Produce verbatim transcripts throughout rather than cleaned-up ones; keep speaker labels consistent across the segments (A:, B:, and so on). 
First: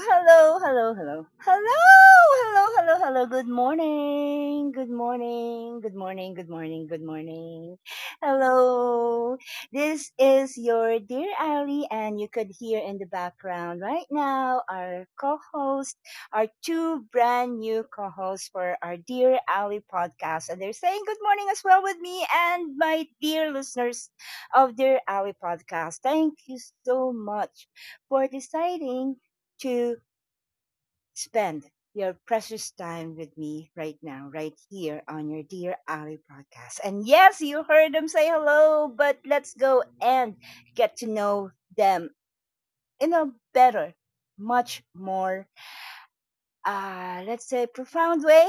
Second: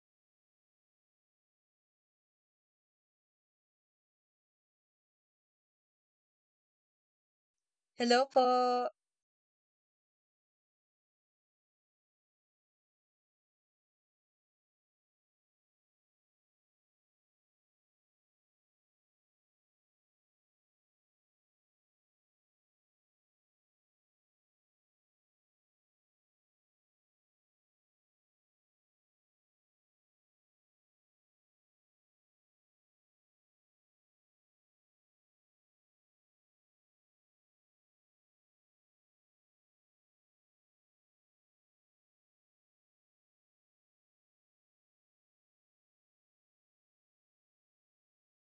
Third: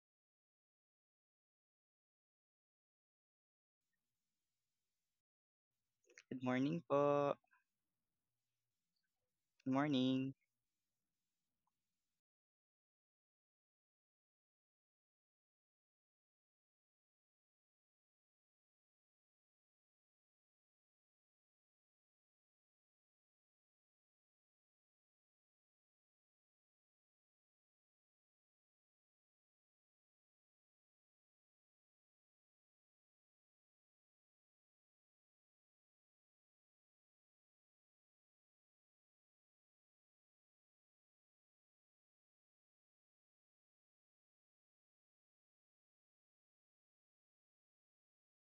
A: hello, hello, hello, hello, hello, hello, hello. Good morning, good morning, good morning,
B: Good
A: good
B: morning
A: morning, good
B: po.
A: morning.
C: Hello po.
A: Hello,
B: Good
A: this
B: morning.
A: is your dear Ali, and you could hear in the background right now our co-host, our two brand new co-hosts for our dear Ali podcast, and they're saying good morning as well with me and my dear listeners of Dear Ali podcast. Thank you so much for deciding to spend your precious time with me right now, right here on your Dear Ali podcast. And yes, you heard them say hello, but let's go and get to know them in a better, much more uh, let's say, profound way,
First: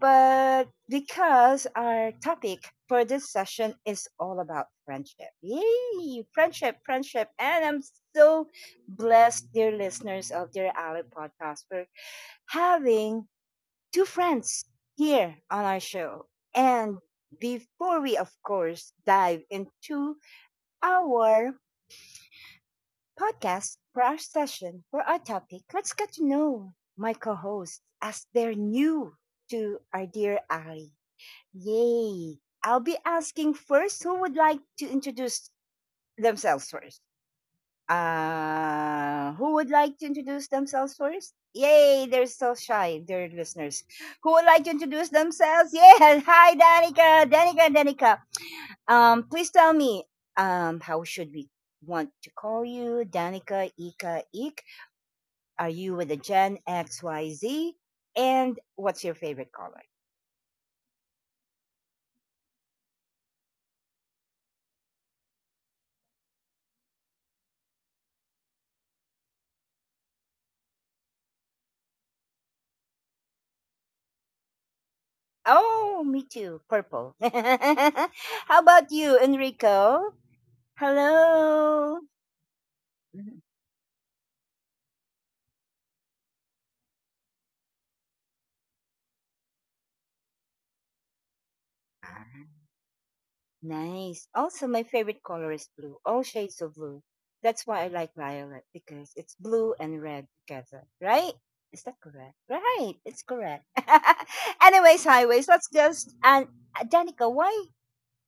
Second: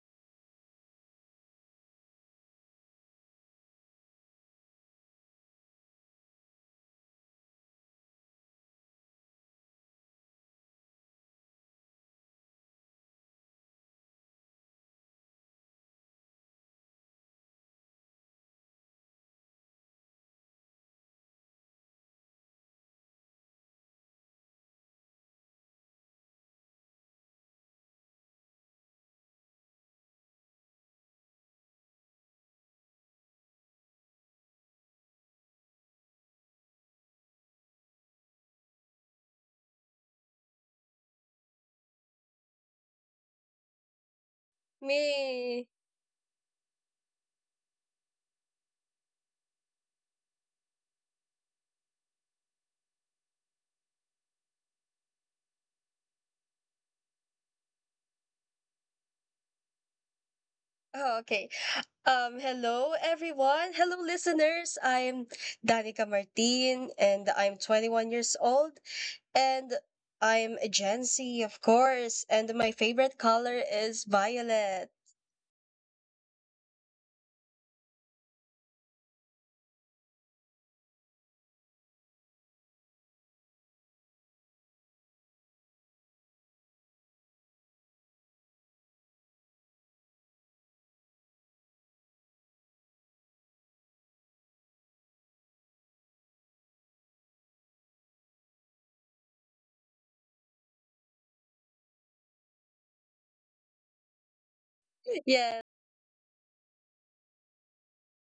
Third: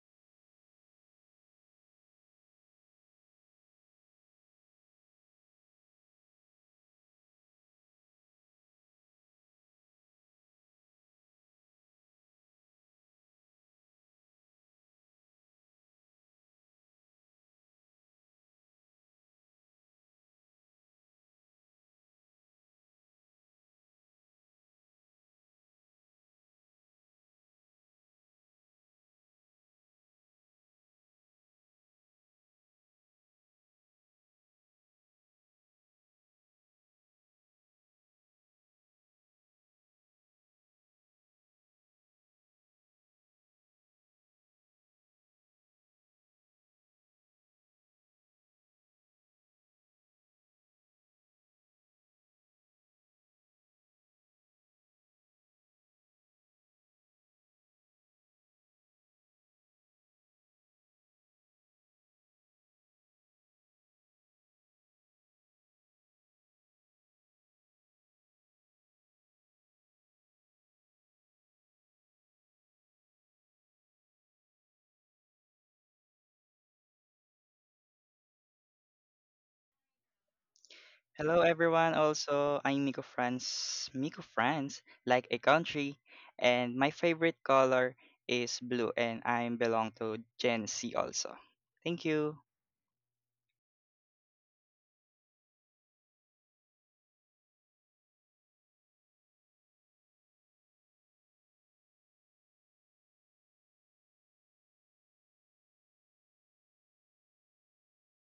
A: but because our topic for this session is all about friendship. Yay! Friendship, friendship. And I'm so blessed, dear listeners of Dear Ally podcast, for having two friends here on our show. And before we, of course, dive into our podcast for our session for our topic. Let's get to know my co hosts as they're new to our dear Ali. Yay! I'll be asking first, who would like to introduce themselves first? Uh, who would like to introduce themselves first? Yay, they're so shy, dear listeners. Who would like to introduce
C: Me.
A: themselves? Yeah, hi, Danica, Danica, Danica. Um, please tell me, um, how should we want to call you? Danica, Ika, Ik, are you with the Gen X, Y, Z? And what's your favorite color?
C: Oh, okay. Um, hello everyone. Hello listeners. I'm Danica Martin and I'm twenty-one years old and I'm a Gen Z, of course, and my favorite color is violet.
A: Oh, me too. Purple. How about you, Enrico?
B: Hello everyone
A: Hello.
B: also. I'm Miko
A: Mhm.
B: France. Miko France, like a country. And my favorite color is blue, and I belong to Gen Z, also. Thank you.
A: Ah, nice. Also, my favorite color is blue. All shades of blue. That's why I like violet because it's blue and red together, right? Is that correct? Right, it's correct. Anyways, highways.
C: Yeah.
A: Let's just and uh, Danica, why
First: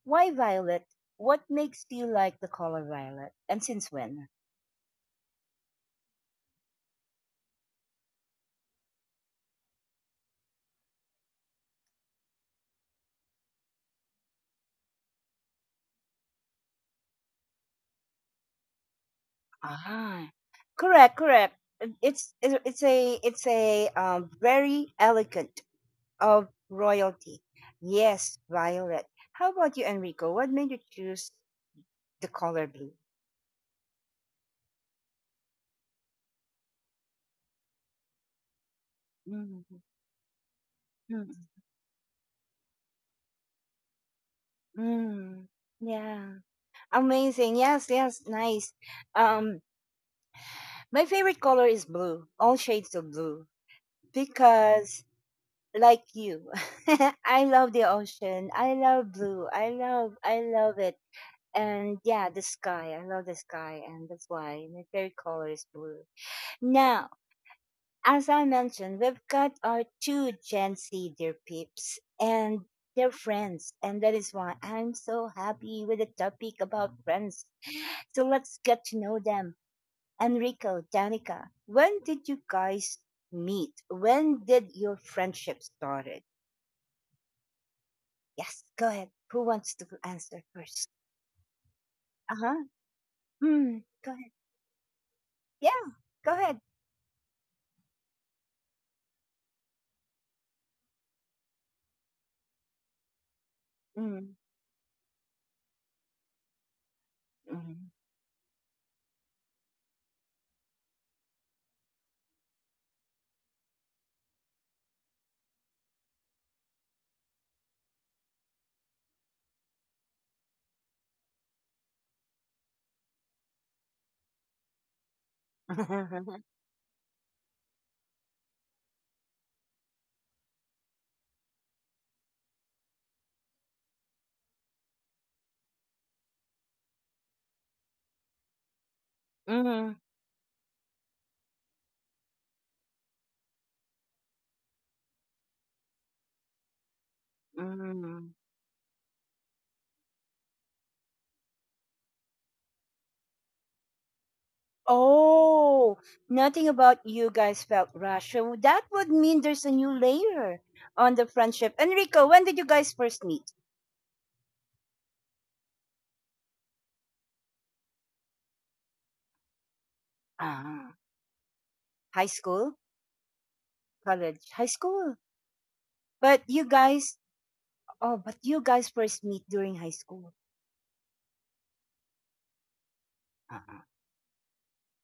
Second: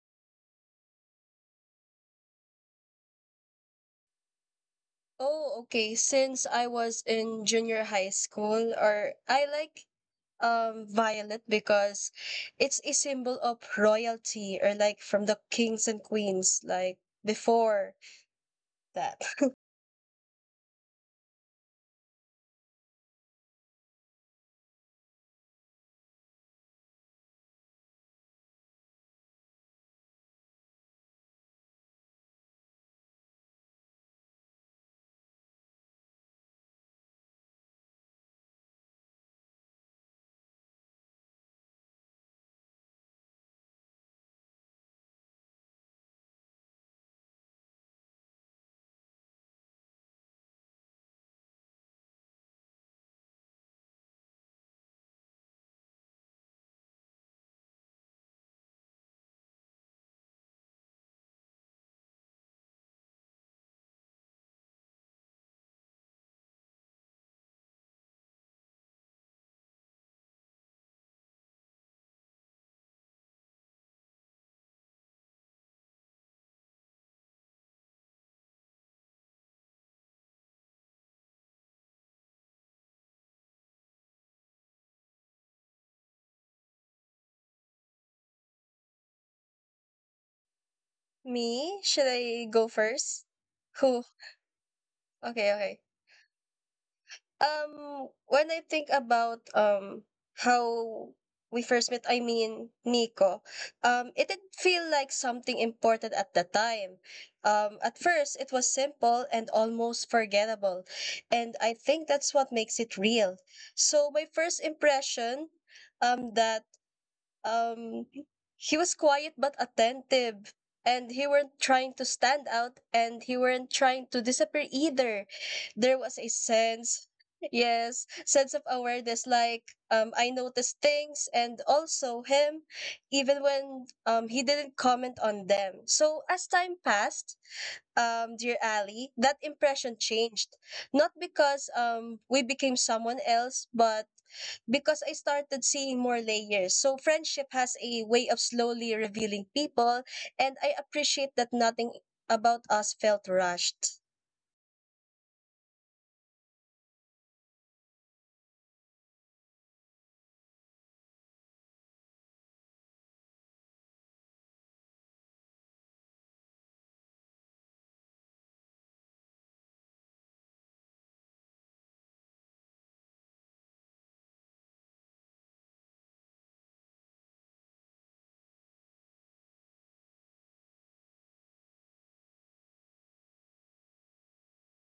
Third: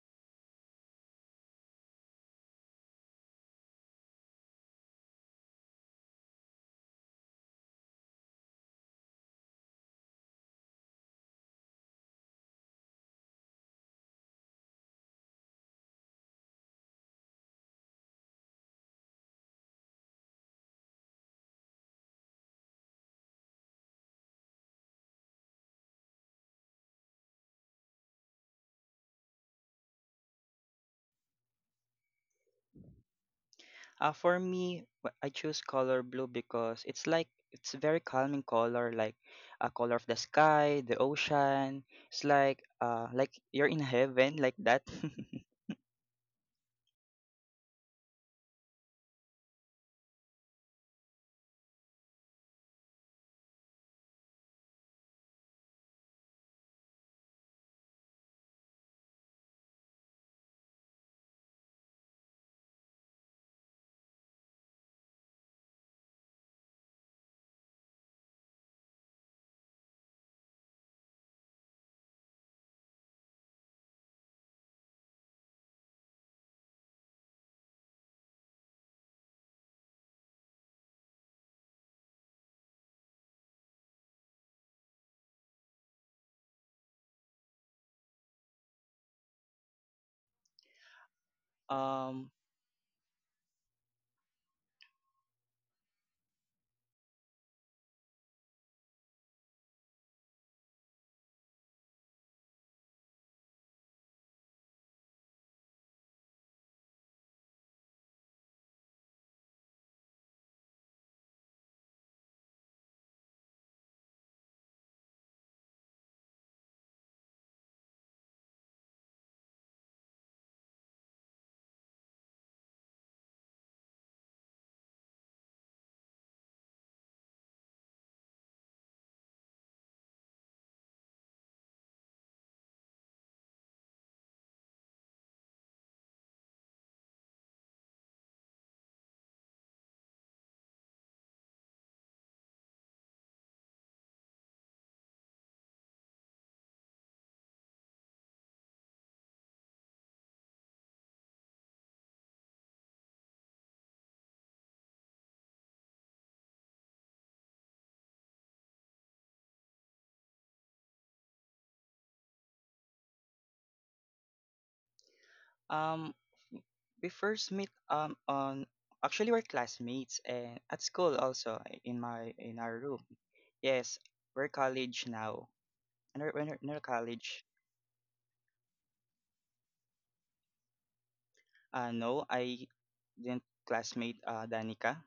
A: why violet? What makes you like the color violet? And since when?
C: Oh, okay. Since I was in junior high school or I like um violet because it's a symbol of royalty or like from the kings and queens like before that.
A: Ah, correct, correct. It's it's a it's a um, very elegant of royalty. Yes, violet. How about you, Enrico? What made you choose the color blue?
B: Uh, for me, wh- I choose color blue because it's like it's a very calming color, like a
A: Mm,
B: color of the sky, the
A: mm,
B: ocean. It's like uh like you're in heaven like that.
A: mm. Yeah. Amazing. Yes, yes, nice. Um, my favorite color is blue, all shades of blue. Mm. Because like you. I love the ocean. I love blue. I love I love it. And yeah, the sky. I love the sky, and that's why my favorite color is blue. Now, as I mentioned, we've got our two Gen Z dear peeps and their friends, and that is why I'm so happy with the topic about friends. So let's get to know them. Enrico, Danica, when did you guys meet? When did your friendship start? Yes, go ahead. Who wants to answer first?
C: Me? Should
B: um
A: Uh
C: I
A: huh.
C: go first?
A: Mm,
C: Who?
A: go ahead.
C: Okay, okay.
A: Yeah, go ahead.
C: Um, when I think about um how we first met, I mean Nico, um, it
A: Mm,
C: did feel like something important at the time. Um,
A: mm,
C: at first, it was simple and almost forgettable, and I think that's what makes it real. So my first impression, um, that Um, he was quiet but attentive, and he weren't trying to stand out, and he weren't trying to disappear either. There was a sense, yes, sense of awareness. Like um, I noticed things, and also him, even when um he didn't comment on them. So as time passed, um, dear Ali, that
A: mm,
C: impression changed. Not because um we became someone else, but because I started seeing more layers. So friendship has a
A: mm.
C: way of slowly revealing people, and I appreciate that nothing about us felt rushed.
A: Oh, nothing about you guys felt rushed. So that would mean there's a new layer on the friendship. Enrico, when did you guys first meet?
B: Um, we first meet um on actually we're classmates and at
A: Ah,
B: school also, eh, in
A: high
B: my in
A: school,
B: our room. Yes, we're
A: college, high
B: college
A: school.
B: now. And we're,
A: But
B: we're
A: you
B: in our
A: guys,
B: college.
A: oh, but you guys first meet during high school.
B: Uh, no, I didn't classmate uh, Danica.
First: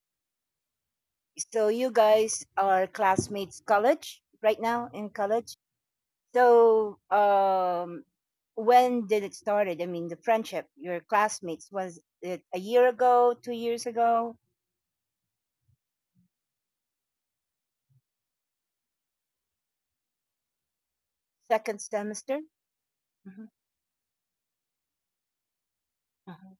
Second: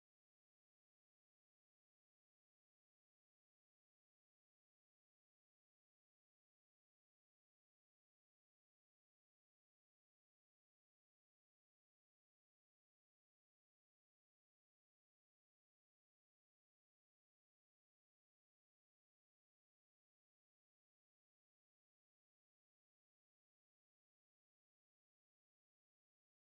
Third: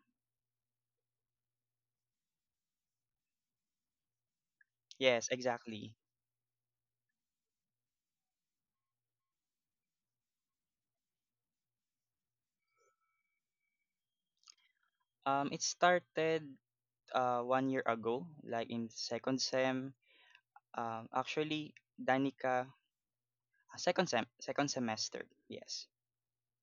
A: So you guys are classmates college right now in
B: Yes,
A: college.
B: exactly.
A: So um when did it started? I mean the friendship, your classmates, was it a year ago, two years ago,
B: Um, it started uh, one year ago, like in second sem. Um, actually,
A: second semester?
B: Danica, uh,
A: Mhm,
B: second sem, second semester. Yes.
A: mhm.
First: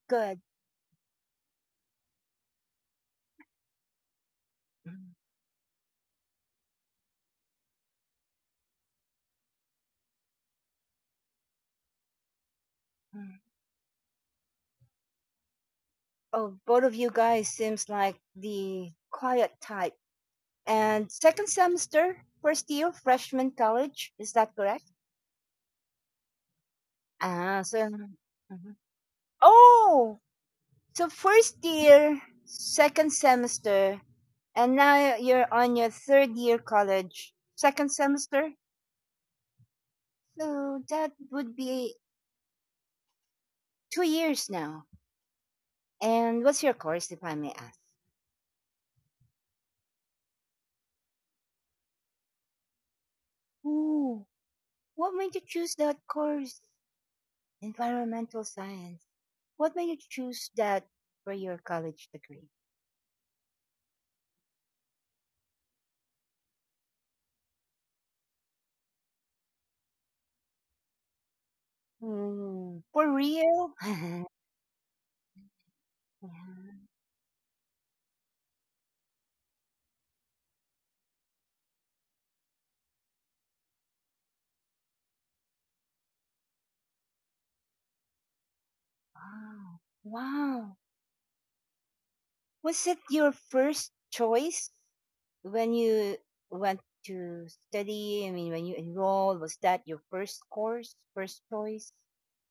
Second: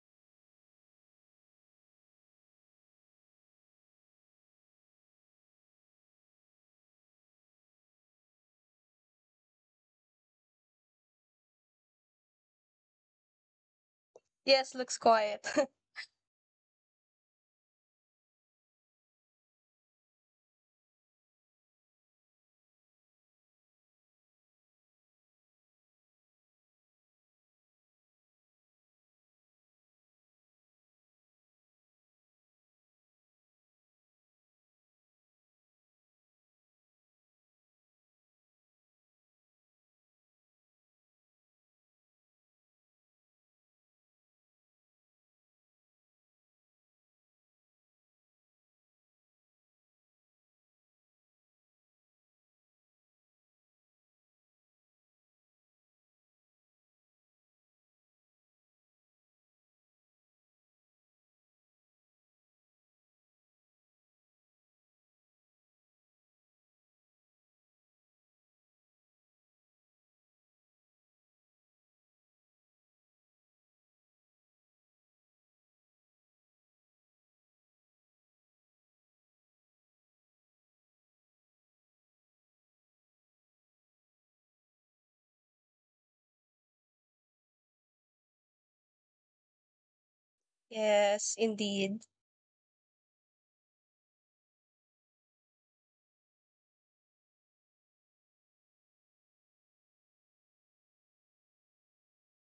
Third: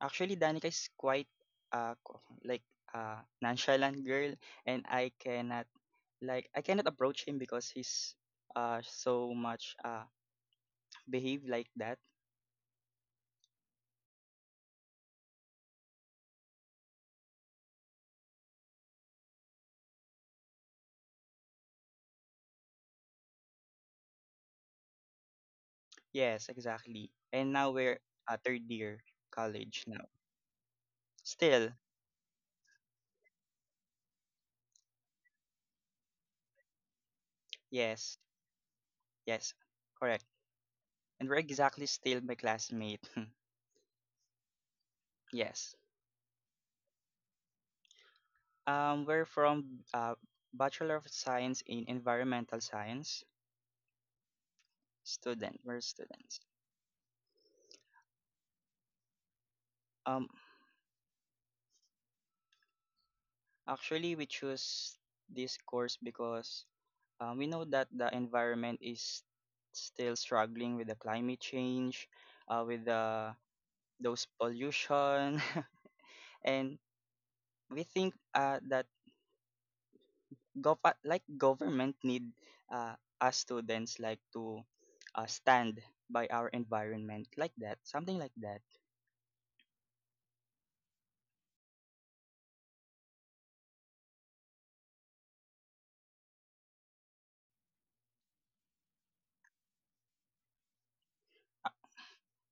B: Actually,
A: Good.
B: Danica is quite uh co- like uh nonchalant girl, and I
A: Mhm,
B: cannot like I cannot approach him because he's uh so much uh behave like that.
A: mhm.
C: Yes, looks quiet.
A: Oh, both of you guys seems like the quiet type. And second semester, first year freshman college, is that correct?
B: Yes, exactly. And
A: Ah,
B: now
A: so
B: we're uh, third
A: mhm.
B: year college now.
A: Oh, so first
B: Still,
A: year, second semester, and now you're on your third year college, second
B: yes,
A: semester.
B: yes, correct.
A: So that
B: And we're
A: would
B: exactly
A: be
B: still my classmate.
A: two years now.
B: Yes.
A: And what's your course, if I may ask?
B: Um, we're from uh Bachelor of Science in Environmental Science
A: Ooh, what made you
B: student.
A: choose
B: We're
A: that
B: students.
A: course? Environmental science. What made you
B: Um,
A: choose that for your college degree?
B: Actually, we choose this course because um, we know that the environment is still struggling with the climate change, uh,
A: Hmm,
B: with
A: for
B: the
A: real?
B: those pollution, and
A: Yeah.
B: we think uh, that gov- uh, like government need uh, us students like to uh, stand by our environment like that, something like that.
A: Wow. Wow.
C: Yes, indeed.
A: Was it your first choice when you went to study? I mean, when you enrolled, was that your first course, first choice?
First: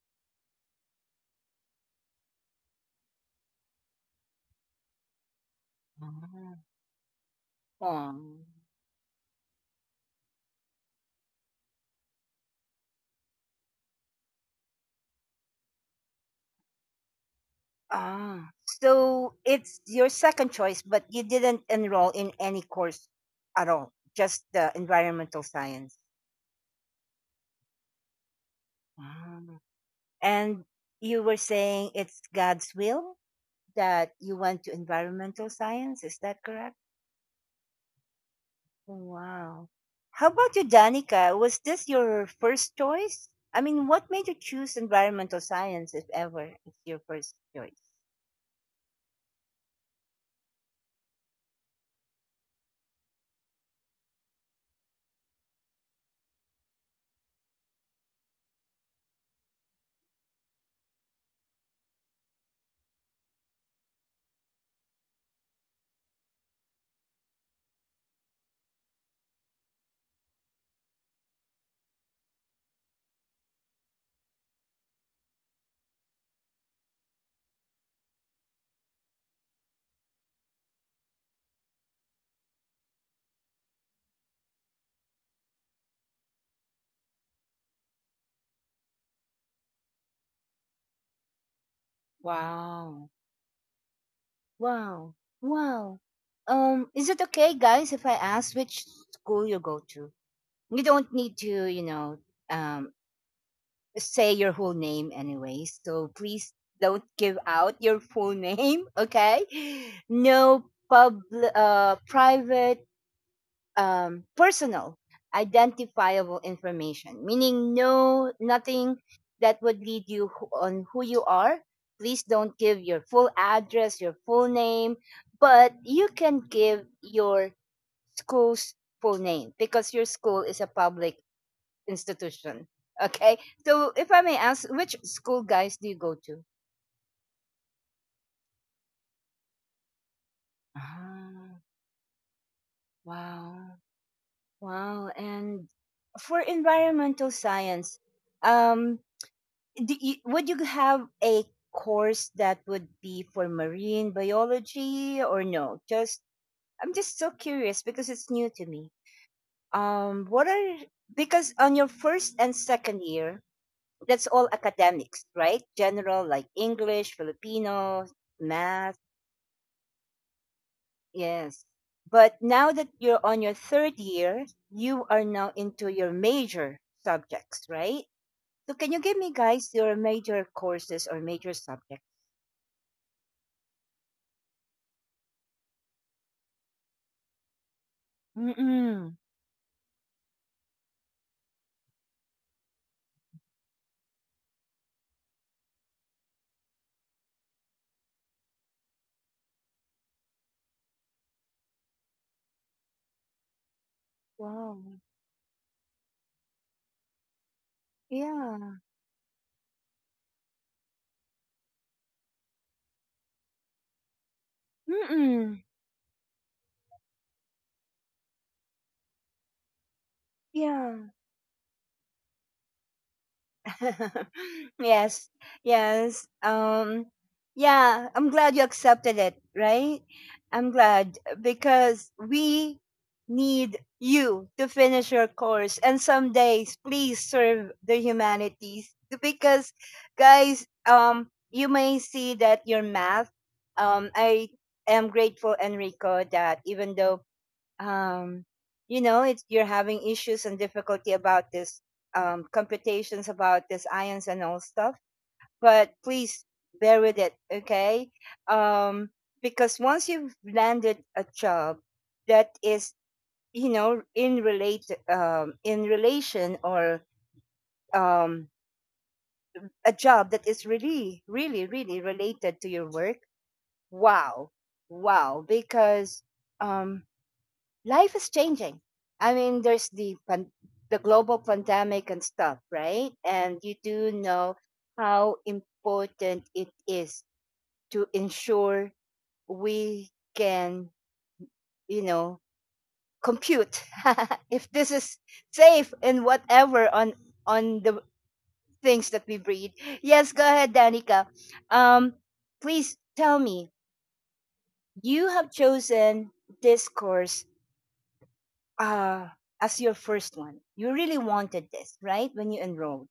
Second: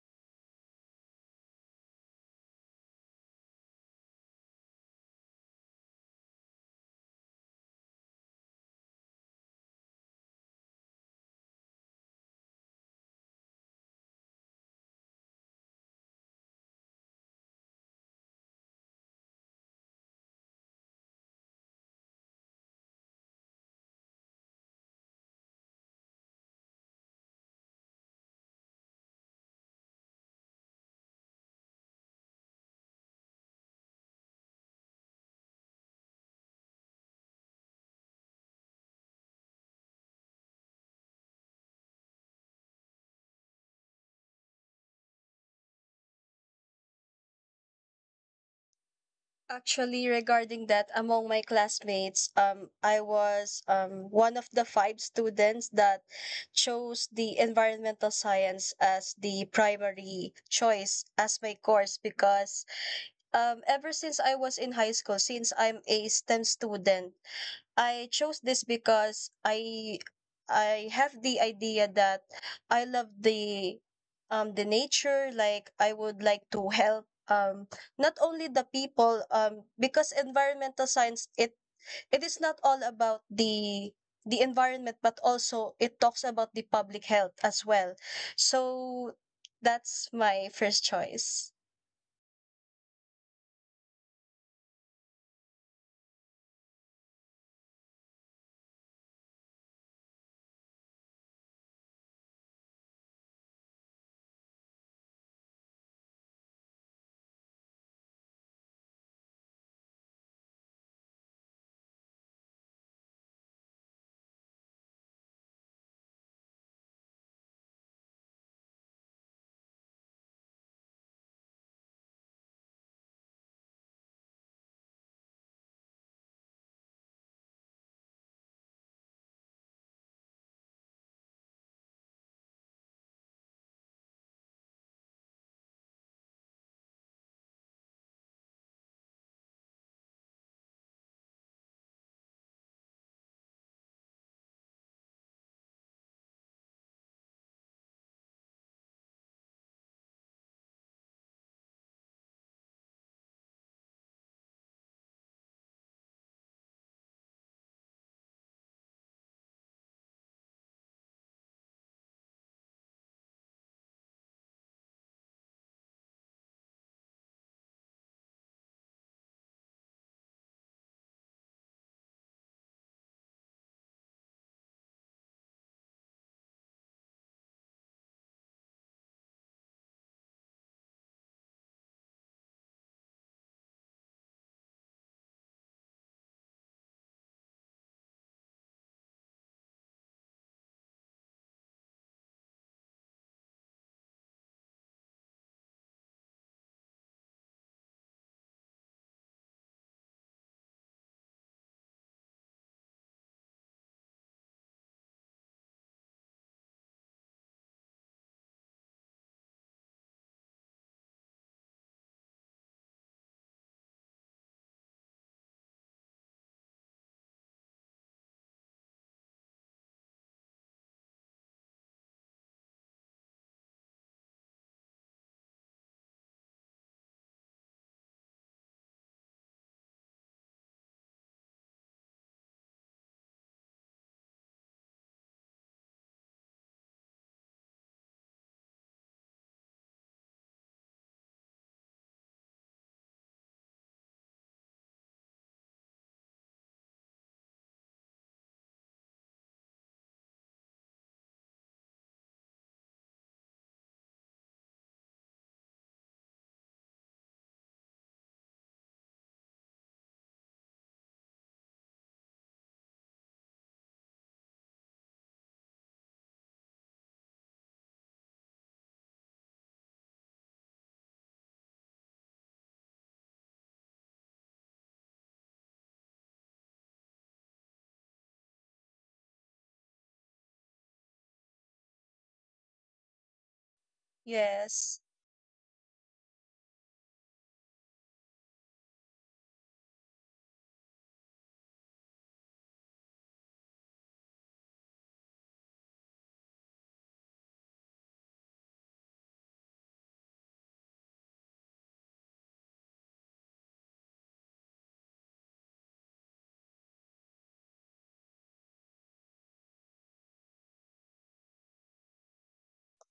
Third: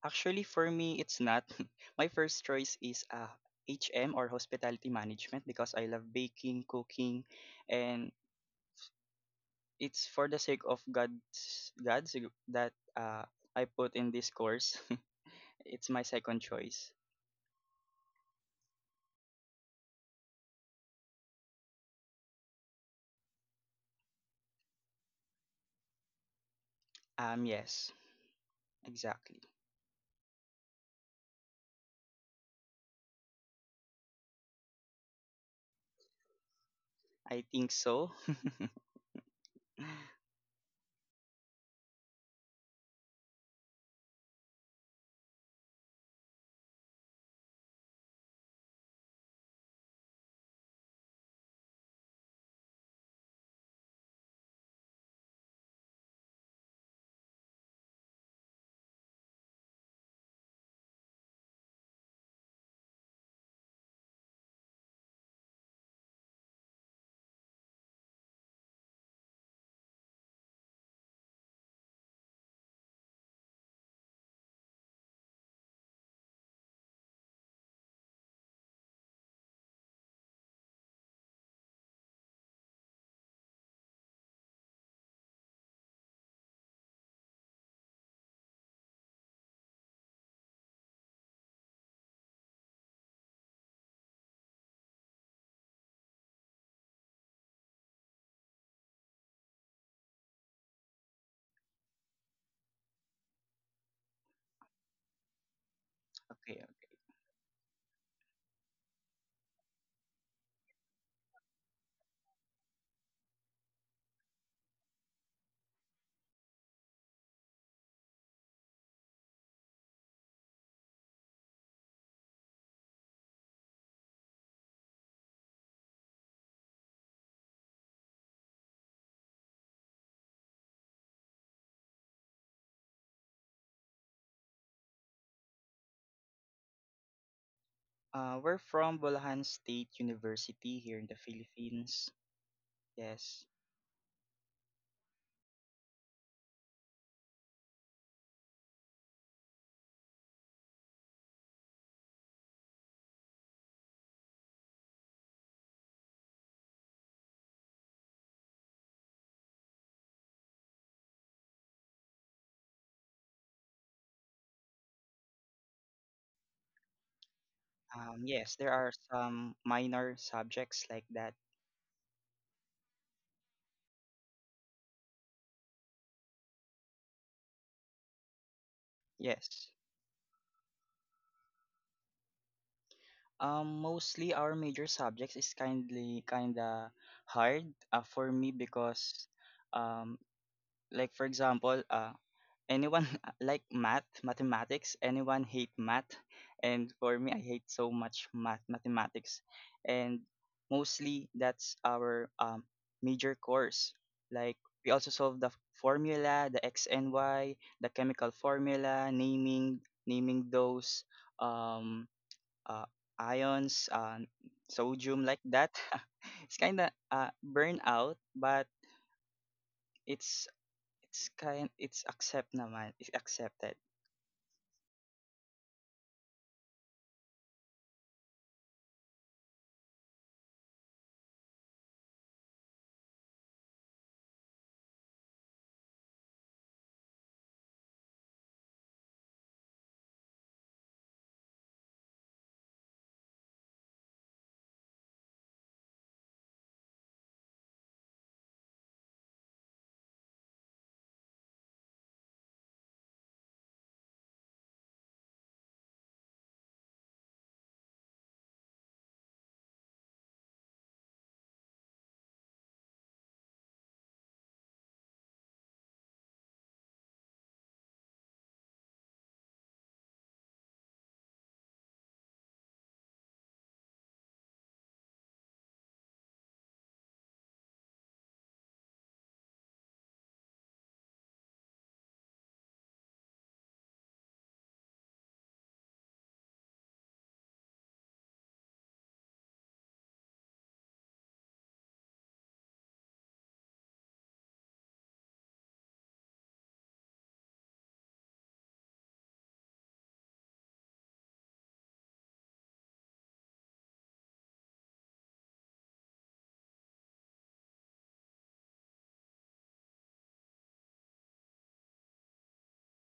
B: Actually, for me, it's not. My first choice is uh, H M, or hospitality management, because I love
A: Mhm.
B: baking, cooking, and
A: Um,
B: it's for the sake of God's God's that uh, I put in this course. it's my second choice.
A: ah, so it's your second choice, but you didn't enroll in any course at all, just the environmental science.
B: Um, yes, exactly.
A: Ah. And you were saying it's God's will that you went to environmental science. Is that correct?
B: I think so.
A: Oh, wow. How about you, Danica? Was this your first choice? I mean, what made you choose environmental science, if ever it's your first choice?
C: Actually, regarding that, among my classmates, um, I was um one of the five students that chose the environmental science as the primary choice as my course because um ever since I was in high school, since I'm a STEM student, I chose this because I I have the idea that I love the um the nature, like I would like to help um not only the people, um because environmental science, it it is not all about the the environment, but also it talks about the public health as well. So that's my first choice.
A: Wow. Wow. Wow. Um, is it okay, guys, if I ask which school you go to? You don't need to, you know, um, say your whole name anyway. So please
B: Okay.
A: don't give out your full name, okay? No pub, uh, private um, personal identifiable information, meaning no nothing that would lead you who- on who you are. Please don't give your full address, your full name, but you can give your school's full name, because your school is a public institution. Okay, so if I may ask, which school, guys, do you go to?
B: Uh, we're from Bulacan State University here in the
A: Ah,
B: Philippines. Yes.
A: wow, wow. And for environmental science, um do you, would you have a course that would be for marine biology, or no? Just I'm just so curious because it's new to me. um what are, because on your first and second year, that's all academics, right? General, like English, Filipino,
B: Um, yes, there are
A: math.
B: some minor subjects like that.
A: Yes. But now that you're on your third year, you are now into your major subjects, right? So can you give me,
B: Yes.
A: guys, your major courses or major subjects?
B: Um, mostly our major subjects is kindly kinda hard uh, for me
A: Mm-mm.
B: because um, like for example, uh, anyone like math, mathematics, anyone hate math, and for me, I hate so much math, mathematics, and mostly that's our um, major course. Like
A: Wow.
B: we also solve the formula, the x and y, the chemical
A: Yeah.
B: formula, naming naming those. Um, uh, ions, uh, sodium like
A: Mm-mm.
B: that. It's kind of uh, burnout, but it's
A: Yeah.
B: it's kind it's accept naman. It's accepted.
A: Yes. Yes. Um yeah, I'm glad you accepted it, right? I'm glad uh, Because we need you to finish your course and some days please serve the humanities, because guys, um you may see that your math. Um I am grateful, Enrico, that even though um, you know, it's, you're having issues and difficulty about this um, computations about this ions and all stuff. But please bear with it, okay? Um, because once you've landed a job that is, you know, in relate um, in relation or um, a job that is really, really, really related to your work, wow, wow, because um, life is changing. I mean, there's the pan- the global pandemic and stuff, right? And you do know
C: Yes.
A: how important it is to ensure we can, you know, compute if this is safe and whatever on on the things that we breed. Yes, go ahead, Danica. Um, please tell me, you have chosen this course uh, as your first one. You really wanted this, right? When you enrolled,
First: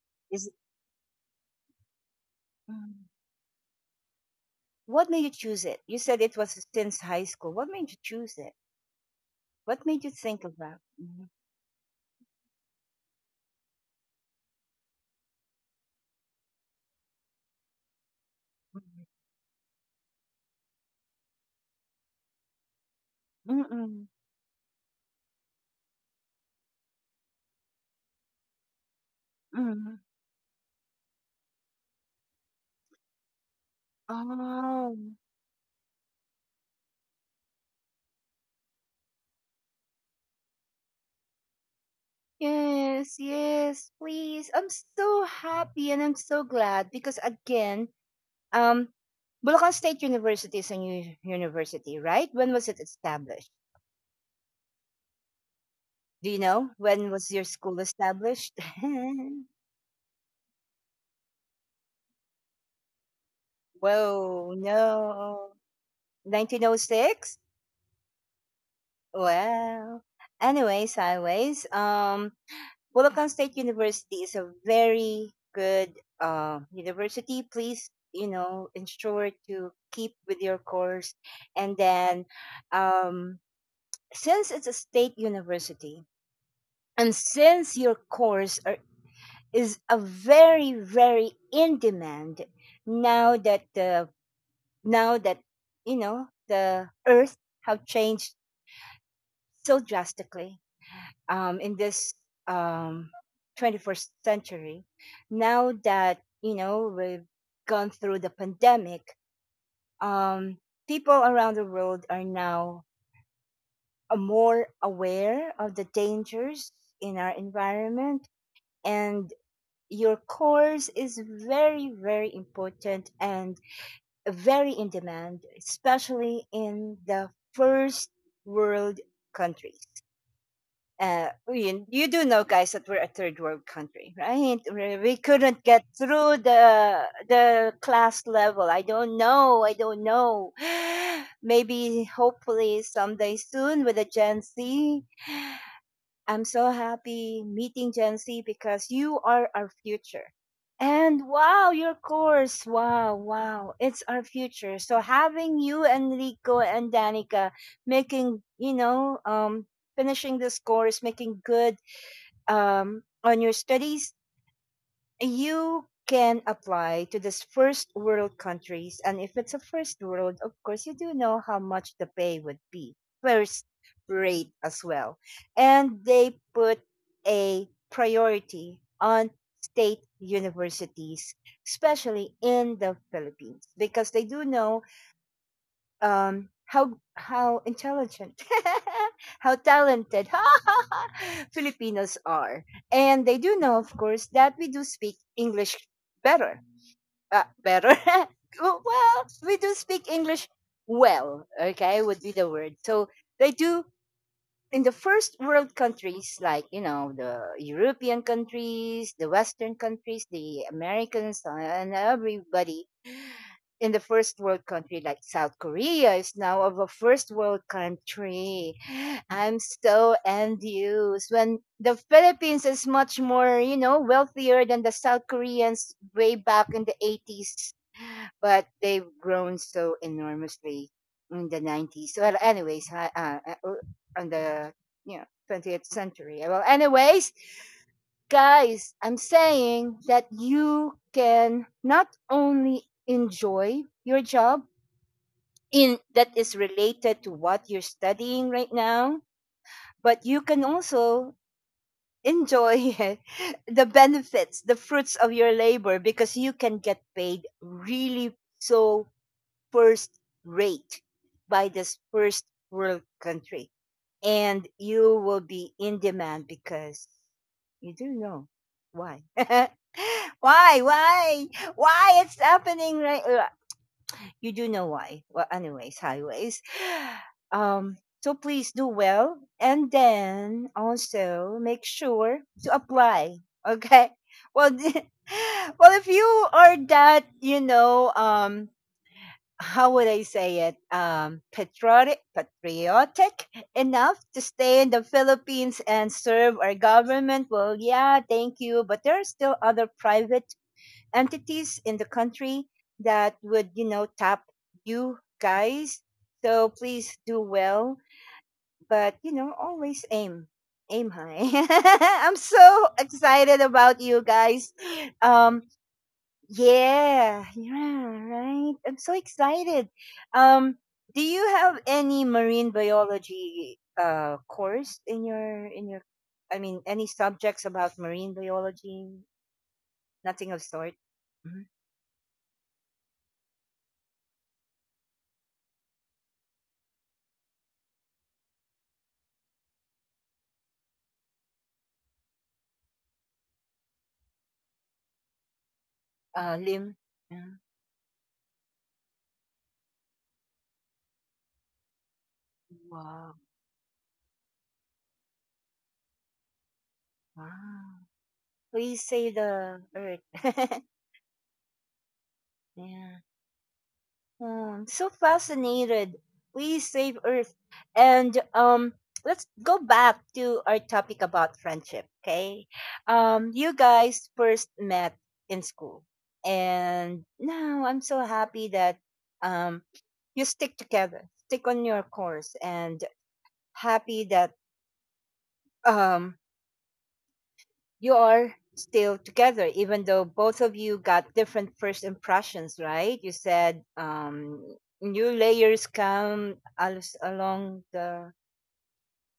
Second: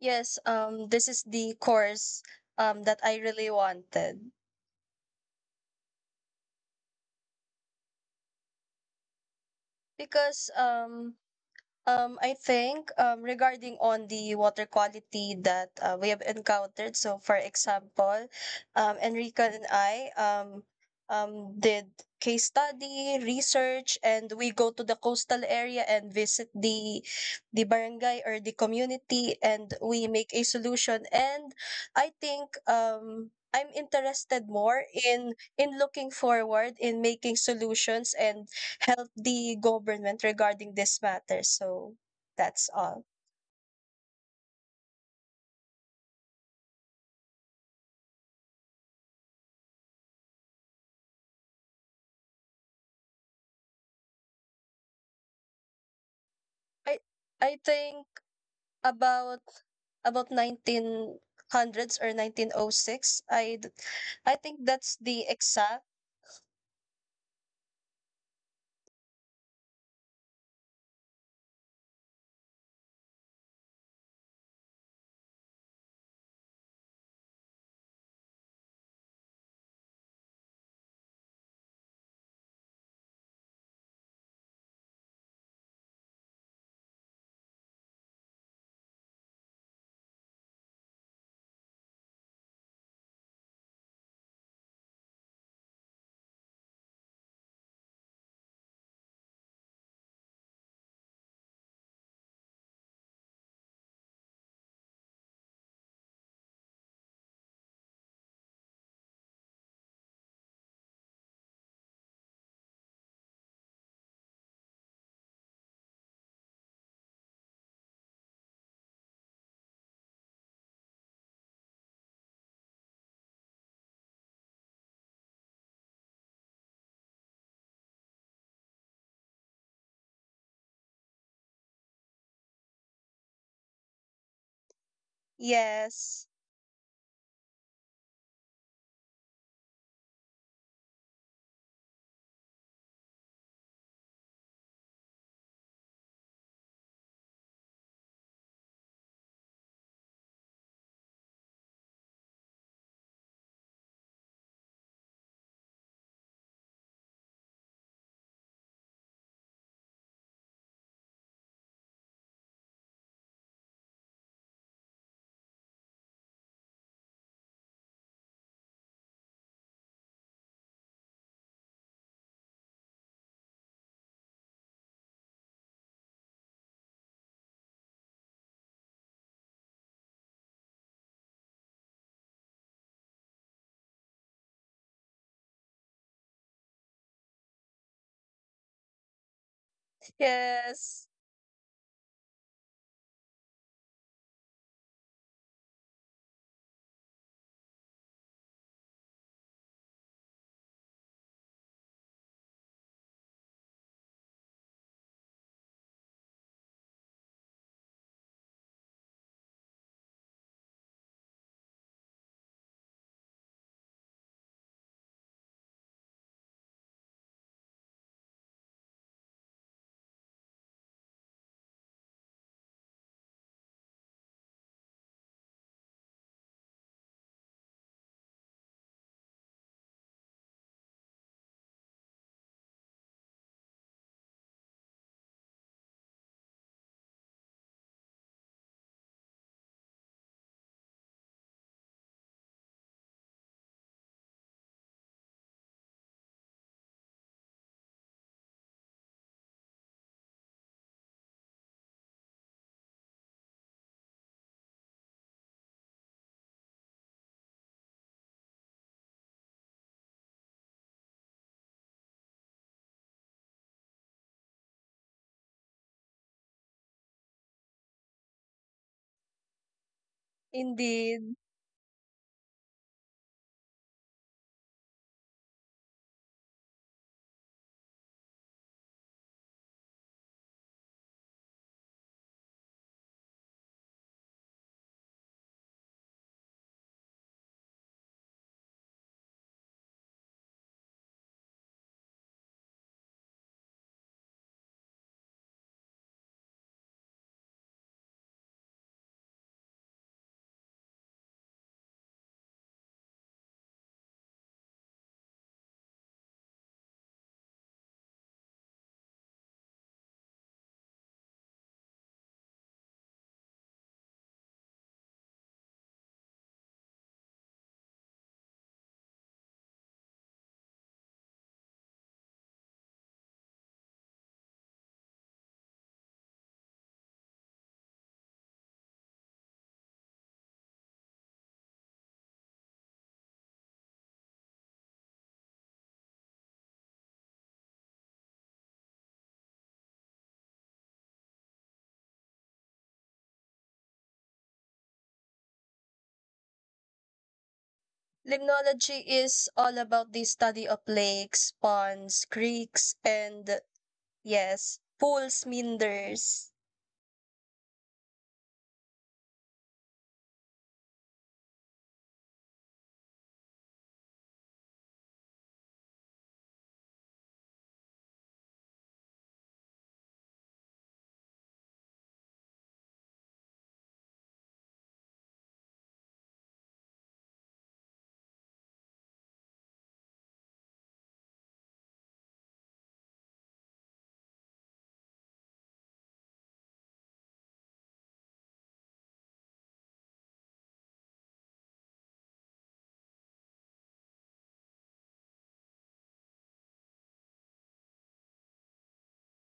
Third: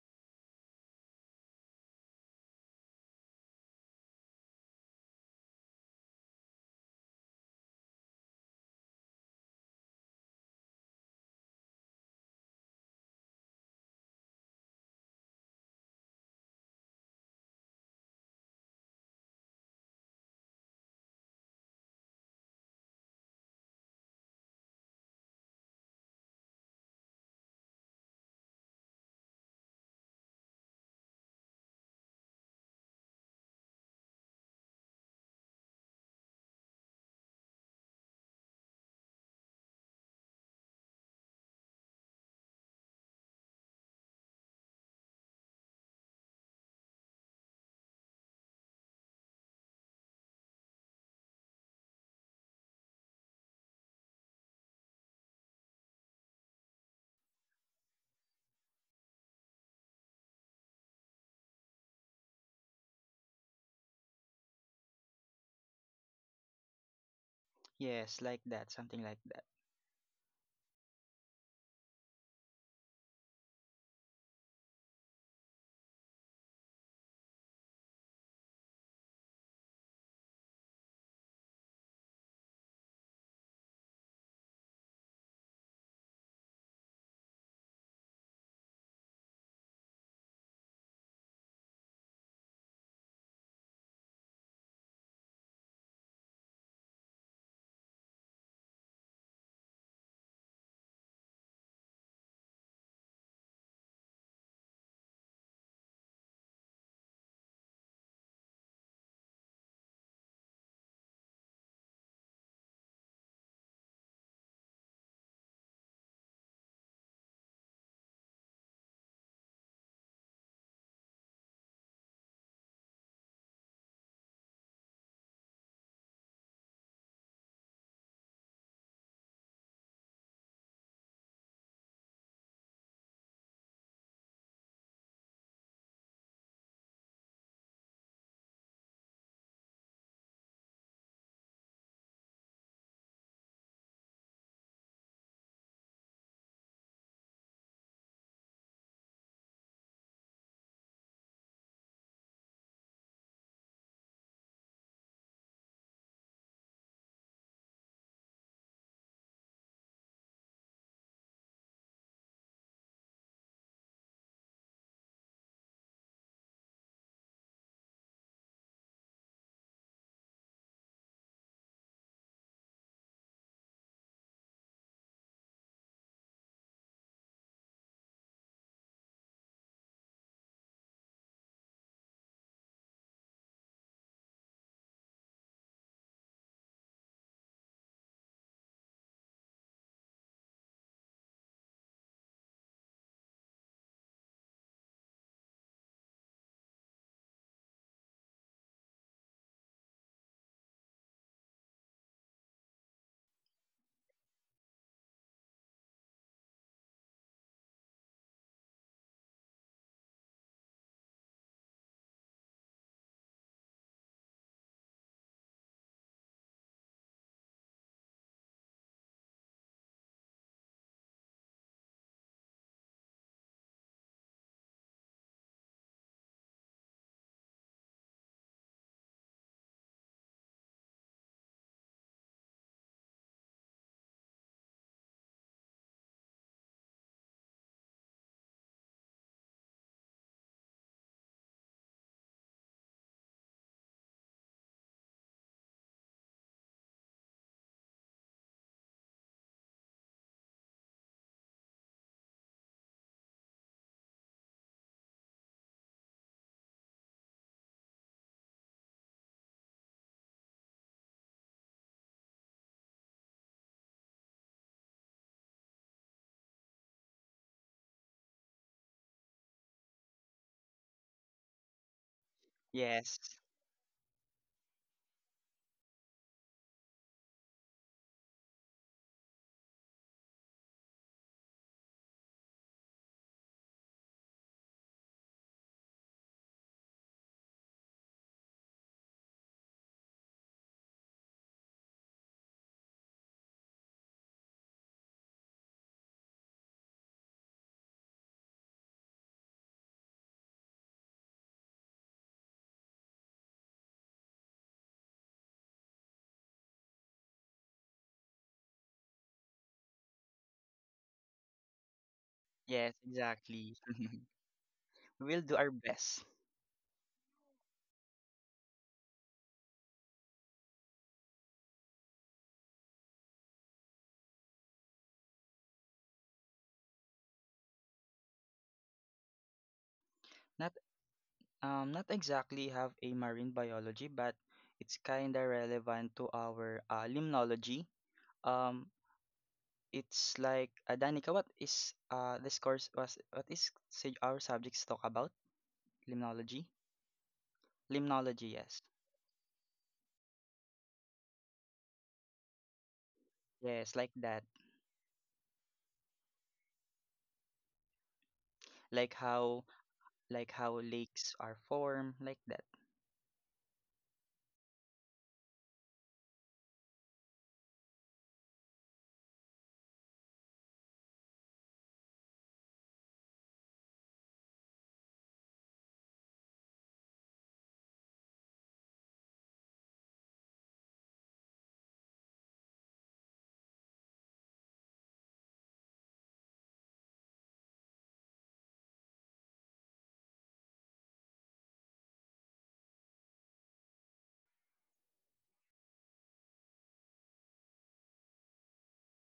C: Yes,
A: is
C: um this is the course um that
A: mm.
C: I really wanted.
A: What made you choose it? You said it was since high school. What made you choose it? What made you think
C: Because
A: about?
C: um
A: Mm,
C: um I think, um regarding on the water quality that uh, we have encountered. So for example, um Enrica and I um um did case study,
A: mm,
C: research,
A: mm,
C: and we go to the coastal area and visit the the barangay or the community, and
A: mm.
C: we make a solution. And I think um I'm interested more
A: Oh,
C: in in looking forward in making solutions and help the government regarding this matter. So that's all.
A: yes, yes, please. I'm so happy and I'm so glad, because again, um, Bulacan State University is a new university, right? When was it established? Do you know
C: I
A: when was your
C: I
A: school
C: think
A: established?
C: about about nineteen hundreds or nineteen oh six. I d- I
A: Whoa,
C: think that's the
A: no.
C: exact.
A: nineteen oh six?
B: Yes, like that, something like that.
A: Well, anyways, anyways, um, Bulacan State University is a very good uh, university. Please, you know, ensure to keep with your course. And then, um, since it's a state university, and since your course are, is a very, very in demand, now that the now that you know the earth have changed so drastically um, in this um, twenty-first century. Now that you know we've gone through the pandemic, um, people around the world are now uh, more aware of the dangers in our environment, and your course is very, very important and very in demand, especially in the first world countries. Uh, you, you do know, guys, that we're a third world country, right? We we couldn't get
C: Yes.
A: through the the class level. I don't know. I don't know. Maybe, hopefully, someday soon with the Gen Z. I'm so happy meeting Gen Z because you are our future. And wow, your course. Wow, wow. It's our future. So having you, Enrico and Danica, making, you know, um, finishing this course, making good um, on your studies, you can apply to this first world countries, and if it's a first world, of course you do know how much the pay would be, first rate as well, and they put a priority on state universities, especially in the Philippines, because they do know um how how intelligent, how talented
C: Yes,
A: Filipinos are, and they do know, of course, that we do speak English better, uh, better well, we do speak English well, okay, would be the word. So they do, in the first world countries like, you know, the European countries, the western countries, the Americans, uh, and everybody in the first world country, like South Korea is now of a first world country. I'm so envious when the Philippines is much more, you know, wealthier than the South Koreans way back in the eighties, but they've grown so enormously in the nineties. Well, anyways, uh, uh, uh, on the you know twentieth century. Well, anyways, guys, I'm saying that you can not only enjoy your job, in that is related to what you're studying right now, but you can also enjoy the benefits, the fruits of your labor, because you can get paid really so first rate by this first world country, and you will be in demand because you do know why. why
C: indeed.
A: why why it's happening, right?
B: Yes,
A: You do know why. Well, anyways, highways. Um, so please do well, and then also make sure to apply. Okay. Well, well, if you are that, you know, um, how would I say it? Um, patriotic, patriotic enough to stay in the Philippines and serve our government. Well, yeah, thank you. But there are still other private entities in the country that would, you know, tap you guys. So please do well, but you know, always aim, aim high. I'm
B: yes,
A: so excited
B: exactly.
A: about you guys.
B: We'll do
A: Um,
B: our best.
A: yeah, yeah, right. I'm so excited. Um, do you have any marine biology uh course in your in your? I mean, any subjects about marine biology? Nothing of
B: Not
A: sort.
B: um not exactly have a marine biology, but it's kinda relevant to our uh, limnology. Um, it's like uh, Danica, what is uh this course was what is say our subjects talk about?
A: Uh,
B: Limnology?
A: lim. Yeah.
B: Limnology, yes.
C: Limnology is all about the study of lakes, ponds, creeks,
A: Wow.
C: and
B: Yes, like that.
C: yes, pools, meanders.
A: Wow. We
B: Like
A: say
B: how
A: the earth.
B: like how lakes are formed, like that.
A: yeah. Hmm, so fascinated. We save earth. And um let's go back to our topic about friendship, okay? Um you guys first met in school. And now I'm so happy that um you stick together, stick on your course, and happy that um you are still together, even though both of you got different first impressions, right? You said um new layers come as along the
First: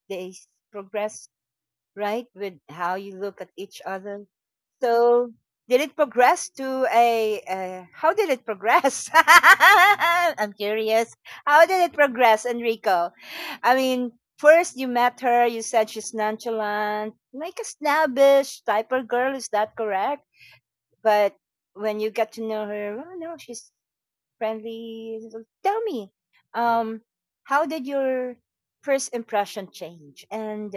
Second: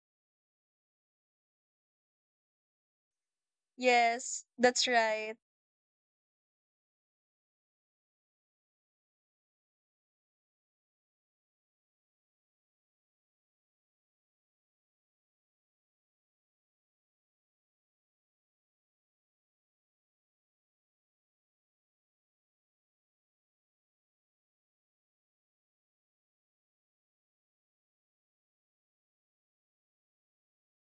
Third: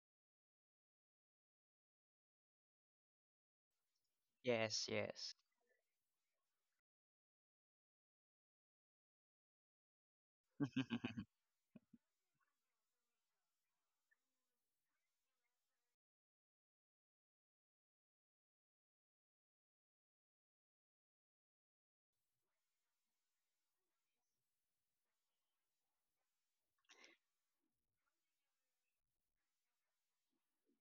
A: days progress, right, with how you look at each other.
C: Yes, that's
B: Yes,
A: So
B: yes.
C: right.
A: did it progress to a, uh, how did it progress? I'm curious. How did it progress, Enrico? I mean, first you met her, you said she's nonchalant, like a snobbish type of girl, is that correct? But when you get to know her, oh no, she's friendly. So tell me, um, how did your first impression change, and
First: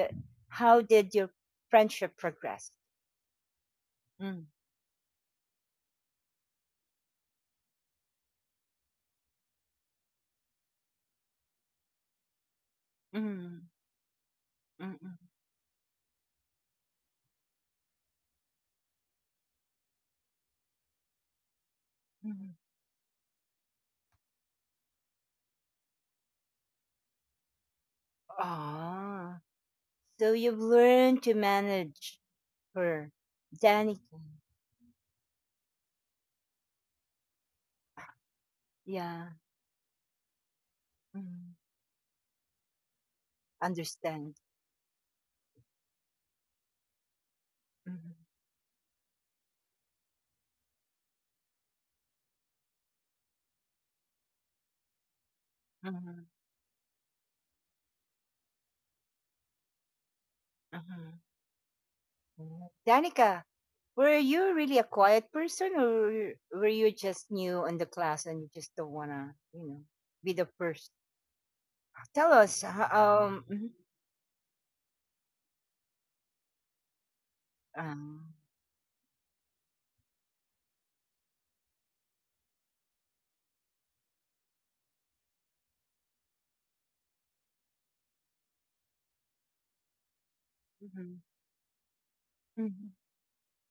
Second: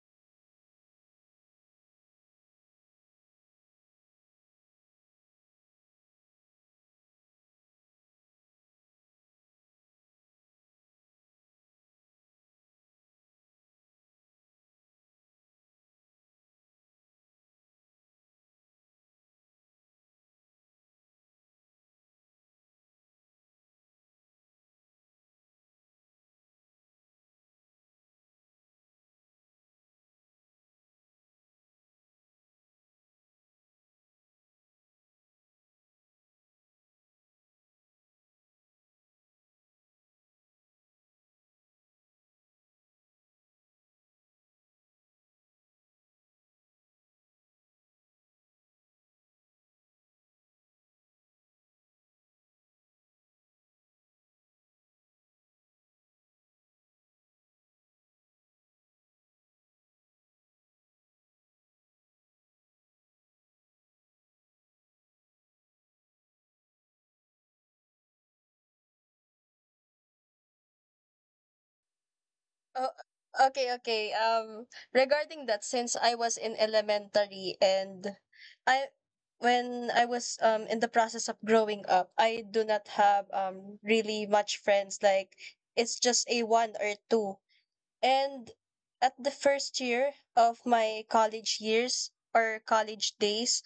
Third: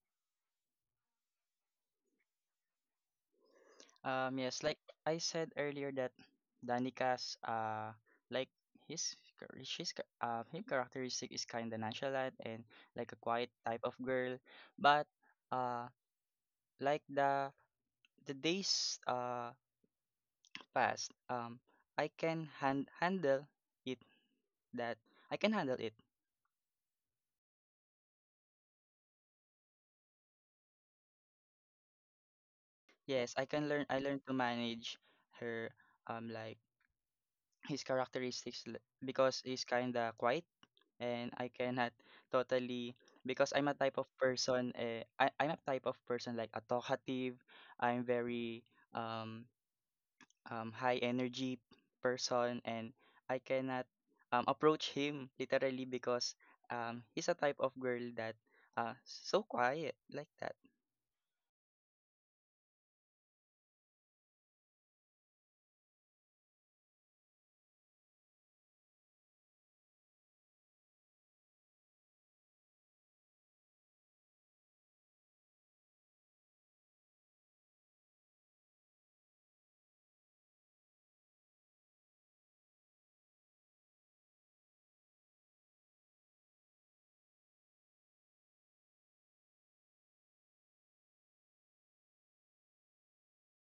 A: how did your friendship progress?
B: Um,
A: Mm,
B: yes, like I said earlier, that Danica's uh like his char- she's char- uh, him characteristic is kind of nonchalant, and like a quiet
A: mm,
B: type of girl,
A: mm,
B: but
A: mm.
B: uh like the the days uh passed, um I can
A: Mhm.
B: hand handle it, that I can handle it.
A: Ah, so you've learned to manage her,
B: Yes, I can learn. I
A: Danica.
B: learned to manage her, um, like his characteristics, l-
A: Yeah,
B: because he's kinda quiet, and I
A: mhm.
B: cannot totally because I'm a type of
A: Understand.
B: person. Uh, I I'm a type of person like a talkative. I'm
A: Mhm,
B: very um um high energy person, and I cannot um approach him literally
A: mhm,
B: because um he's a type of girl that uh so quiet like that.
A: mhm, mhm Danica, were you really a quiet person, or were you just new in the class and you just don't wanna, you know, be the first? Tell us.
C: Oh,
A: ho- Um. mhm,
C: okay, okay. Um, regarding that, since I was in elementary and
A: um,
C: I, when I was um in the process of growing up, I do not have um really much friends. Like it's just a one or two. And at the first year of my
A: mhm,
C: college years or
A: mhm,
C: college days,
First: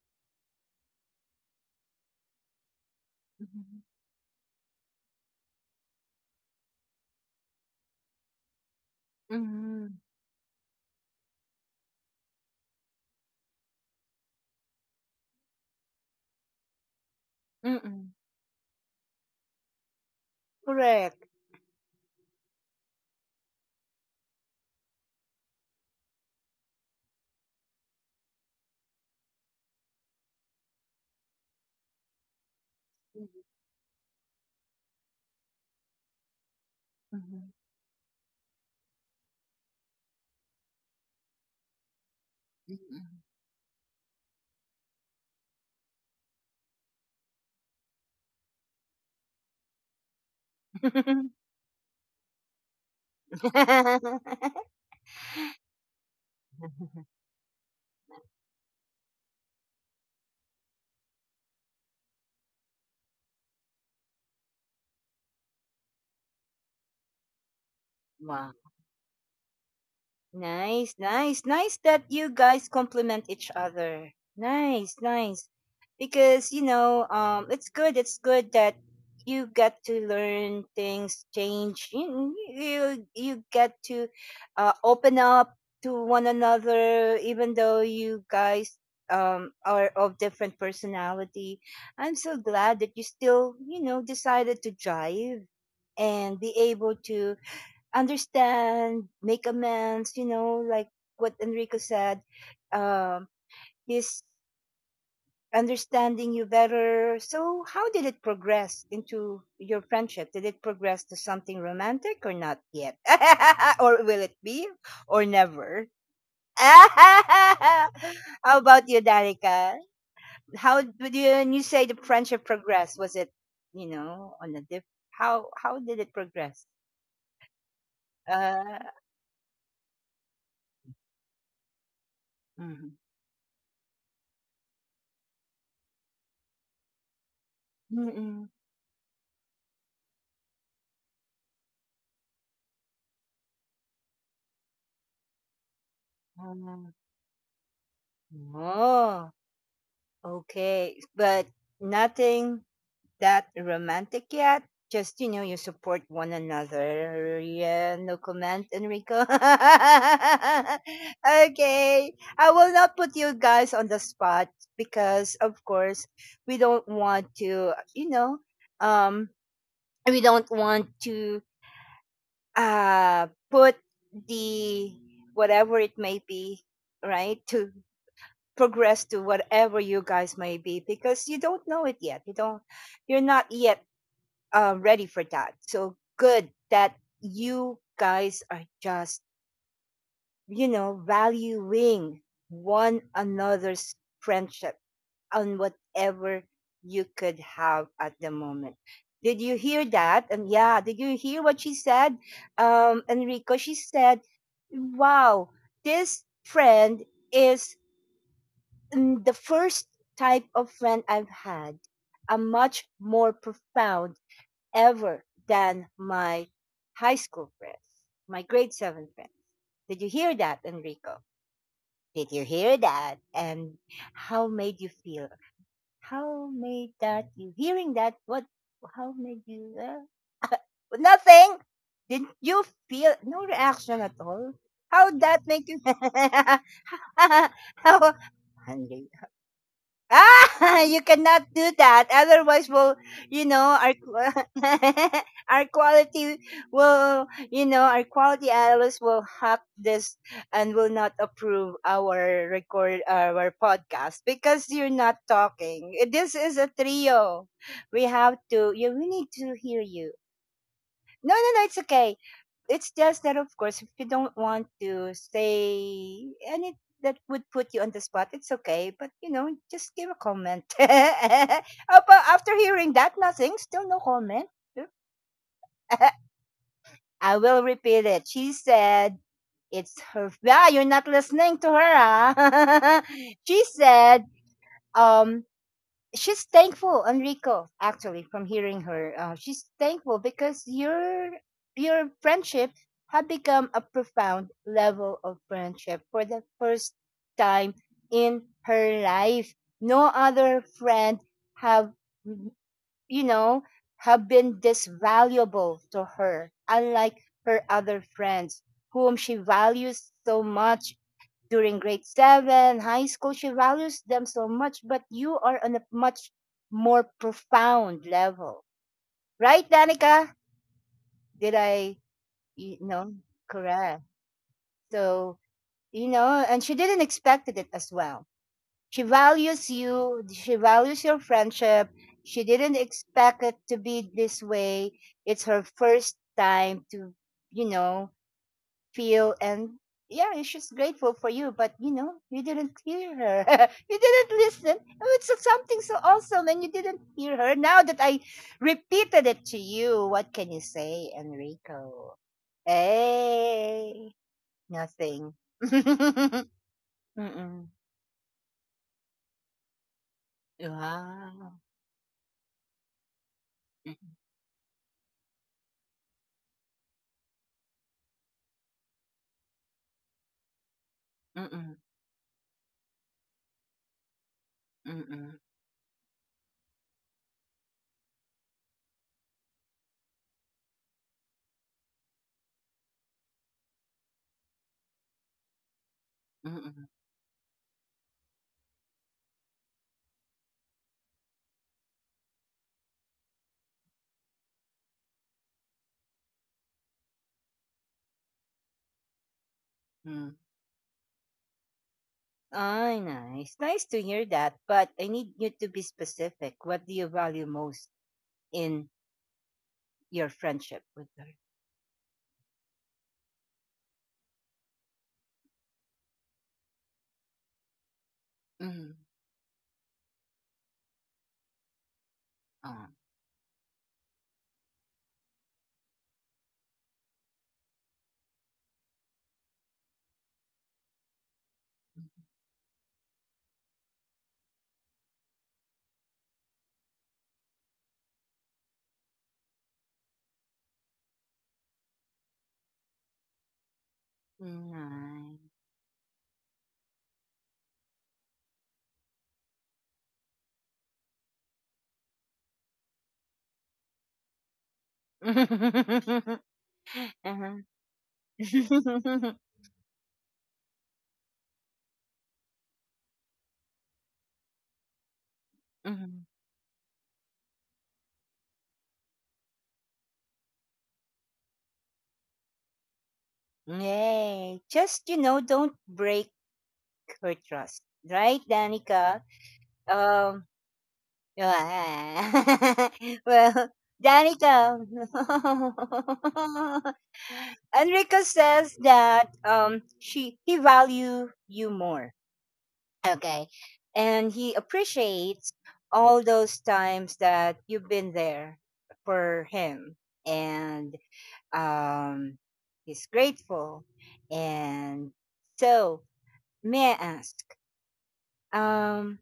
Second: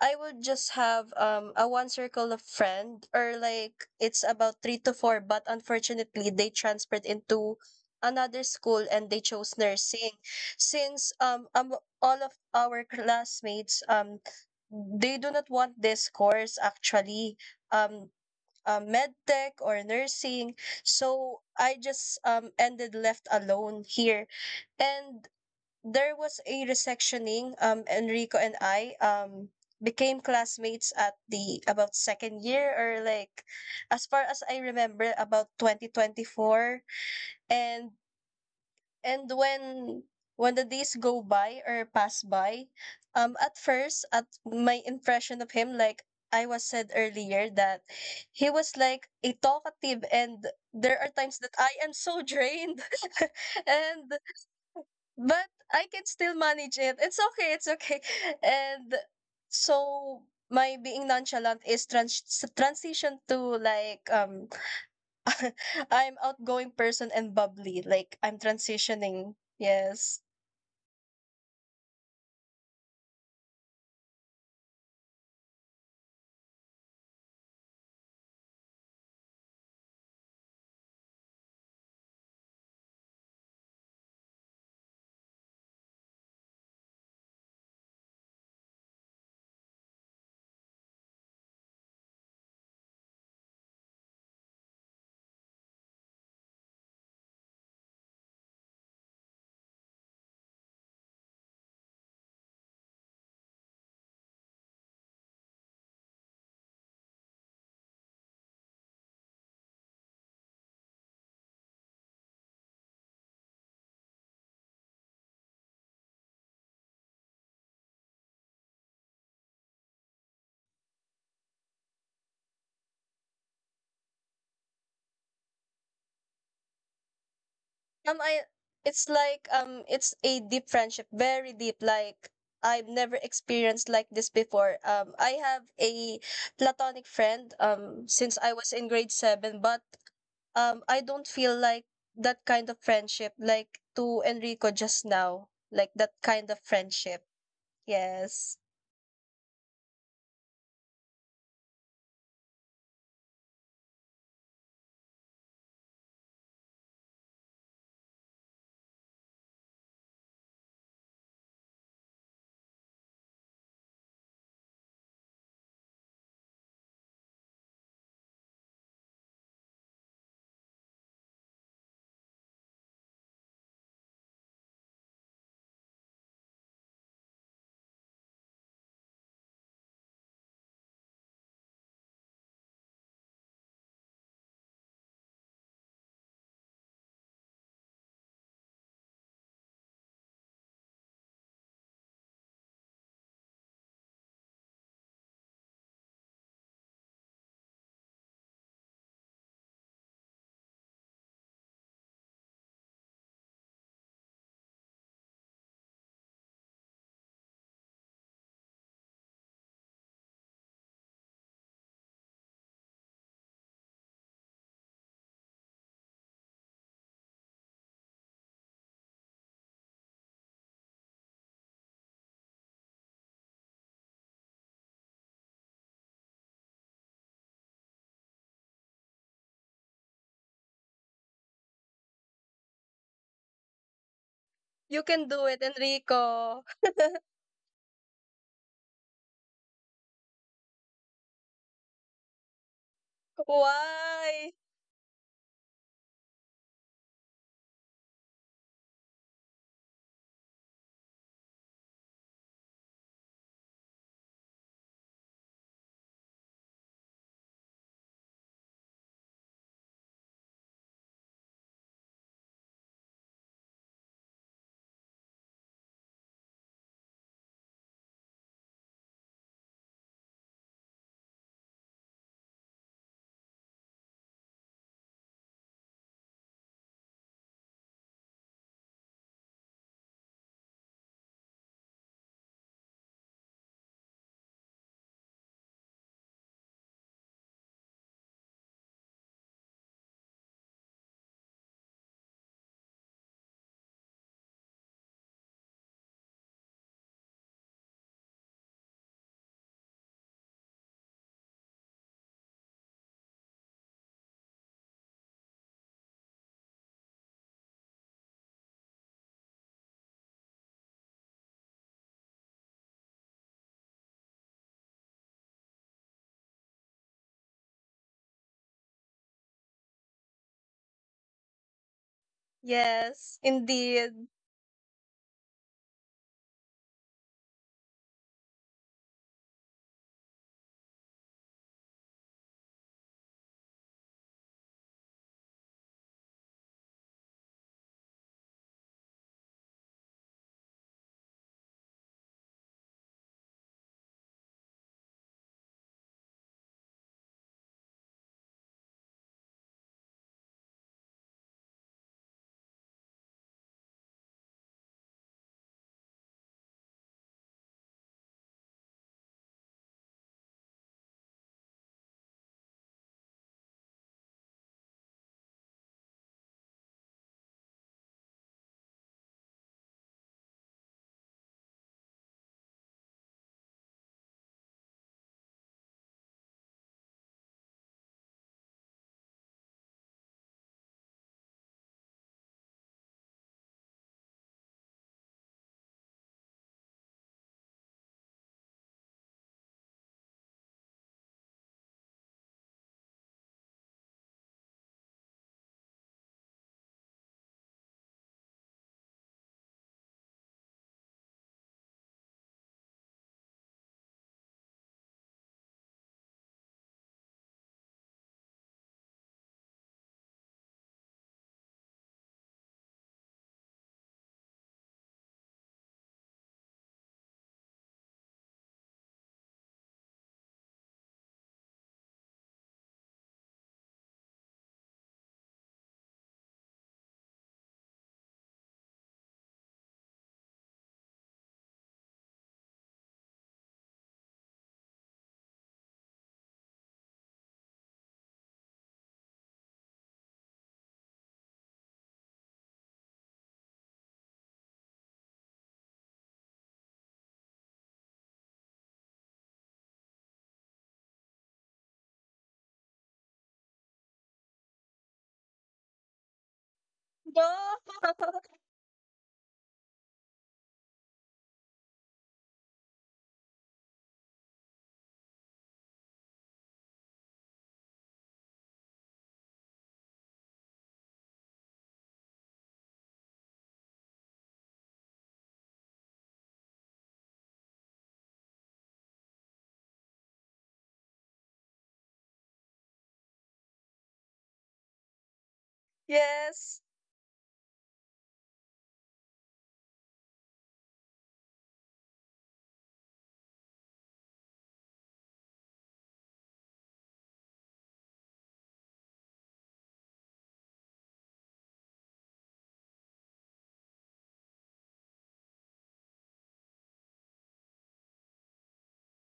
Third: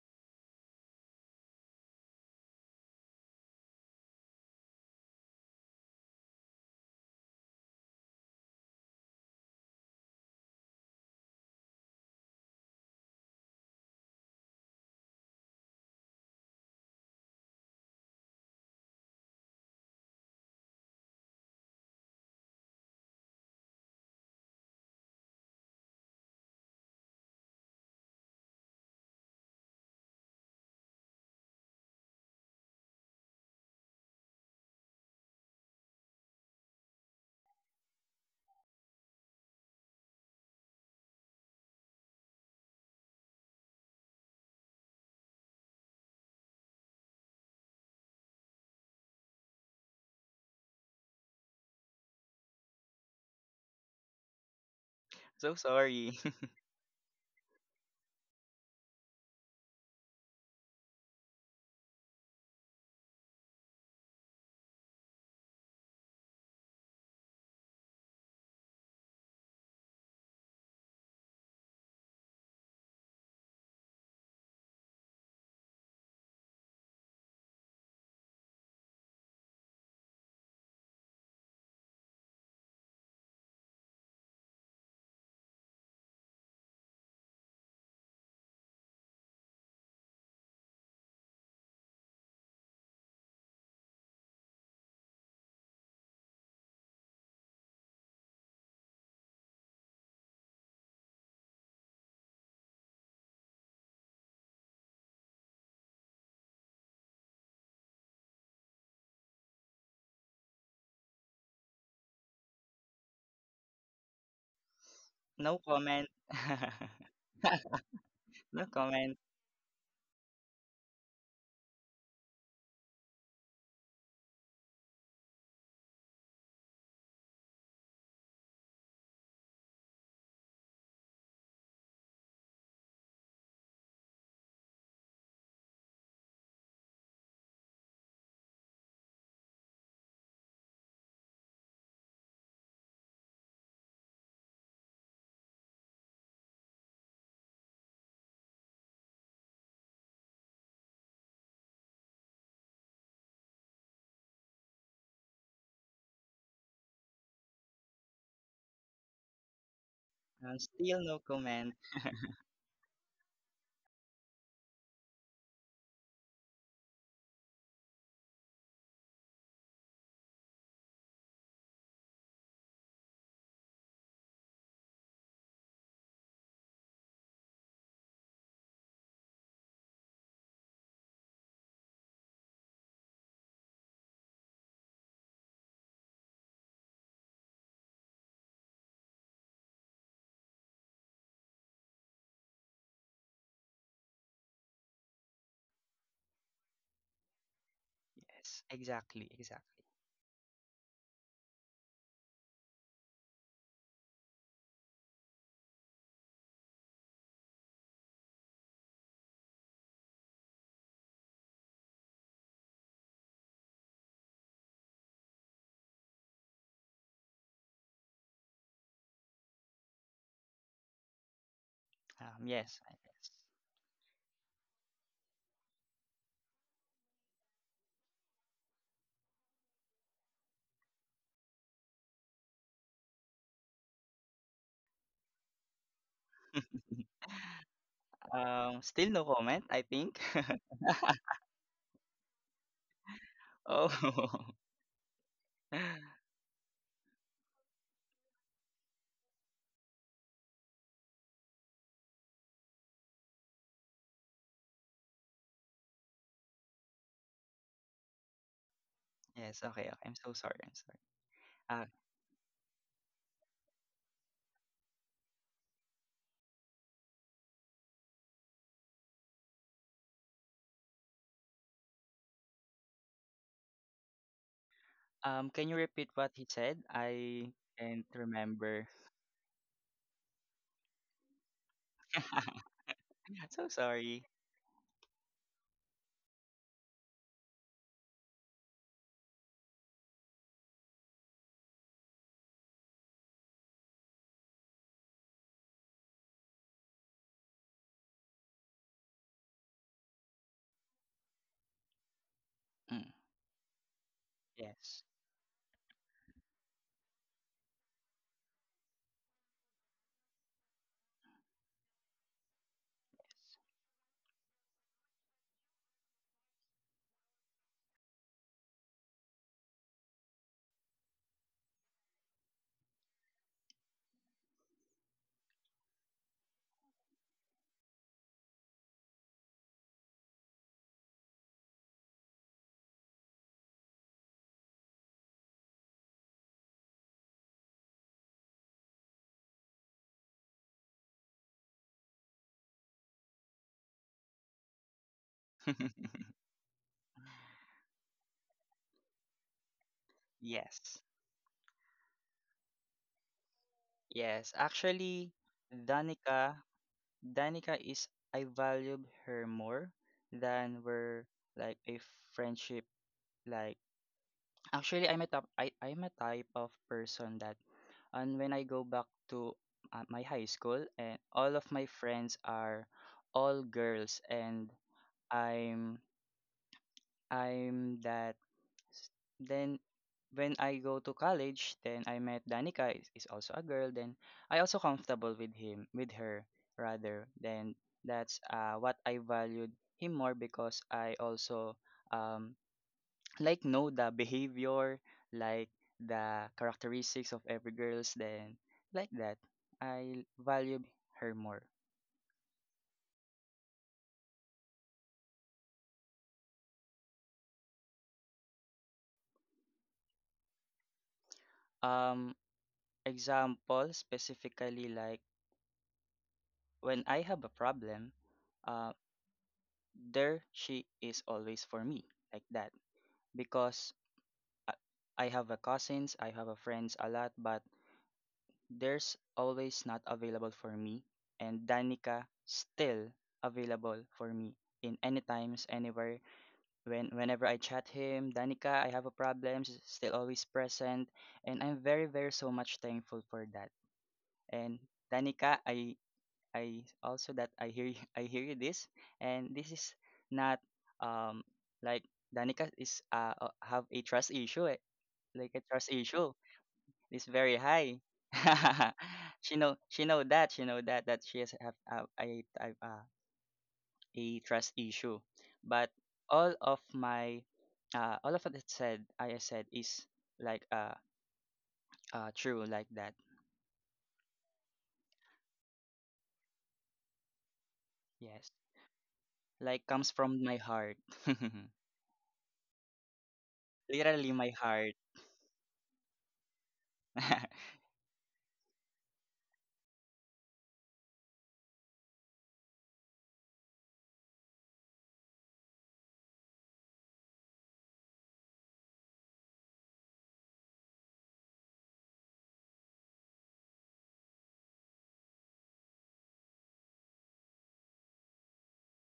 C: I would just have um a one circle of friend, or like it's about three to four, but unfortunately they transferred into another school and they chose
A: mhm,
C: nursing. Since um, um all of our classmates, um they do not want this course actually,
A: mhm,
C: um
A: mhm.
C: uh, med tech or nursing,
A: Correct.
C: so i just um ended left alone here, and there was a resectioning. Um, Enrico and I um became classmates at the about second year, or like as far as I remember, about twenty twenty-four.
A: Mhm,
C: And and when when the days go by or pass by,
A: mhm,
C: um at first, at my impression of him, like I was said earlier, that he was like a talkative, and there are
A: mhm.
C: times that I am so drained and but
B: So
C: I can
B: sorry.
C: still manage it. It's okay, it's okay. And so my being nonchalant is trans- transition to, like, um I'm outgoing person and bubbly. Like I'm
A: Wow.
C: transitioning. Yes.
A: Nice, nice, nice that you guys complement each other. Nice, nice. Because, you know, um it's good, it's good that you get to learn things, change. You you, you get to uh, open up to one another, even though you guys um are of different personality. I'm so glad that you still, you know, decided to drive and be able to understand, make amends, you know, like what Enrico said. Um, he's understanding you better. So, how did it progress into your friendship? Did it progress to something romantic or not yet? Or will it be, or
B: No
A: never?
B: comment.
A: How
B: no
A: about you,
B: comment.
A: Darika? How did you, when you say the friendship progressed? Was it, you know, on a diff? How how did it progress?
C: Um, I
A: Uh,
C: It's like, um it's a deep friendship, very deep. Like I've never experienced like this before. Um, I have a platonic friend um since
A: mm-hmm.
C: I was in grade seven, but um I don't feel like that kind of friendship, like to Enrico just now. Like that kind of friendship. Yes.
A: Oh, okay. But nothing that romantic yet. Just, you know, you support one another. Yeah, no comment, Enrico.
B: Uh, still no comment.
A: Okay. I will not put you guys on the spot because, of course, we don't want to, you know, um, we don't want to uh, put the whatever it may be, right, to progress to whatever you guys may be, because you don't know it yet, you don't, you're not yet uh, ready for that. So good that you guys are just, you know, valuing one another's friendship on whatever you could have at the
B: Yes,
A: moment.
B: exactly,
A: Did you hear
B: exactly.
A: that? And yeah, did you hear what she said, um Enrico? She said, wow, this friend is, mm, the first type of friend I've had, a much more profound ever than my high school friends, my grade seven friends. Did you hear that, Enrico? Did you
B: Um,
A: hear
B: yes, I
A: that?
B: guess.
A: And how made you feel? How made that you hearing that? What? How made you? Uh, nothing. Did you feel no reaction at all?
C: You
A: How
C: can do
A: that
C: it,
A: make you?
C: Enrico.
A: How.
B: Um, still no comment, I think.
A: Ah, you cannot do that. Otherwise, will, you know, our qu-
C: Why?
B: Oh.
A: our quality will, you know, our quality analyst will hack this and will not approve our record, our podcast, because you're not talking. Eh, this is a trio. We have to. You, we need
B: Yes,
A: to
B: okay,
A: hear
B: okay. I'm
A: you.
B: so sorry. I'm sorry.
A: No, no, no. It's
B: Uh,
A: okay. It's just that, of course, if you don't want to say any that would put you on the spot, it's okay. But you know, just give a comment. Apa- After hearing that, nothing. Still no comment.
B: um, can you repeat what he said?
A: I
B: I
A: will repeat
B: can't
A: it. She
B: remember.
A: said, "It's her." Yeah, you're not listening to her. Huh? She
B: So
A: said,
B: sorry.
A: um, she's thankful, Enrico, actually from hearing her, uh, she's thankful because your your friendship had become a profound level of friendship for the first time in her life. No other friend have,
B: Mm,
A: you know, have been this
B: yes.
A: valuable to her, unlike her other friends whom she values so much during grade seven, high school. She values them so much, but you are on a much more profound level. Right, Danica? Did I, you know,
C: Yes,
A: correct?
C: indeed.
A: So, you know, and she didn't expect it as well. She values you, she values your friendship. She didn't expect it to be this way. It's her first time to, you know, feel and yeah, and she's grateful for you, but you know, you didn't hear her. You didn't listen. Oh, it's so- something so awesome and you didn't hear her. Now that I repeated it to you, what can you
B: Yes.
A: say, Enrico? Hey,
B: Yes.
A: nothing.
B: Actually, Danica,
A: Mm-mm.
B: Danica is I valued her more than were
A: Wow.
B: like a friendship like.
A: Mm-mm.
B: Actually, I'm a top, I, I'm a type of person that, and when I go back to uh, my high school, and all of
A: Mm-mm.
B: my friends are all girls, and
A: Mm-mm.
B: I'm I'm that. Then when I go to college, then I met Danica is, is also a girl. Then I also comfortable with him, with her
A: Mm-mm.
B: rather. Then that's uh, what I valued him more, because I also um like know the behavior, like the characteristics of every girls, then like that, I
A: Mm.
B: value her more.
A: Ay, nice. Nice to hear that. But I need you to be specific. What do you value most in your friendship with her?
B: Um, example specifically, like when I have a problem,
A: Mm.
B: uh, there she is always for me like that,
A: Oh,
B: because I, I have a cousins, I have a friends a lot, but there's always not available for me, and Danica still available for me in any times, anywhere. When whenever I chat him, Danica, I have a problem, she's still always present, and I'm very very so much thankful for that. And
A: nice.
B: Danica, I I also that I hear you- I hear you this, and this is not um like Danica is uh uh, have a trust issue, eh, like a trust issue
A: Uh-huh.
B: is very
C: No.
B: high. she know she know that she know that that she has have uh, I I uh, a trust issue. But
A: Mhm.
B: all of my uh, all of what it said I said is like uh, uh true like that.
A: Yay. Just, you know, don't break her trust. Right,
B: Yes.
A: Danica?
B: Like comes
A: Um,
B: from my heart.
A: yeah. Well,
B: Literally my
A: Danica.
B: heart.
C: Yes.
A: Enrico says that um, she he value you more. Okay. And he appreciates all those times that you've been there for him. And um, he's grateful. And so, may I ask, um,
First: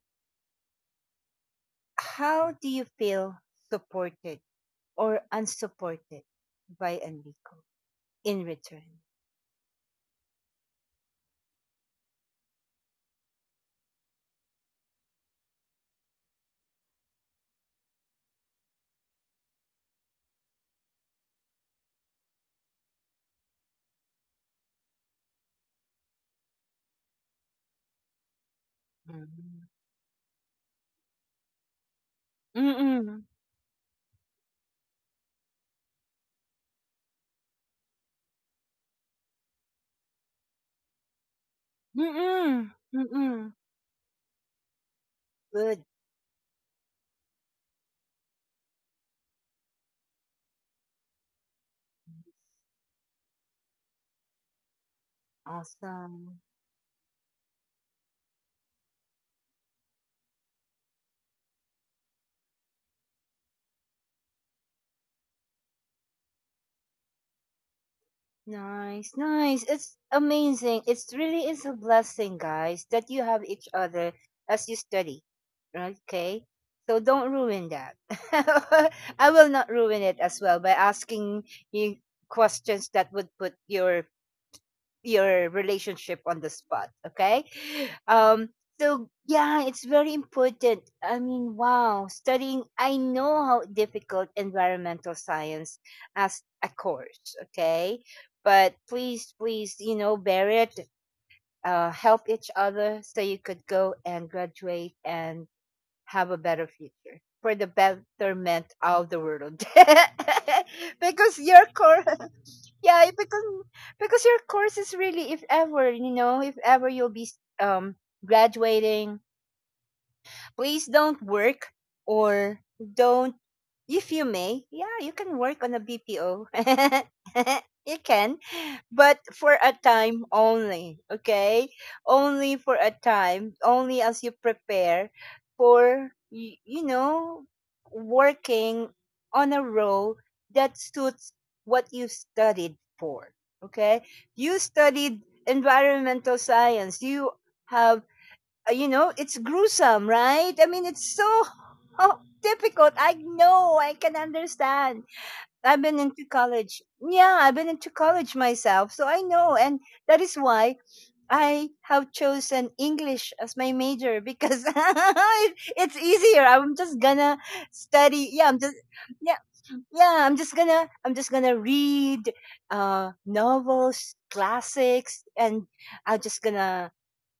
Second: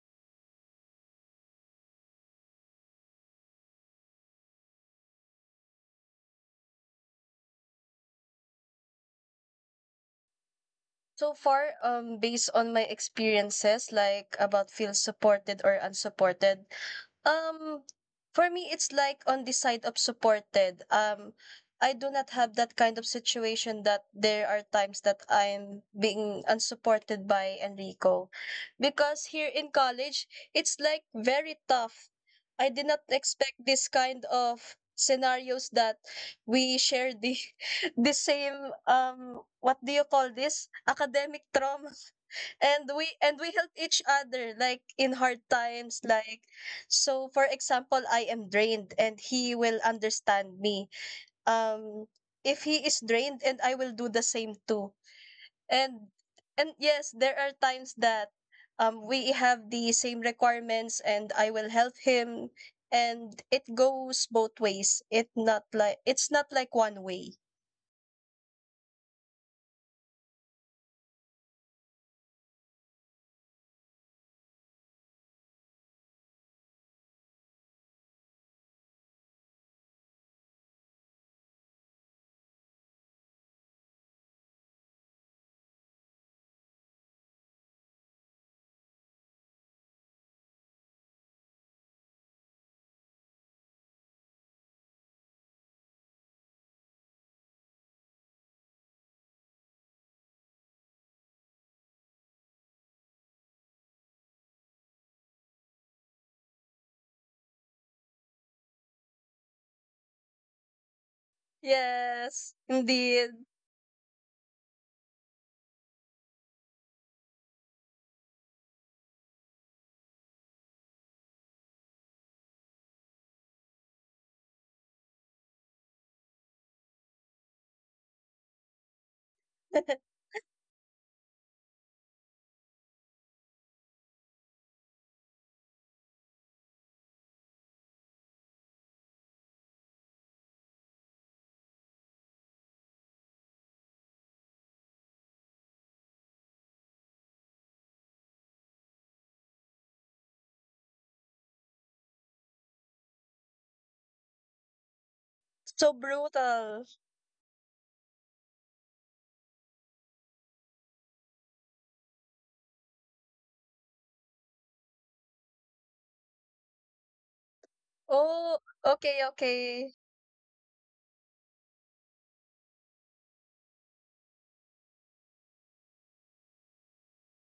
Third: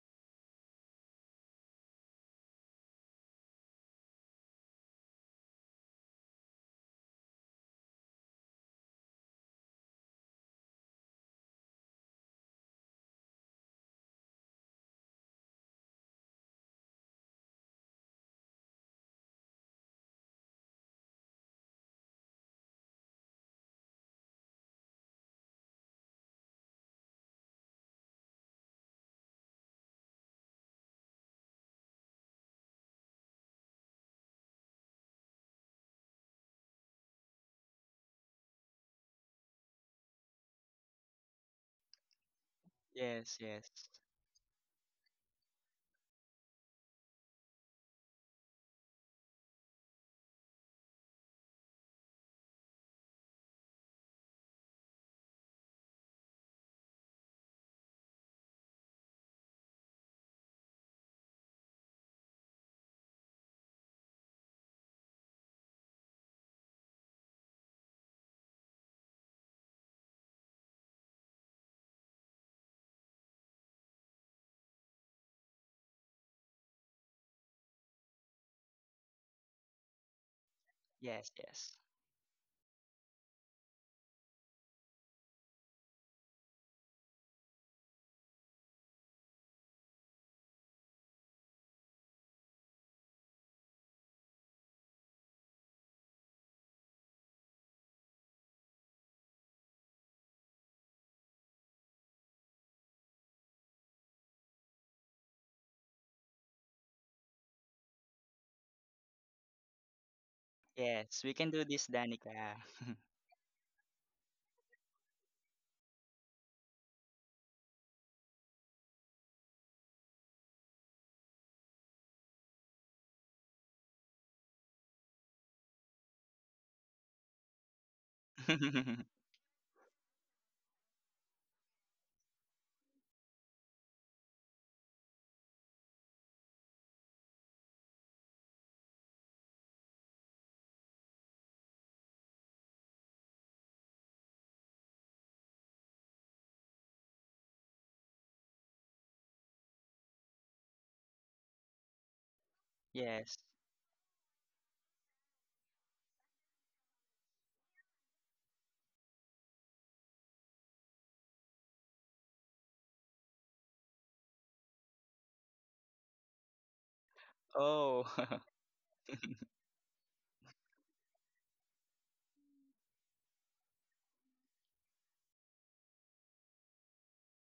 A: how do you feel supported or unsupported by Enrico in return?
C: So far, um, based on my experiences, like about feel supported or unsupported, um, for me, it's like on the side of supported. Um, I do not have that kind of situation that there are times that I'm being unsupported by Enrico. Because here
A: Mm.
C: in college, it's like very tough. I did not
A: Mm-mm.
C: expect this kind of scenarios that we share the the same, um what do you call this, academic trauma,
A: Mm-mm.
C: and we
B: Yes,
C: and we
A: Mm-mm.
B: yes.
C: help each other like in hard
A: Good.
C: times. Like, so for example, i am drained and he will understand me, um if he is drained and i will do the same too. and
A: Awesome.
C: and yes, there are times that um we have the same requirements and i will help him, and it goes both ways, it not like it's not like one way.
A: Nice, nice. It's amazing. It's really is a blessing, guys, that you have each other as you study. Okay? So don't ruin that. I will not ruin it as well by
B: Yes,
A: asking
B: yes.
A: you questions that would put your your relationship on the spot. Okay. um so yeah, it's very important. I mean, wow, studying, I know how difficult environmental science as a course. Okay, but please, please, you know, bear it, uh, help each other so you could go and graduate and have a better future for the betterment of the world.
B: Yes, we
A: Because
B: can do
A: your
B: this,
A: course,
B: Danica.
C: Yes,
A: yeah, it-
C: indeed.
A: because because your course is really, if ever, you know, if ever you'll be um graduating, please don't work, or don't, if you may, yeah, you can work on a BPO. You can, but for a time only, okay, only for a time only, as you prepare for y- you know, working on a role that suits what you studied for. Okay, you studied environmental science. You have, uh, you know, it's gruesome, right? I mean, it's so oh, difficult. I
B: Yes.
A: know, I can understand. I've
C: So
A: been into college.
C: brutal.
A: Yeah, I've been into college myself, so I know. And that is why I have chosen English as my major, because it- it's easier. I'm just gonna
B: Oh.
A: study. Yeah,
C: Oh,
A: I'm just,
C: okay,
A: yeah,
C: okay.
A: yeah, I'm just gonna I'm just gonna read uh novels, classics, and I'm just gonna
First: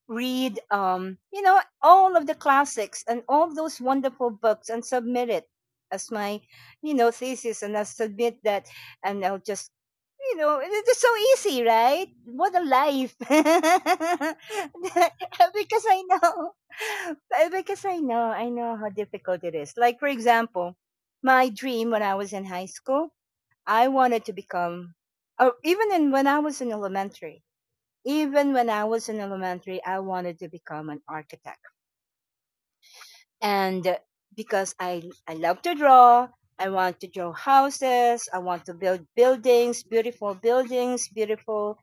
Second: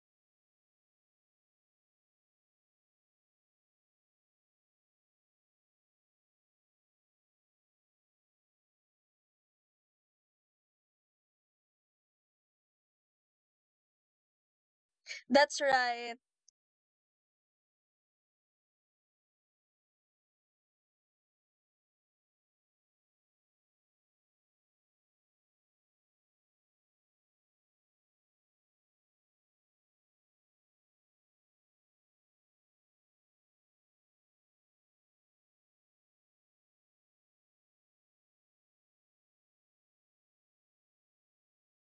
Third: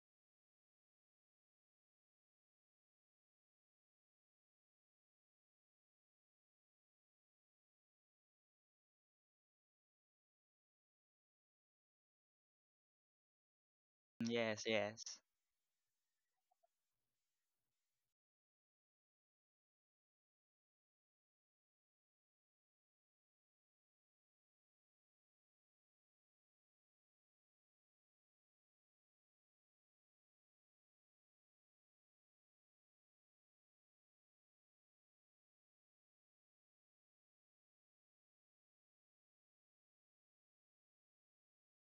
A: read, um you know, all of the classics and all those wonderful books and submit it as my, you know, thesis, and I'll submit that, and I'll just, you know, it- it's so easy, right? What a life.
B: Yes, yes.
C: That's
A: Because I
C: right.
A: know because I know, I know how difficult it is. Like, for example, my dream when I was in high school, I wanted to become, or even in when I was in elementary, even when I was in elementary, I wanted to become an architect. And uh, because I, I love to draw, I want to draw houses, I want to build buildings, beautiful buildings, beautiful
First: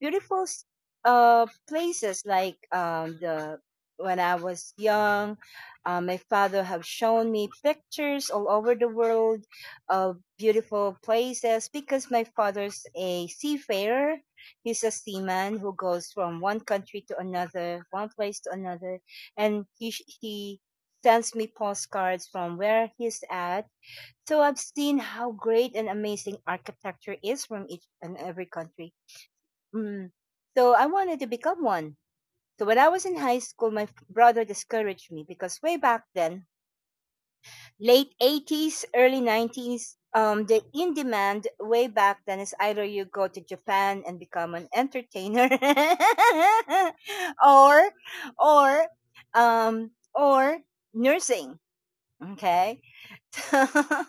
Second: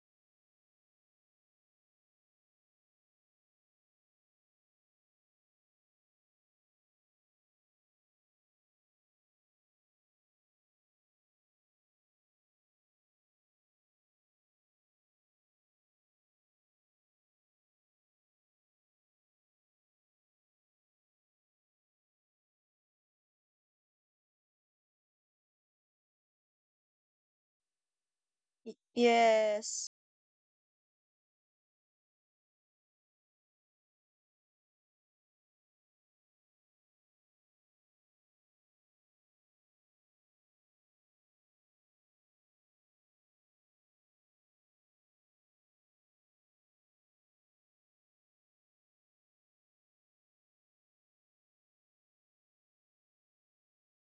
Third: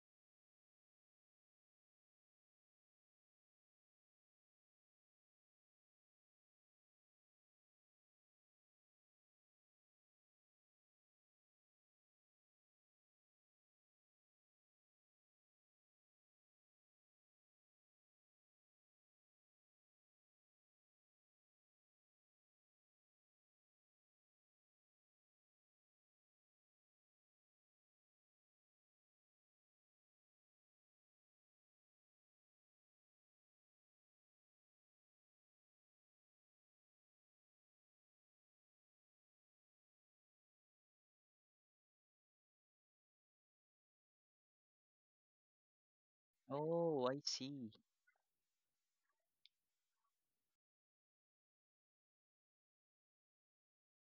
A: beautiful s- uh places like um the when I was young, uh, my father have shown me pictures all over the world of beautiful places, because my father's a seafarer. He's a seaman who goes from one country to another, one place to another, and he sh- he sends me postcards from where he's at. So I've seen how great and amazing architecture is from each and every
C: Y-
A: country.
C: yes.
A: Mm. So I wanted to become one. So when I was in high school, my f- brother discouraged me because way back then, late eighties, early nineties, um, the in demand way back then is either you go to Japan and become an entertainer,
B: Oh, I see.
A: or, or, um, or nursing. Okay.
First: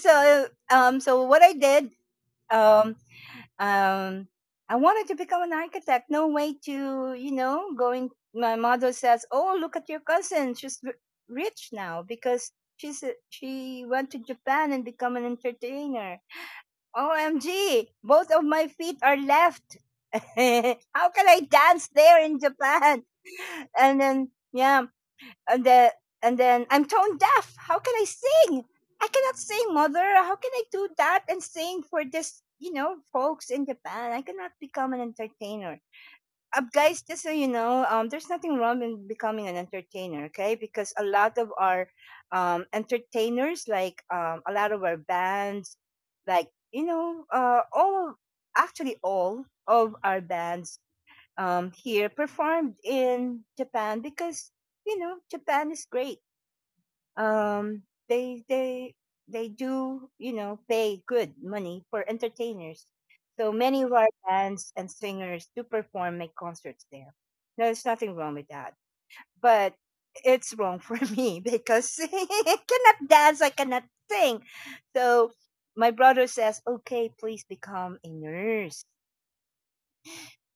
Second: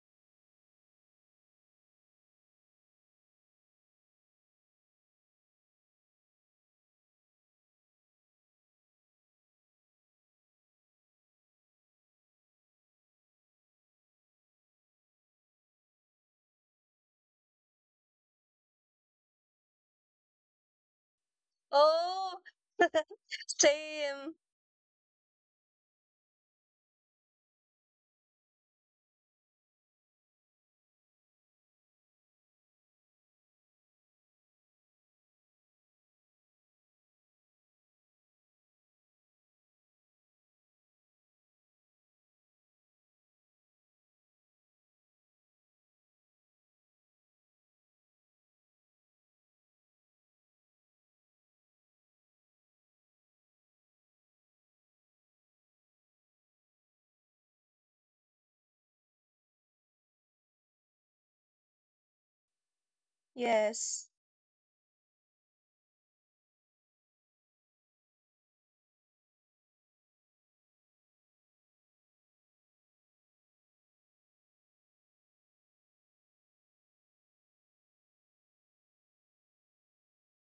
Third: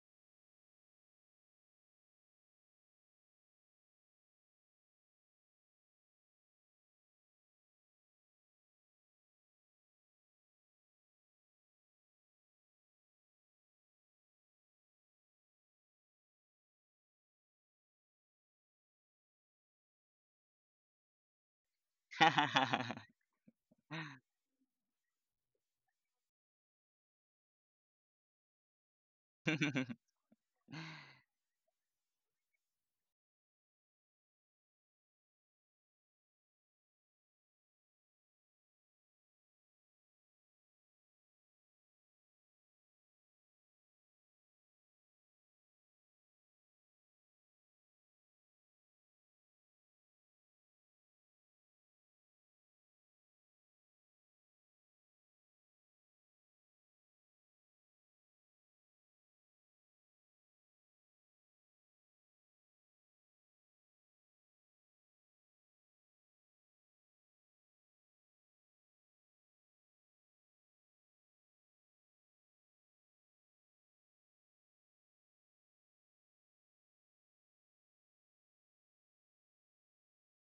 A: So, um, so what I did, um, um I wanted to become an architect. No way to, you know, going. My mother says, "Oh, look at your cousin. She's r- rich now because she's a- she went to Japan and become an entertainer." O M G! Both of my feet are left. How can I dance there in
C: Oh,
A: Japan? And then,
C: same.
A: yeah, and then and then I'm tone deaf. How can I sing? I cannot sing, mother. How can I do that and sing for this, you know, folks in Japan? I cannot become an entertainer. Uh, guys, just so you know, um, there's nothing wrong in becoming an entertainer, okay? Because a lot of our um, entertainers, like um, a lot of our bands, like you know, uh, all actually all of our bands um, here performed in Japan because you know Japan is great. Um, they they they do you know pay good money for entertainers. So many of
C: Yes.
A: our bands and singers do perform make concerts there. No, there's nothing wrong with that, but it's wrong for me because I cannot dance, I cannot sing. So my brother says, "Okay, please become a nurse."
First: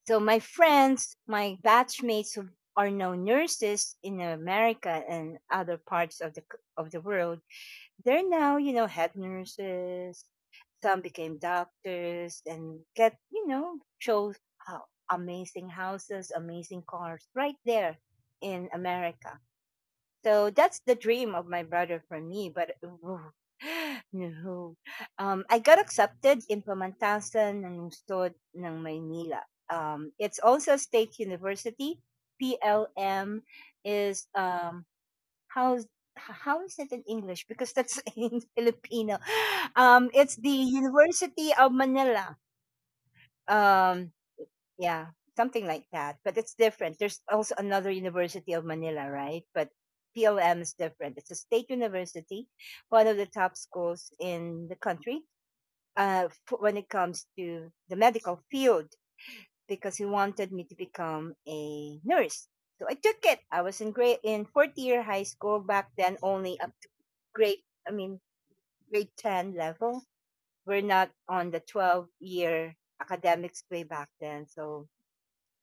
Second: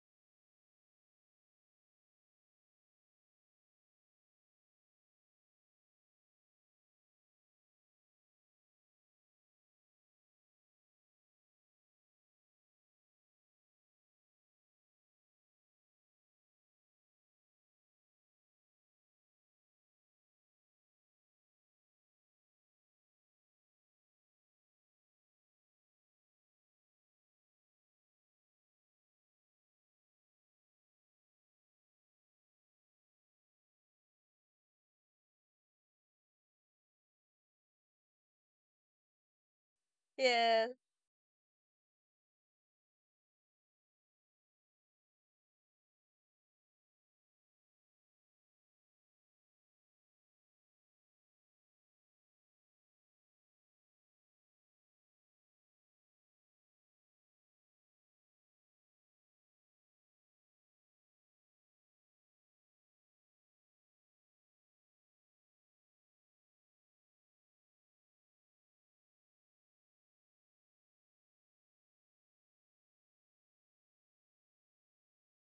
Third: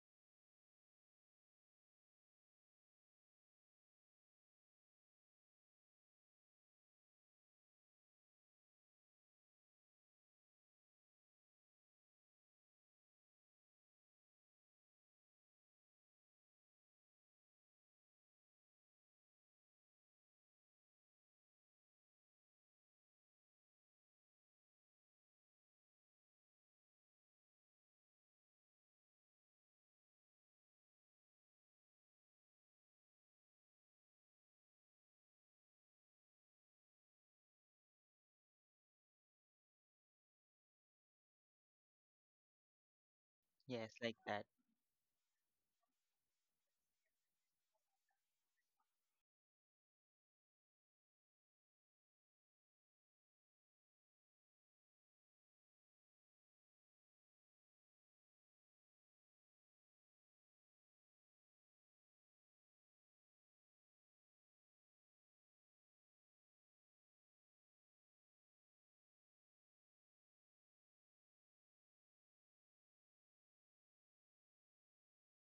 A: So my friends, my batchmates who are now nurses in America and other parts of the c- of the world, they're now you know head nurses. Some became doctors and get you know chose how amazing houses, amazing cars right there in America. So that's the dream of my brother for me. But ooh, no, um, I got accepted in Pamantasan ng Lungsod ng Maynila. Um, it's also state university. P L M is um, how how is it in English? Because that's in Filipino. Um, it's the
C: Yeah.
A: University of Manila.
B: Yes,
A: Um,
B: like that.
A: yeah, something like that. But it's different. There's also another University of Manila, right? But P L M is different. It's a state university, one of the top schools in the country uh, f- when it comes to the medical field, because he wanted me to become a nurse. So I took it. I was in grade in fourth year high school back then, only up to grade. I mean grade ten level. We're not on the twelve year academics way back then. So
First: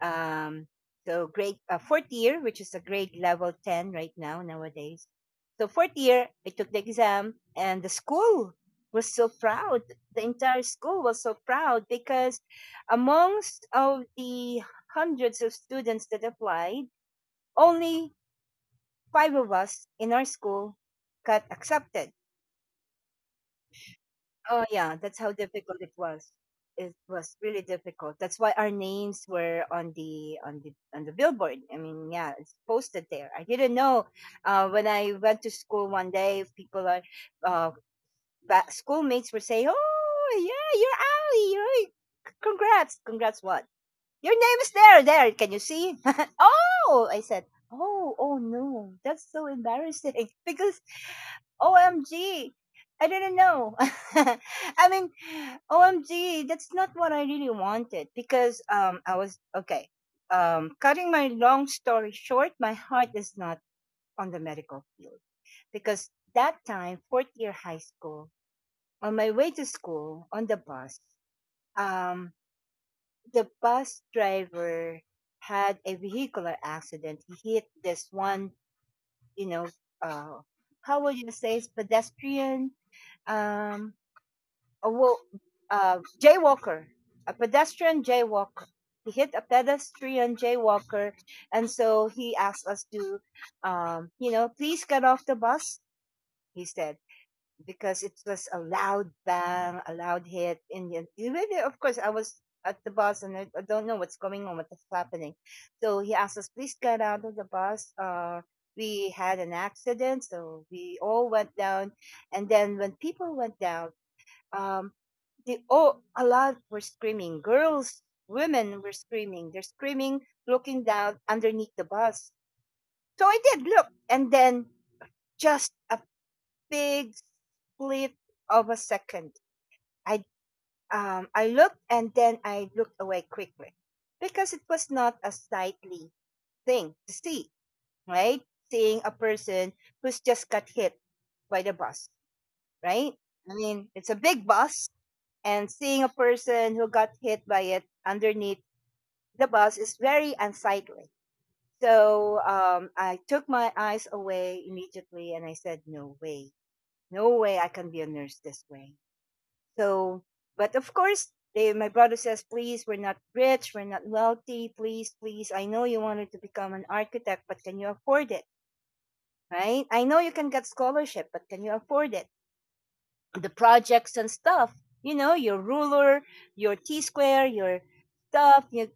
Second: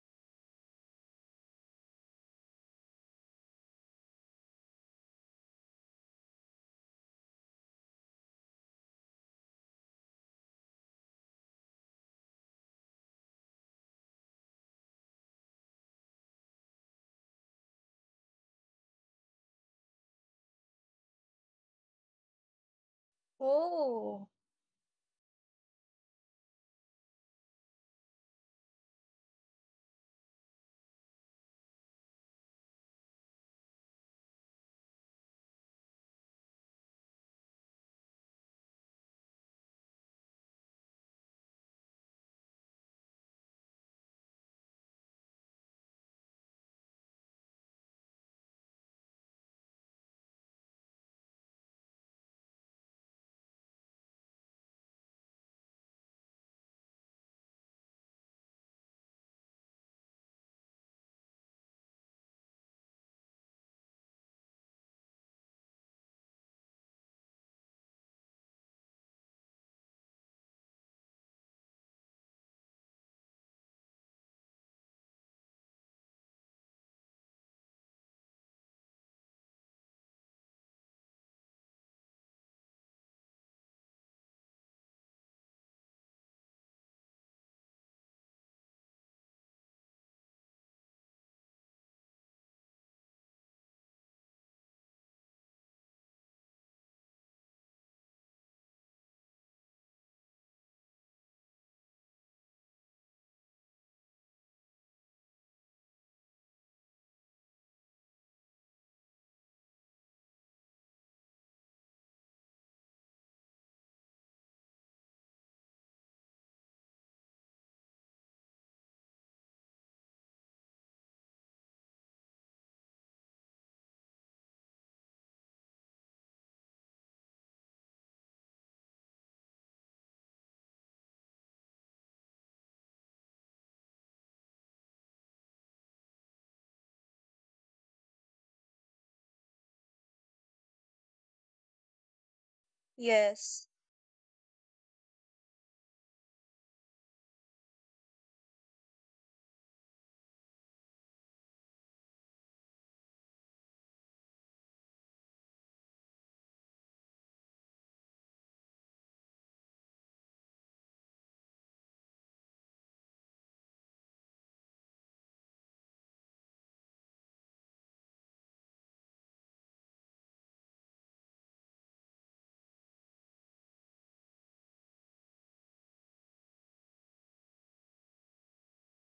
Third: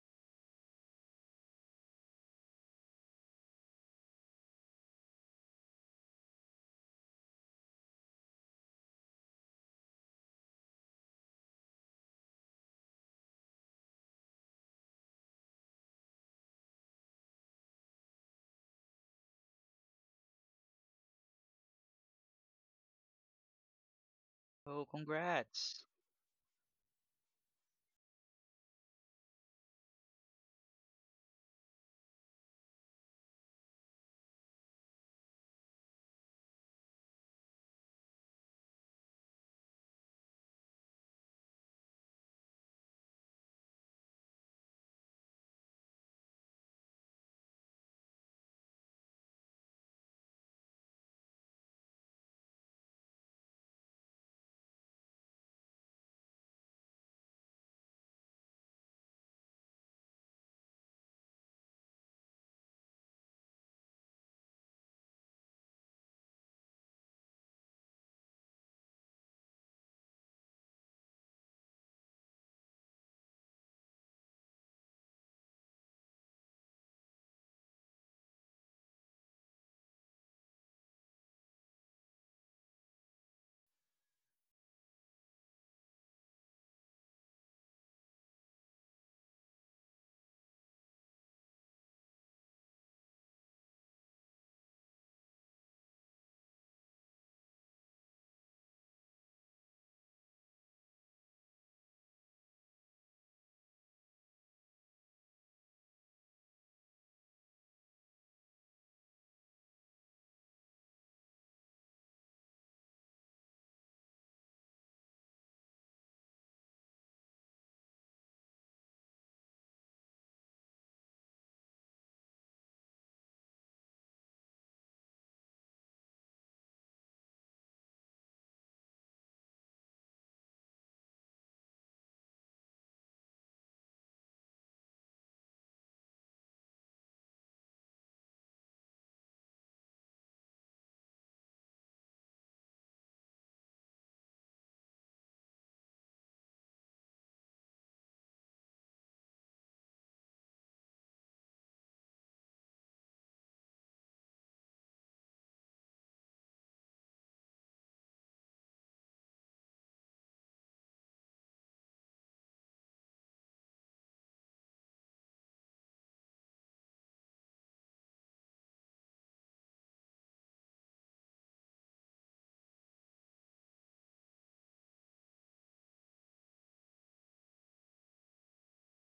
A: um, so grade uh, fourth year, which is a grade level ten right now nowadays. So fourth year, I took the exam, and the school was so proud. The entire school was so proud because amongst of the hundreds of students that applied, only five of us in our school got accepted.
C: Oh,
A: Oh
B: Oh,
A: yeah, that's how difficult
B: congrats.
A: it was. It was really difficult. That's why our names were on the on the on the billboard. I mean, yeah, it's posted there. I didn't know. Uh, when I went to school one day, people are uh, ba- schoolmates were saying, "Oh, yeah, you're Ali. You're c- congrats, congrats. What? Your name is there. There. Can you see?" Oh, I said. Oh, oh no, that's so embarrassing because O M G. I didn't know. I mean, O M G, that's not what I really wanted because um I was okay. Um cutting my long story short, my heart is not on the medical field because that time, fourth year high school, on my way to school on the bus, um the bus driver had a vehicular accident. He hit this one, you know, uh how would you say, it's pedestrian, um a wo- uh, jaywalker, a pedestrian jaywalker. He hit a pedestrian jaywalker, and so he asked us to, um, you know, please get off the bus. He said because it was a loud bang, a loud hit, and yet- really, of course, I was at the bus and I, I don't know what's going on, what's happening. So he asked us, please get out of the bus. Uh, we had an accident, so we all went down, and then when people went down, um the oh a lot were screaming. Girls, women were screaming, they're screaming, looking down underneath the bus. So I did look, and then, just a big split of a second, i um I looked and then I looked away quickly because it was not a sightly thing to see, right? Seeing a person who's just got hit by the bus, right? I
C: yes.
A: mean, it's a big bus, and seeing a person who got hit by it underneath the bus is very unsightly. So um, I took my eyes away immediately and I said, "No way, no way I can be a nurse this way." So, but of course, they, my brother says, "Please, we're not rich, we're not wealthy, please, please. I know you wanted to become an architect, but can you afford it? Right? I know you can get scholarship, but can you afford it? The projects and stuff. You know, your ruler, your T square, your stuff, you,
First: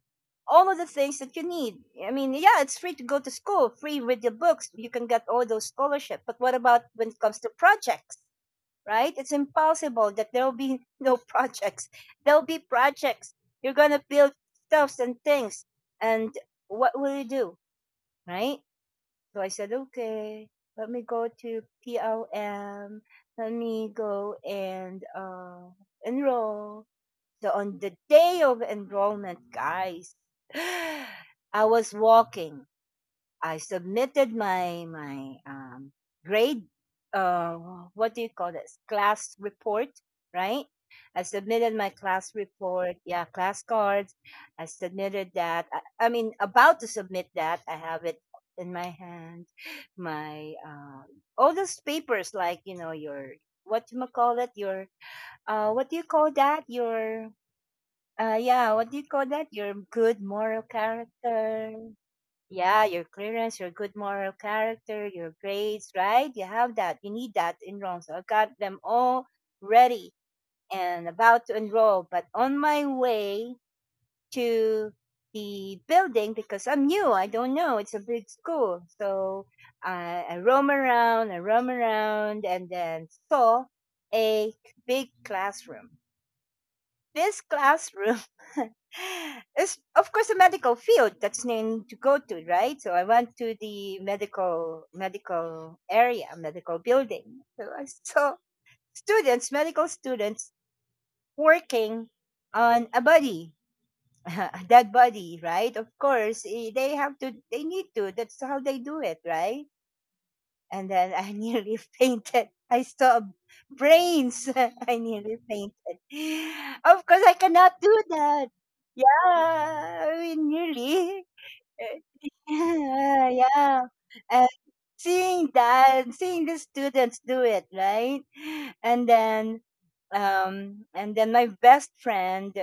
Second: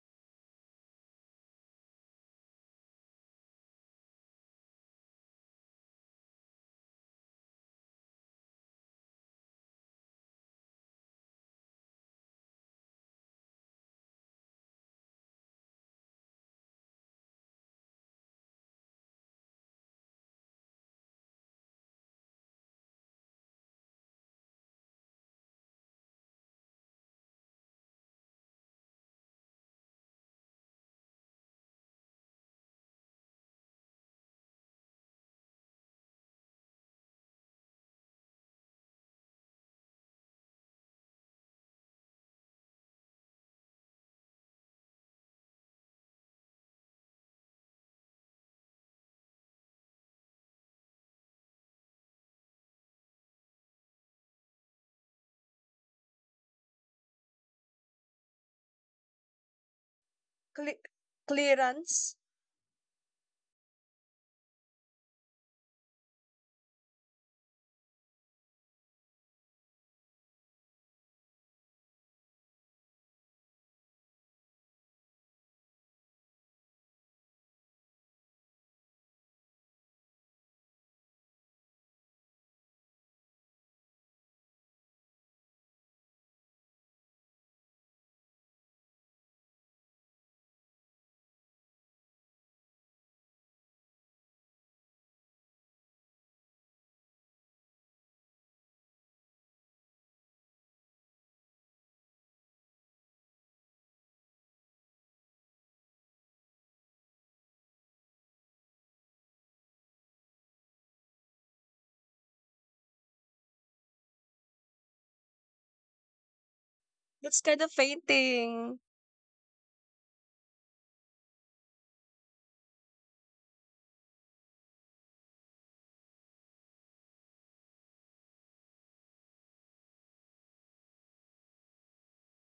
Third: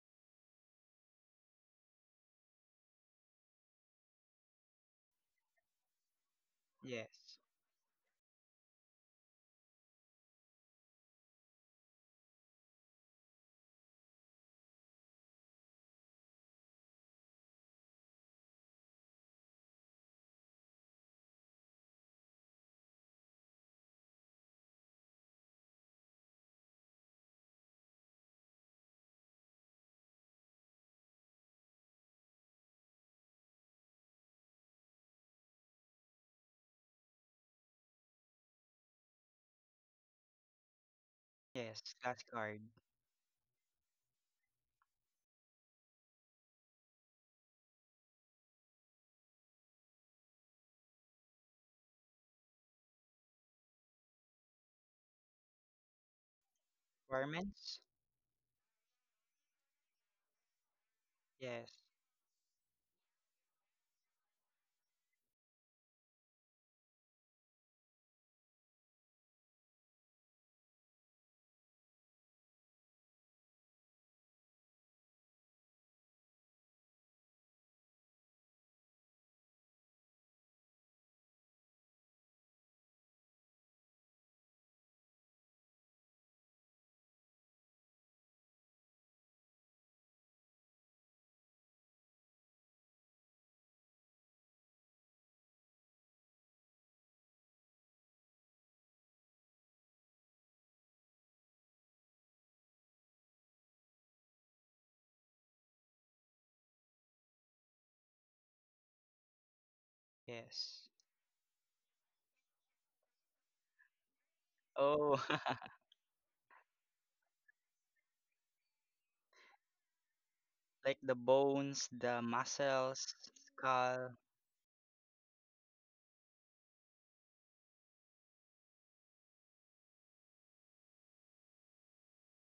A: all of the things that you need. I mean, yeah, it's free to go to school, free with your books. You can get all those scholarships. But what about when it comes
B: Yes.
A: to projects, right? It's impossible that there will be no projects. There'll be projects. You're going to build stuffs and things. And what will you do, right?" So I said, okay, let me go to P L M. Let me go and uh, enroll. So on the day of enrollment, guys, I was walking. I submitted my my um, grade. Uh, what do you call this? Class report, right? I submitted
B: Yes.
A: my
B: Last
A: class
B: card.
A: report. Yeah, class cards. I submitted that. I, I mean, about to submit that. I have it in my hand. My uh, all those papers, like you know, your what you call it, your uh, what do you call that? Your
B: Requirements?
A: uh, yeah, what do you call that? Your good moral
C: Cle-
B: Yes.
A: character.
C: Clearance.
A: Yeah, your clearance, your good moral character, your grades, right? You have that. You need that in Rome. So I got them all ready and about to enroll. But on my way to the building, because I'm new, I don't know. It's a big school. So I, I roam around, I roam around, and then saw a big classroom, this classroom is, of course, a medical field that's named to go to, right? So I went to the medical medical area, medical building. So I saw students, medical students, working on a body, a dead body, right? Of course, eh, they have to, they need to. That's how they do it, right? And
B: Yes.
A: then I nearly fainted. I saw brains. I
B: Oh,
A: nearly fainted. Of course, I
C: That's kind
A: cannot
C: of
A: do that.
C: fainting.
A: Yeah, I mean,
B: like
A: nearly.
B: the bones, the muscles,
A: Yeah, yeah.
B: skull.
A: And seeing that, seeing the students do it, right? And then, um, and then my best friend,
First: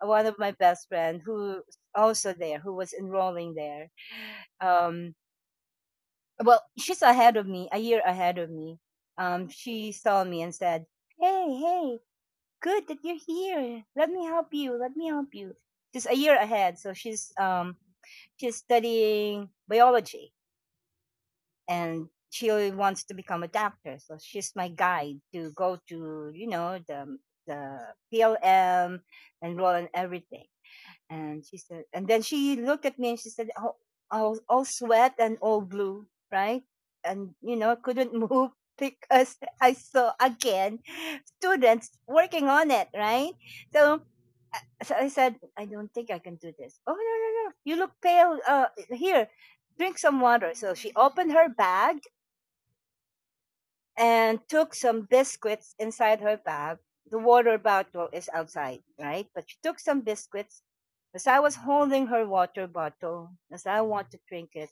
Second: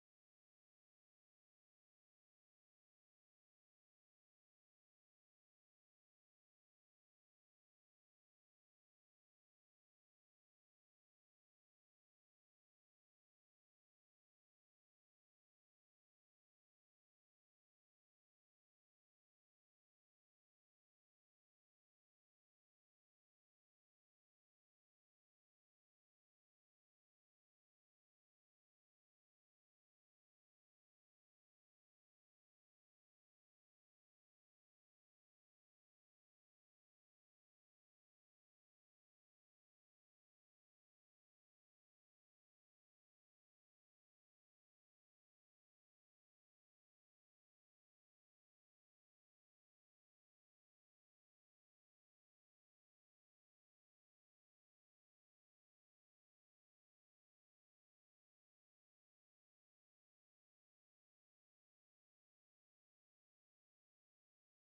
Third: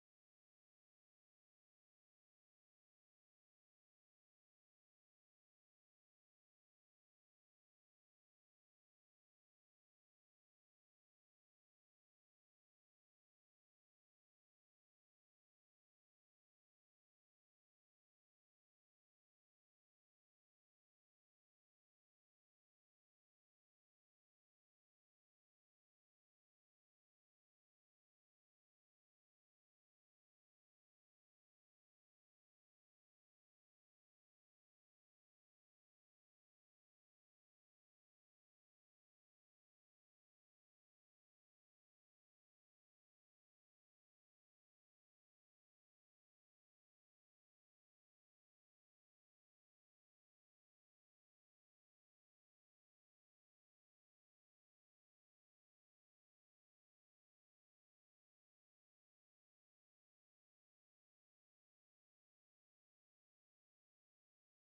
A: one of my best friend, who also there, who was enrolling there, um, well, she's ahead of me, a year ahead of me. Um, she saw me and said, "Hey, hey, good that you're here. Let me help you. Let me help you." She's a year ahead, so she's um, she's studying biology, and she wants to become a doctor. So she's my guide to go to, you know, the the P L M, enroll in everything. And she said, and then she looked at me and she said, all, all, all sweat and all blue, right? And, you know, couldn't move because I saw again students working on it, right? So, so I said, I don't think I can do this. Oh, no, no, no. You look pale. Uh, here, drink some water. So she opened her bag and took some biscuits inside her bag. The water bottle is outside, right? But she took some biscuits. As I was holding her water bottle, as I want to drink it,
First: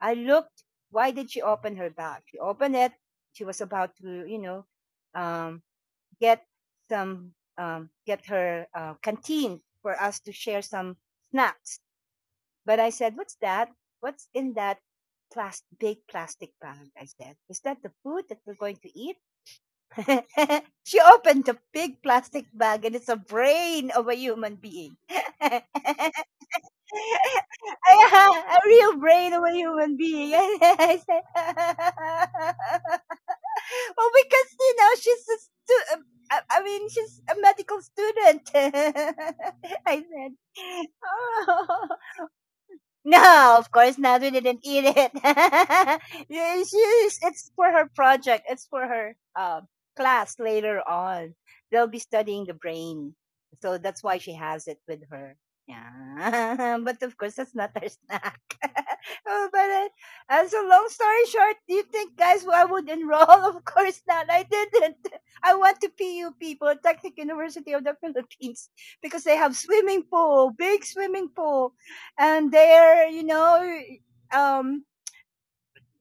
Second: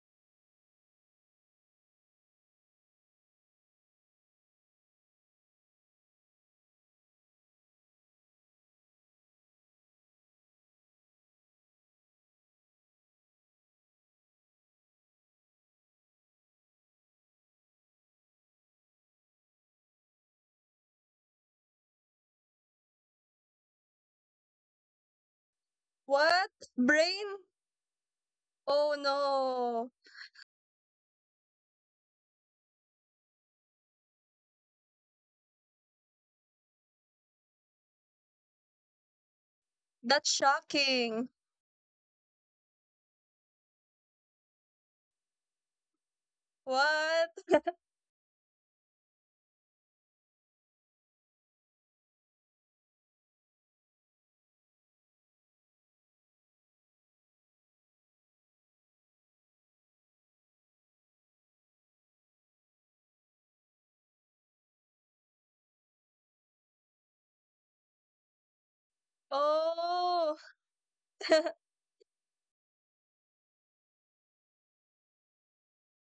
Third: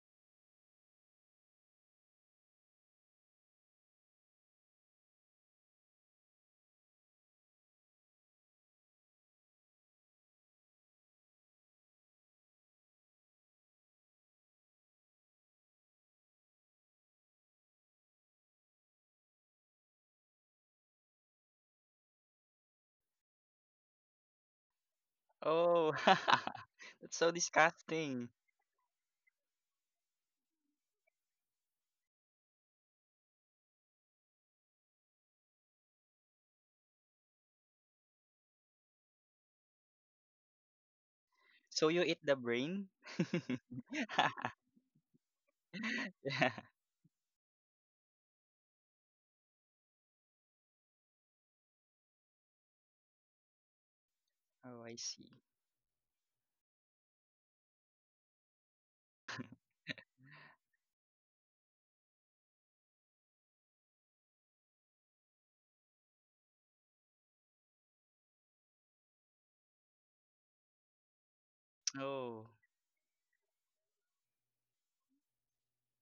A: I looked. Why did she open her bag? She opened it. She was about to, you know, um, get some, um, get her uh, canteen for us to share some snacks. But I said, "What's that? What's in that plastic, big plastic bag?" I said, "Is that the food that we're going to eat?" She opened the big plastic bag and it's a brain of a human being.
B: Oh,
C: What?
B: that's so
C: Brain?
A: Yeah,
B: disgusting.
A: a
C: Oh
A: real brain of a
C: no.
A: human being. I said, well, because, you know, she's a stu- um, I I mean, she's a medical student. I
C: That's
A: said,
C: shocking.
A: oh.
B: So you eat the brain?
A: No, of course not. We didn't eat it.
B: Yeah.
A: Yeah, she's-
C: What?
A: it's for her project. It's for her um, class later on. They'll be studying the brain. So that's why she has it
B: Oh, I
A: with her.
B: see.
A: Yeah. But of course, that's not her snack. Oh, but uh, as a long story short, do you think, guys, I would enroll? Of course not. I didn't. I went to P U people, Technic University of the Philippines, because they have swimming
C: Oh.
A: pool, big swimming pool
B: Oh,
A: and there, you know, um,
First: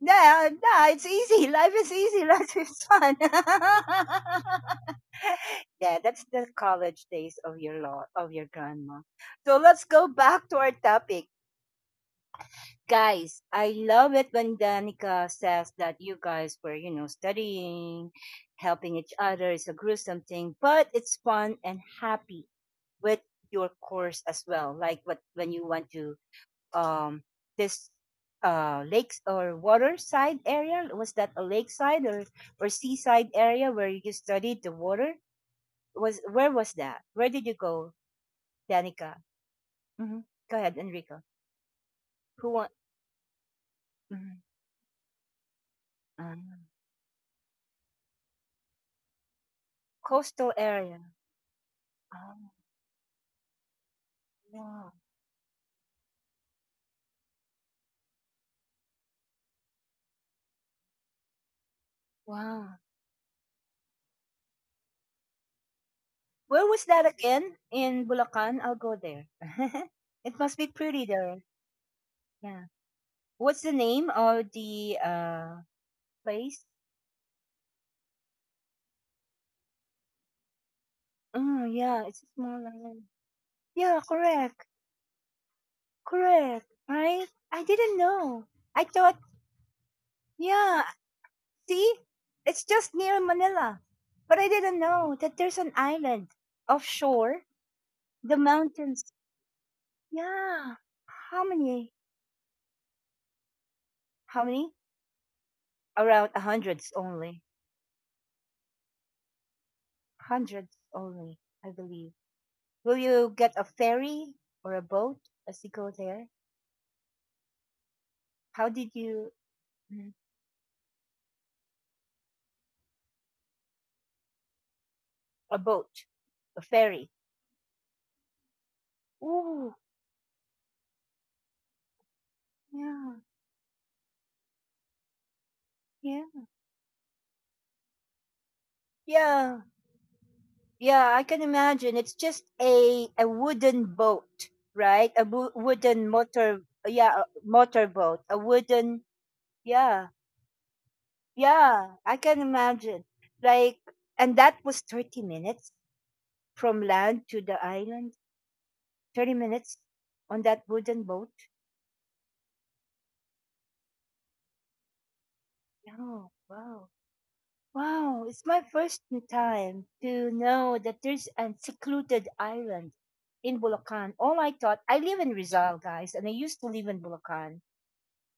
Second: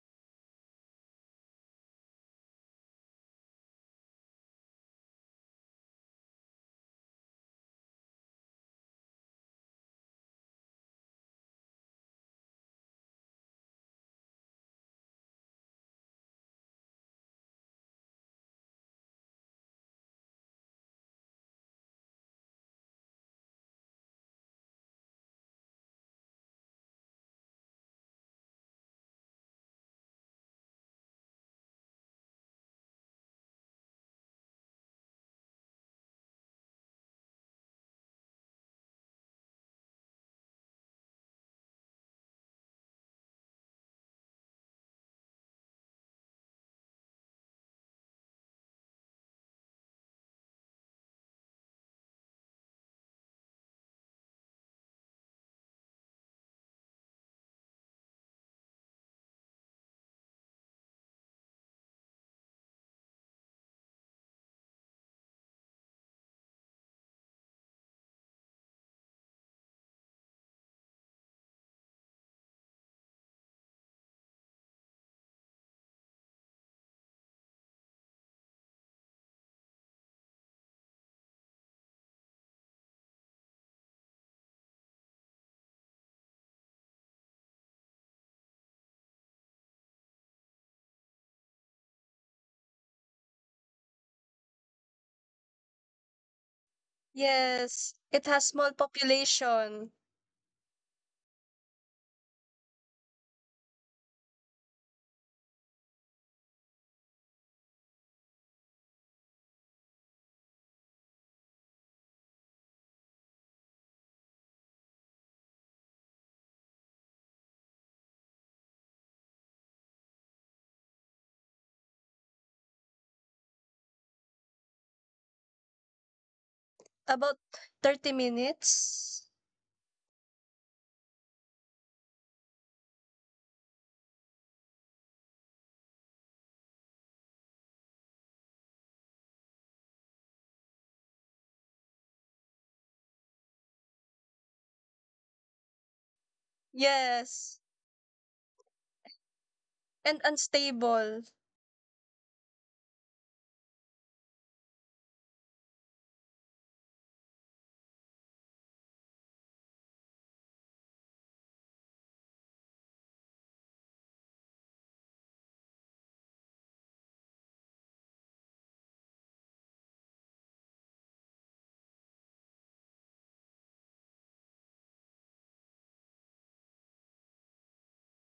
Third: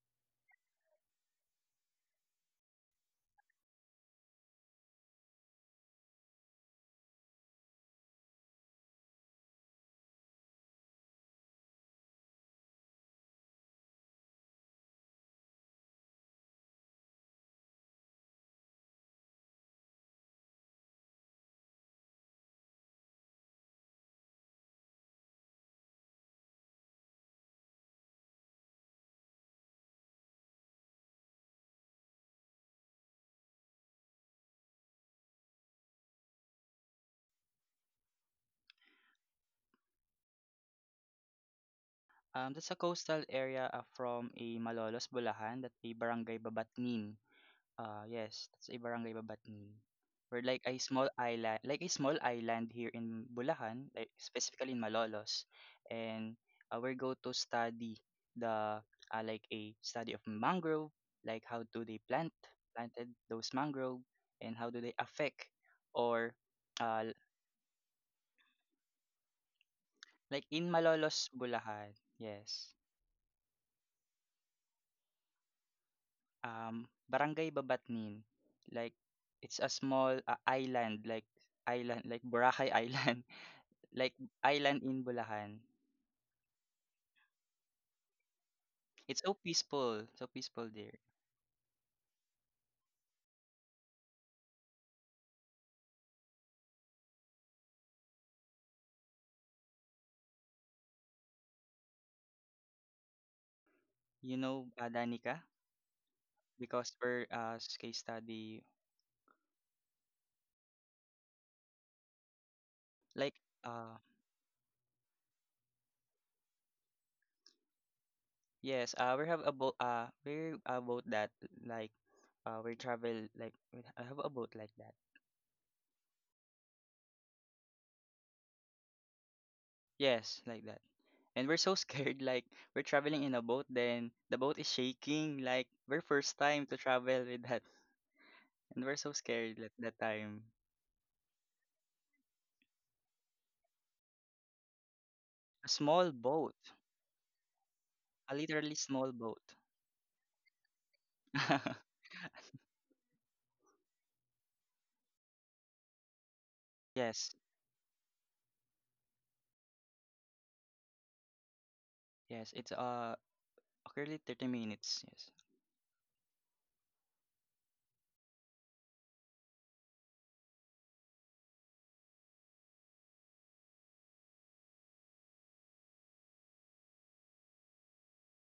A: yeah, yeah, it's easy. Life is easy. Life is fun. Yeah, that's the college days of your law of your grandma. So let's go back to our topic, guys. I love it when Danica says that you guys were, you know, studying, helping each other. It's a gruesome thing, but it's fun and happy with your course as well. Like, what when you want to um this uh lakes or waterside area. Was that a lakeside or or seaside area where you studied the water was? Where was that? Where did you go, Danica? Hmm. Go ahead, Enrico.
B: um,
A: Who
B: that's a
A: want?
B: coastal area uh, from
A: Mhm.
B: a Malolos, Bulacan, that a barangay
A: Um,
B: Babatnin. Uh, yes, that's a barangay Babatnin. We're
A: Coastal
B: like a
A: area.
B: small island, like a small
A: Oh,
B: island here in Bulacan, like specifically in
A: wow,
B: Malolos, and uh, we go to study the uh, like a study of mangrove, like how do they plant
A: wow.
B: planted those mangrove, and how do they affect, or
A: Where was that
B: uh, l-
A: again in Bulacan? I'll go there. It
B: like
A: must be
B: in
A: pretty
B: Malolos,
A: there.
B: Bulacan,
A: Yeah,
B: yes,
A: what's the name of the uh place?
B: um, barangay Babatnin, like it's a small uh, island, like
A: Oh
B: island,
A: yeah,
B: like
A: it's a small
B: Boracay
A: island.
B: Island.
A: Yeah,
B: Like
A: correct.
B: island in Bulacan.
A: Correct. Right? I didn't know. I thought,
B: It's so peaceful, so peaceful
A: yeah,
B: there.
A: see? It's just near Manila. But I didn't know that there's an island offshore,
C: Yes. It
A: the
C: has small
A: mountains.
C: population.
A: Yeah. How many?
B: You
A: How
B: know,
A: many?
B: uh, Danica,
A: Around a
B: because
A: hundreds
B: we're
A: only.
B: uh s- case study
A: Hundreds only, I believe. Will you
B: like
A: get a
B: uh
A: ferry or a boat as you go there? How did
B: yes, uh we
A: you,
B: have a boat, uh
A: mm,
B: we're a boat that like uh we travel like we h- I have a boat like that.
A: a boat, a ferry?
C: About thirty minutes.
A: Ooh,
B: Yes, like that. And we're so scared, like we're
A: yeah,
B: traveling in a boat, then the boat is shaking, like we're
A: yeah.
B: first time to travel with that, and we're so scared
A: Yeah,
B: at that time.
A: yeah, I can imagine. It's just a a wooden boat, right? A wo-
B: A small
A: wooden
B: boat,
A: motor, yeah, a
C: Yes.
A: motor boat.
B: a
A: A
B: literally
A: wooden,
B: small boat.
A: yeah,
C: And unstable.
A: yeah. I can imagine. Like, and that was thirty minutes from land
B: Yes.
A: to the island. Thirty minutes on that wooden boat.
B: Yes, it's uh currently thirty minutes. Yes.
A: Yeah, wow, wow. It's my first time to know that there's a secluded island in Bulacan. All I thought, I live in Rizal, guys, and I used to live in Bulacan.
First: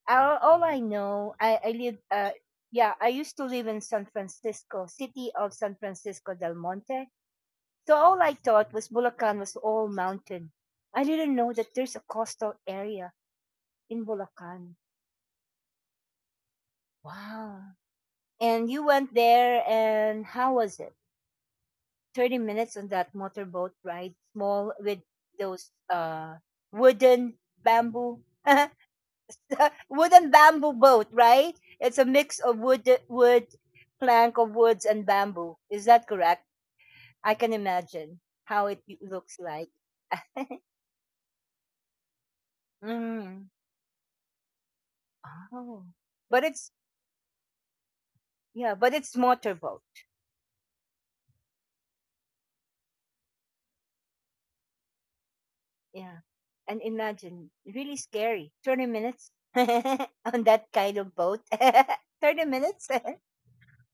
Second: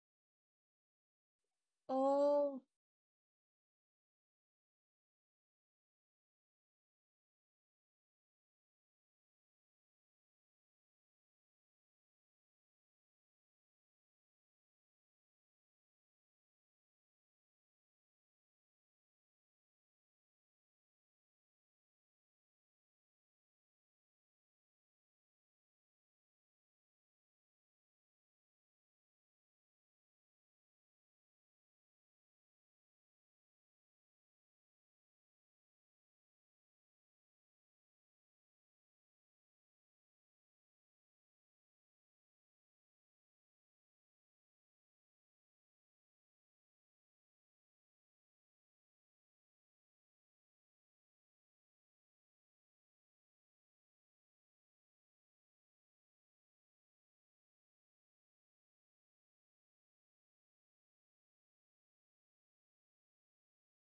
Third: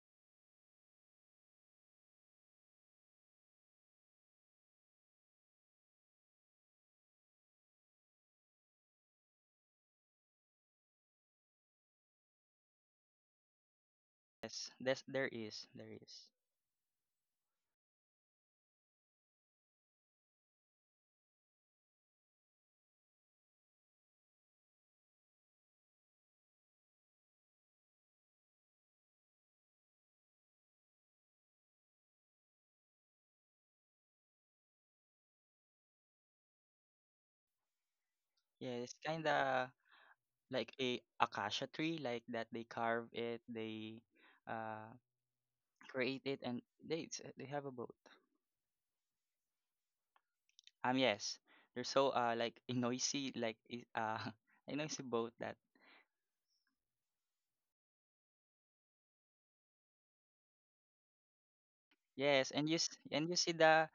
A: All, all I know, I, I live, uh,
C: Oh,
A: yeah, I used to live in San Francisco, city of San Francisco del Monte. So all I thought was Bulacan was all mountain. I didn't know that there's a coastal area in
B: Yes,
A: Bulacan.
B: there's there is, there is.
A: Wow. And you went there, and how was it? thirty minutes on that motorboat ride, small with those uh, wooden bamboo uh, wood and bamboo boat, right? It's a mix of wood, wood, plank of woods and bamboo. Is that correct? I can imagine how
B: Yeah,
A: it
B: it's kind
A: looks
B: of
A: like.
B: like a acacia tree like that they carve it,
A: Mm.
B: they uh
A: Oh,
B: create it,
A: but
B: and
A: it's,
B: they it's, uh, they have a boat.
A: yeah, but it's motorboat.
B: Um yes. They're so uh like a noisy, like i- uh a noisy boat that.
A: Yeah, and imagine really scary. Twenty minutes on that kind of boat. Thirty
B: Yes, and you
A: minutes.
B: s- and you see the.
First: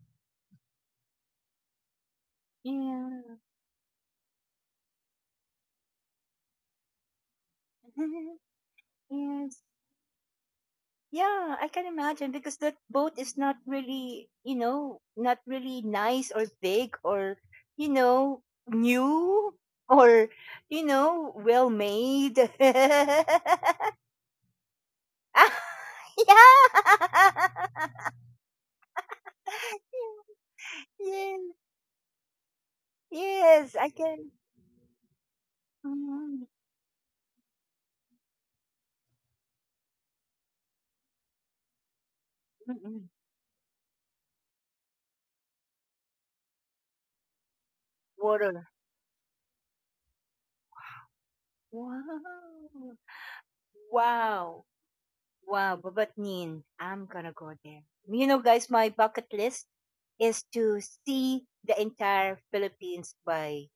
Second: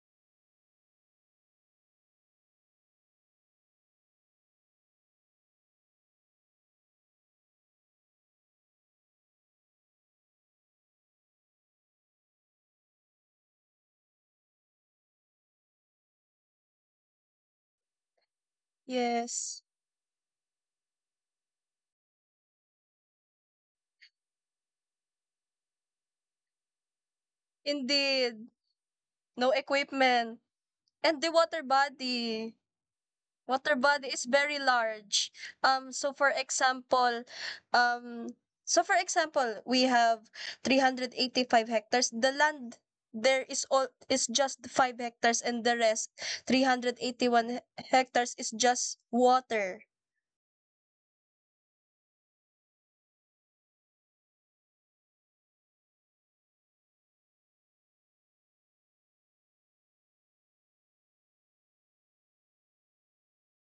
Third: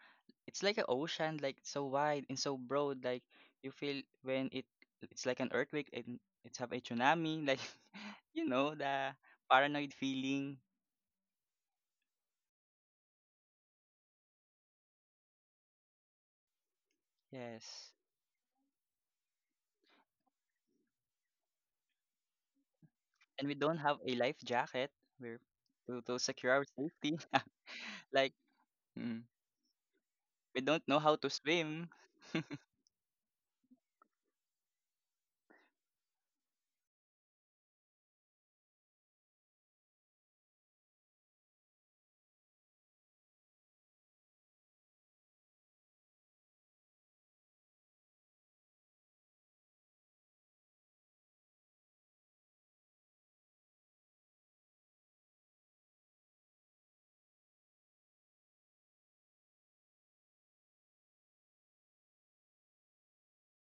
B: It's like an ocean, like so wide and so broad. Like
A: Yeah.
B: you feel when it it's like an earthquake, and it's have a tsunami. Like you know the
A: Yes.
B: paranoid feeling.
A: Yeah, I can imagine because that boat is not really, you know, not really nice or big or, you
B: Yes,
A: know, new
C: yes.
A: or, you know, well made.
B: and we don't
A: Yeah.
B: have a life jacket. We're to, to secure our safety. Like
C: Indeed.
B: mm,
C: No equipment.
B: we don't know how
C: And
B: to
C: the
A: Yes,
C: water
B: swim.
C: body.
A: yes,
C: Water
A: I
C: body is
A: can.
C: very large. Um so for
A: Mm,
C: example, um so for example, we have three hundred eighty-five hectares. The
A: mm,
C: land
A: mm.
C: there is all is just five hectares, and the rest three hundred eighty-one he- hectares is
A: Water.
C: just water.
A: Wow. Wow. Wow, Babatnin. I'm gonna go there. You know, guys, my bucket list is to see the entire Philippines by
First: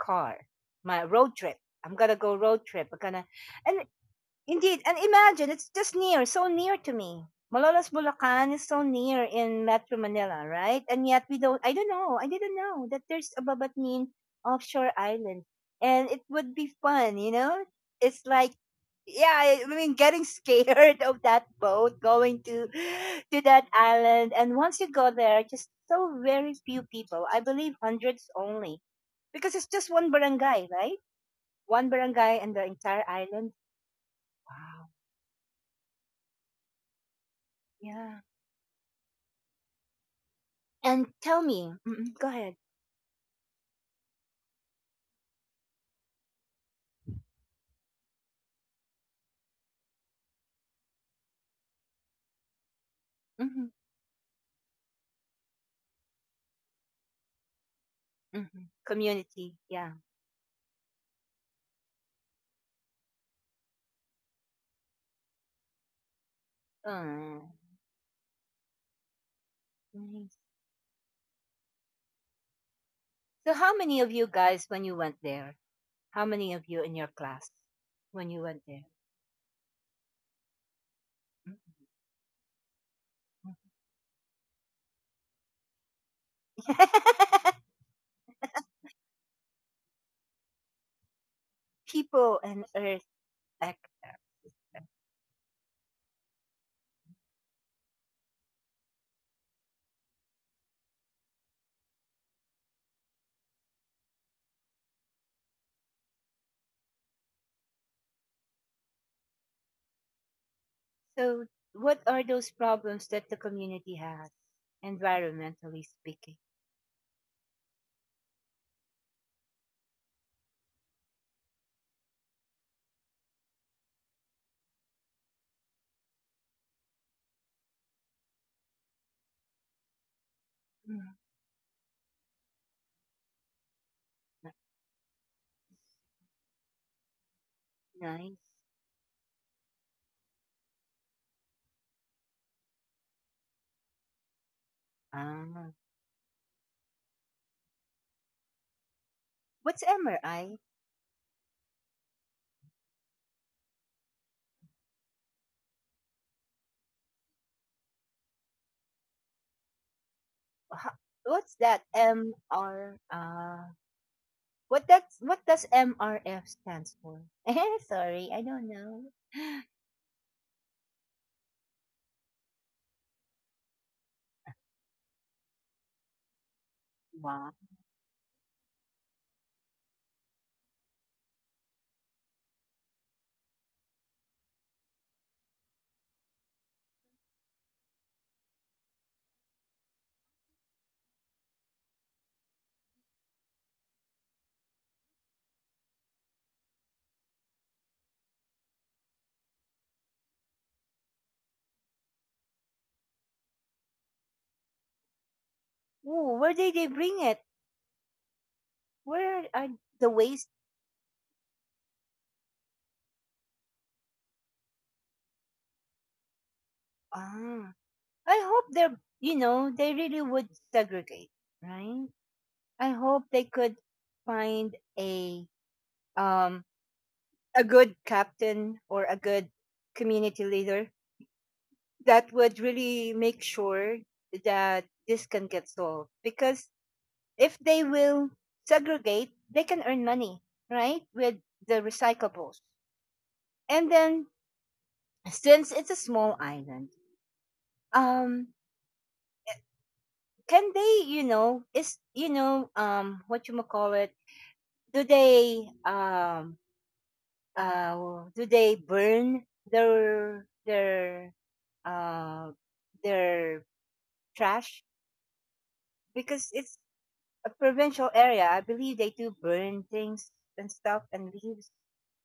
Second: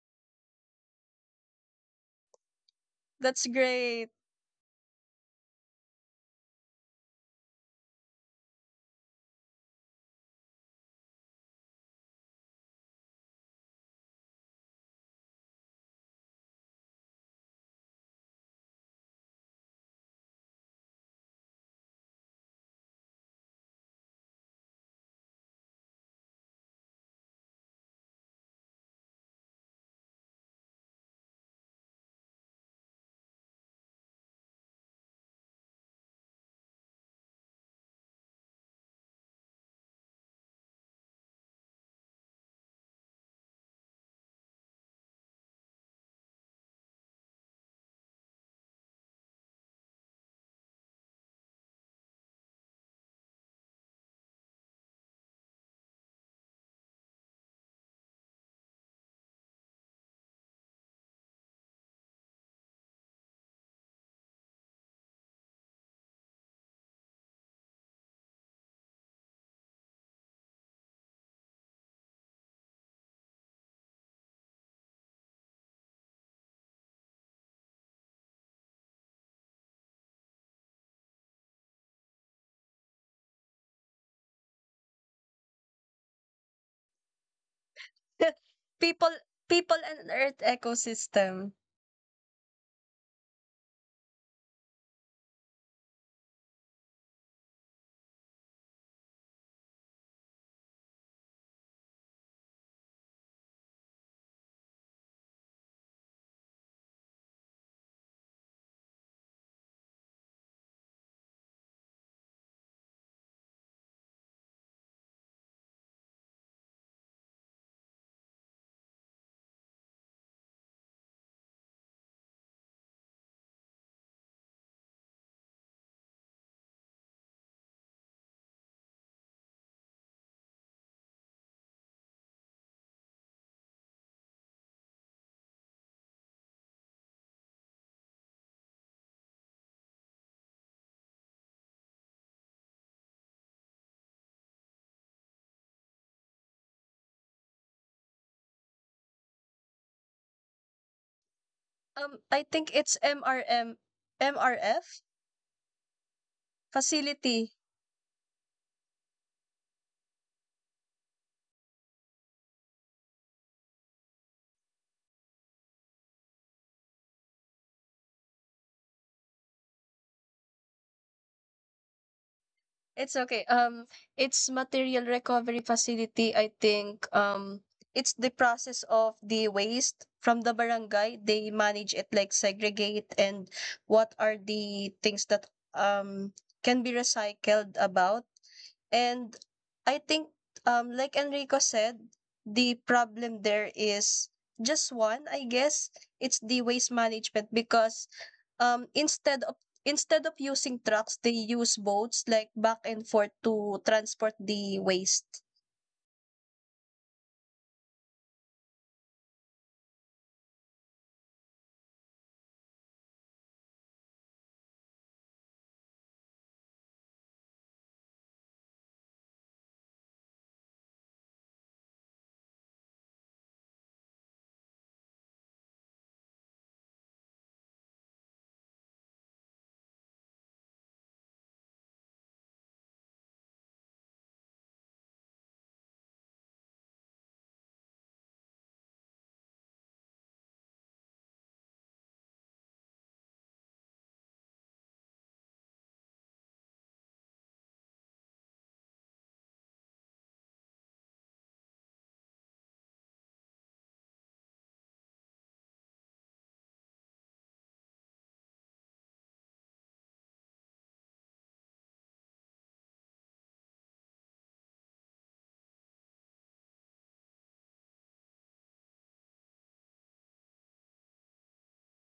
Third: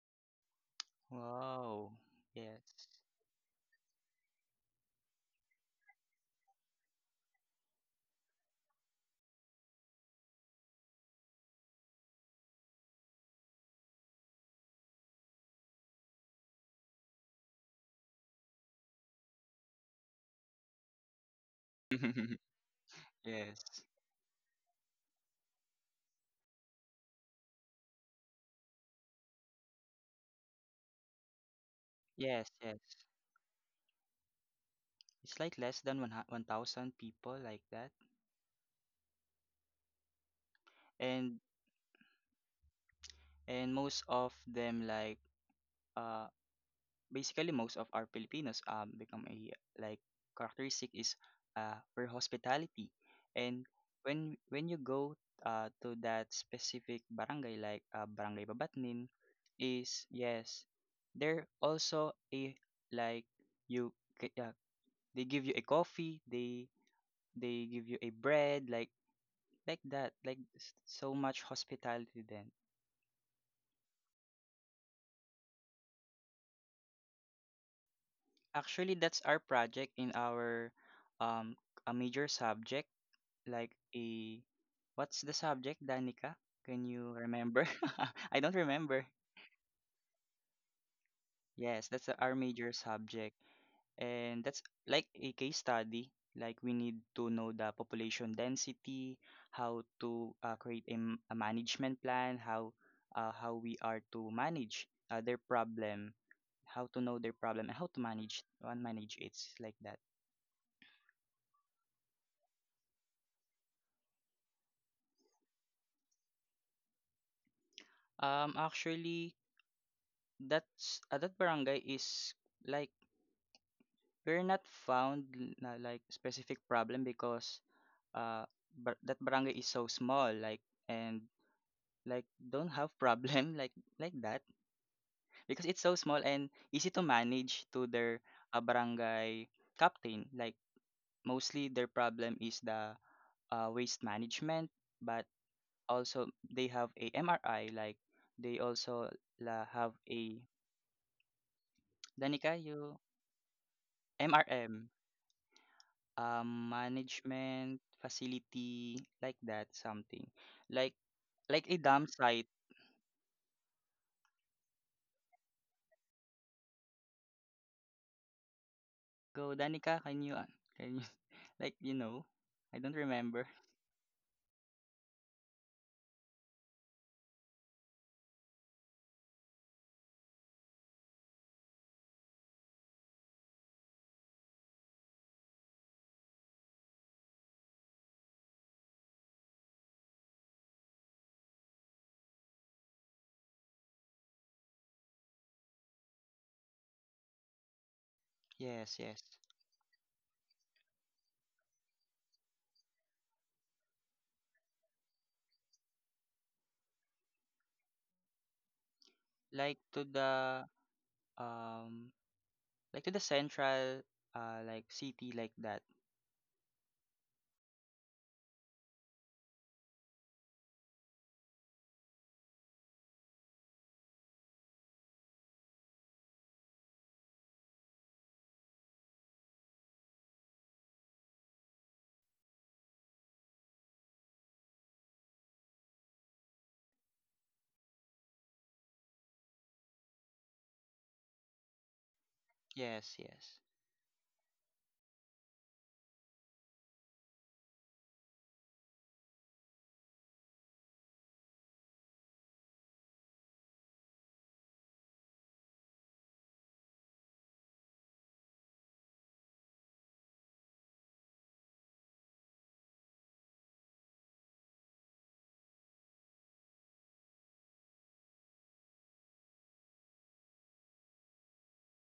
A: car. My road trip.
B: Wow.
A: I'm gonna go road trip.
B: Yes.
A: I'm gonna,
C: That's
A: and
C: great.
A: indeed, and imagine it's just near, so near to me. Malolos Bulacan is so near in Metro Manila, right? And yet we don't. I don't know. I didn't know that there's a Babatnin offshore island, and it would be fun, you know. It's like, yeah, I I mean, getting scared of that boat going to to that
B: Yes.
A: island, and once you go there, just so very few people. I believe hundreds only, because it's just one barangay, right? One barangay
B: Yes,
A: and the
B: yes.
A: entire island. Wow.
B: It's like less than one 1,000 people like that.
A: Yeah. And
B: And
A: tell me, mm go ahead.
B: and most of them like uh basically most of our Filipinos um become a like characteristic is uh for hospitality,
A: Hmm,
B: and when when you go uh to that specific barangay, like uh, barangay
A: hmm.
B: Babatnin
A: Community, yeah.
B: is, yes, they're also a like you ca- uh, they give you a coffee, they
A: Uh,
B: they give you a bread like like that,
A: Nice.
B: like s- so much hospitality then.
A: So, how many of you guys, when you went there, how many of you in your class when you went there?
B: Actually, that's our project in our
A: Mhm.
B: um a major subject, like a. What's the subject, Danica? Can you remember? I don't remember.
C: people people and earth ecosystem.
B: Yes, that's our
A: People and
B: major
A: Earth
B: subject.
A: factor.
B: And that's like a case study. Like we need to know the population density, how to uh, create a, m- a management plan, how uh, how we are to manage uh, their problem, how to know their problem, and how to manage and manage it like that.
A: So, what are those problems that the community has, environmentally speaking?
B: Um, actually, that's uh, that barangay is like we're not found l- na like specific problem because uh but that barangay is so small, like,
A: Mm.
B: and like don't have problem, like like that,
A: N-
B: because it's so small and easy to manage to their
A: Nice.
B: uh, barangay captain, like mostly their problem is the uh, waste management, but
A: Ah.
B: also they have a M R I, like they also la
A: What's
B: have a
A: M R I?
C: Um I
B: Danica,
C: think
B: you
C: it's M R M
B: M R M,
C: M R F
B: um,
C: facility.
B: management, facility, like that, something. Like
A: Ho- What's
B: like a
A: that?
B: dump site.
A: M R I. What does what does M R F stands for? Eh, sorry, I don't know.
B: Go, Danica, can you uh, can you like you know? I don't
C: It's
B: remember.
C: okay. Um, it's material recovery facility. I think,
A: Wow.
C: um, it's the process of the waste from the barangay. They manage it like segregate, and what are the things that um can be recycled about. And I think, um, like Enrico said, the problem there is just one, I guess. It's the waste management because um
B: Yes, yes.
C: instead of instead of using trucks, they use boats like back and forth to transport the waste.
A: Ooh, where did they bring it? Where are
B: Like
A: the
B: to
A: waste?
B: the um like to the central uh like city like that.
A: Ah, I hope they're, you know they really would segregate, right? I hope they could find a um a good captain or a good community leader that would really make sure that this can get solved because if they will segregate, they can earn money, right? With the recyclables.
B: Yes, yes.
A: And then, since it's a small island, um, can they, you know, is, you know, um what you call it? Do they um uh do they burn their their uh their trash? Because it's a provincial area, I believe they do burn things and stuff and leaves.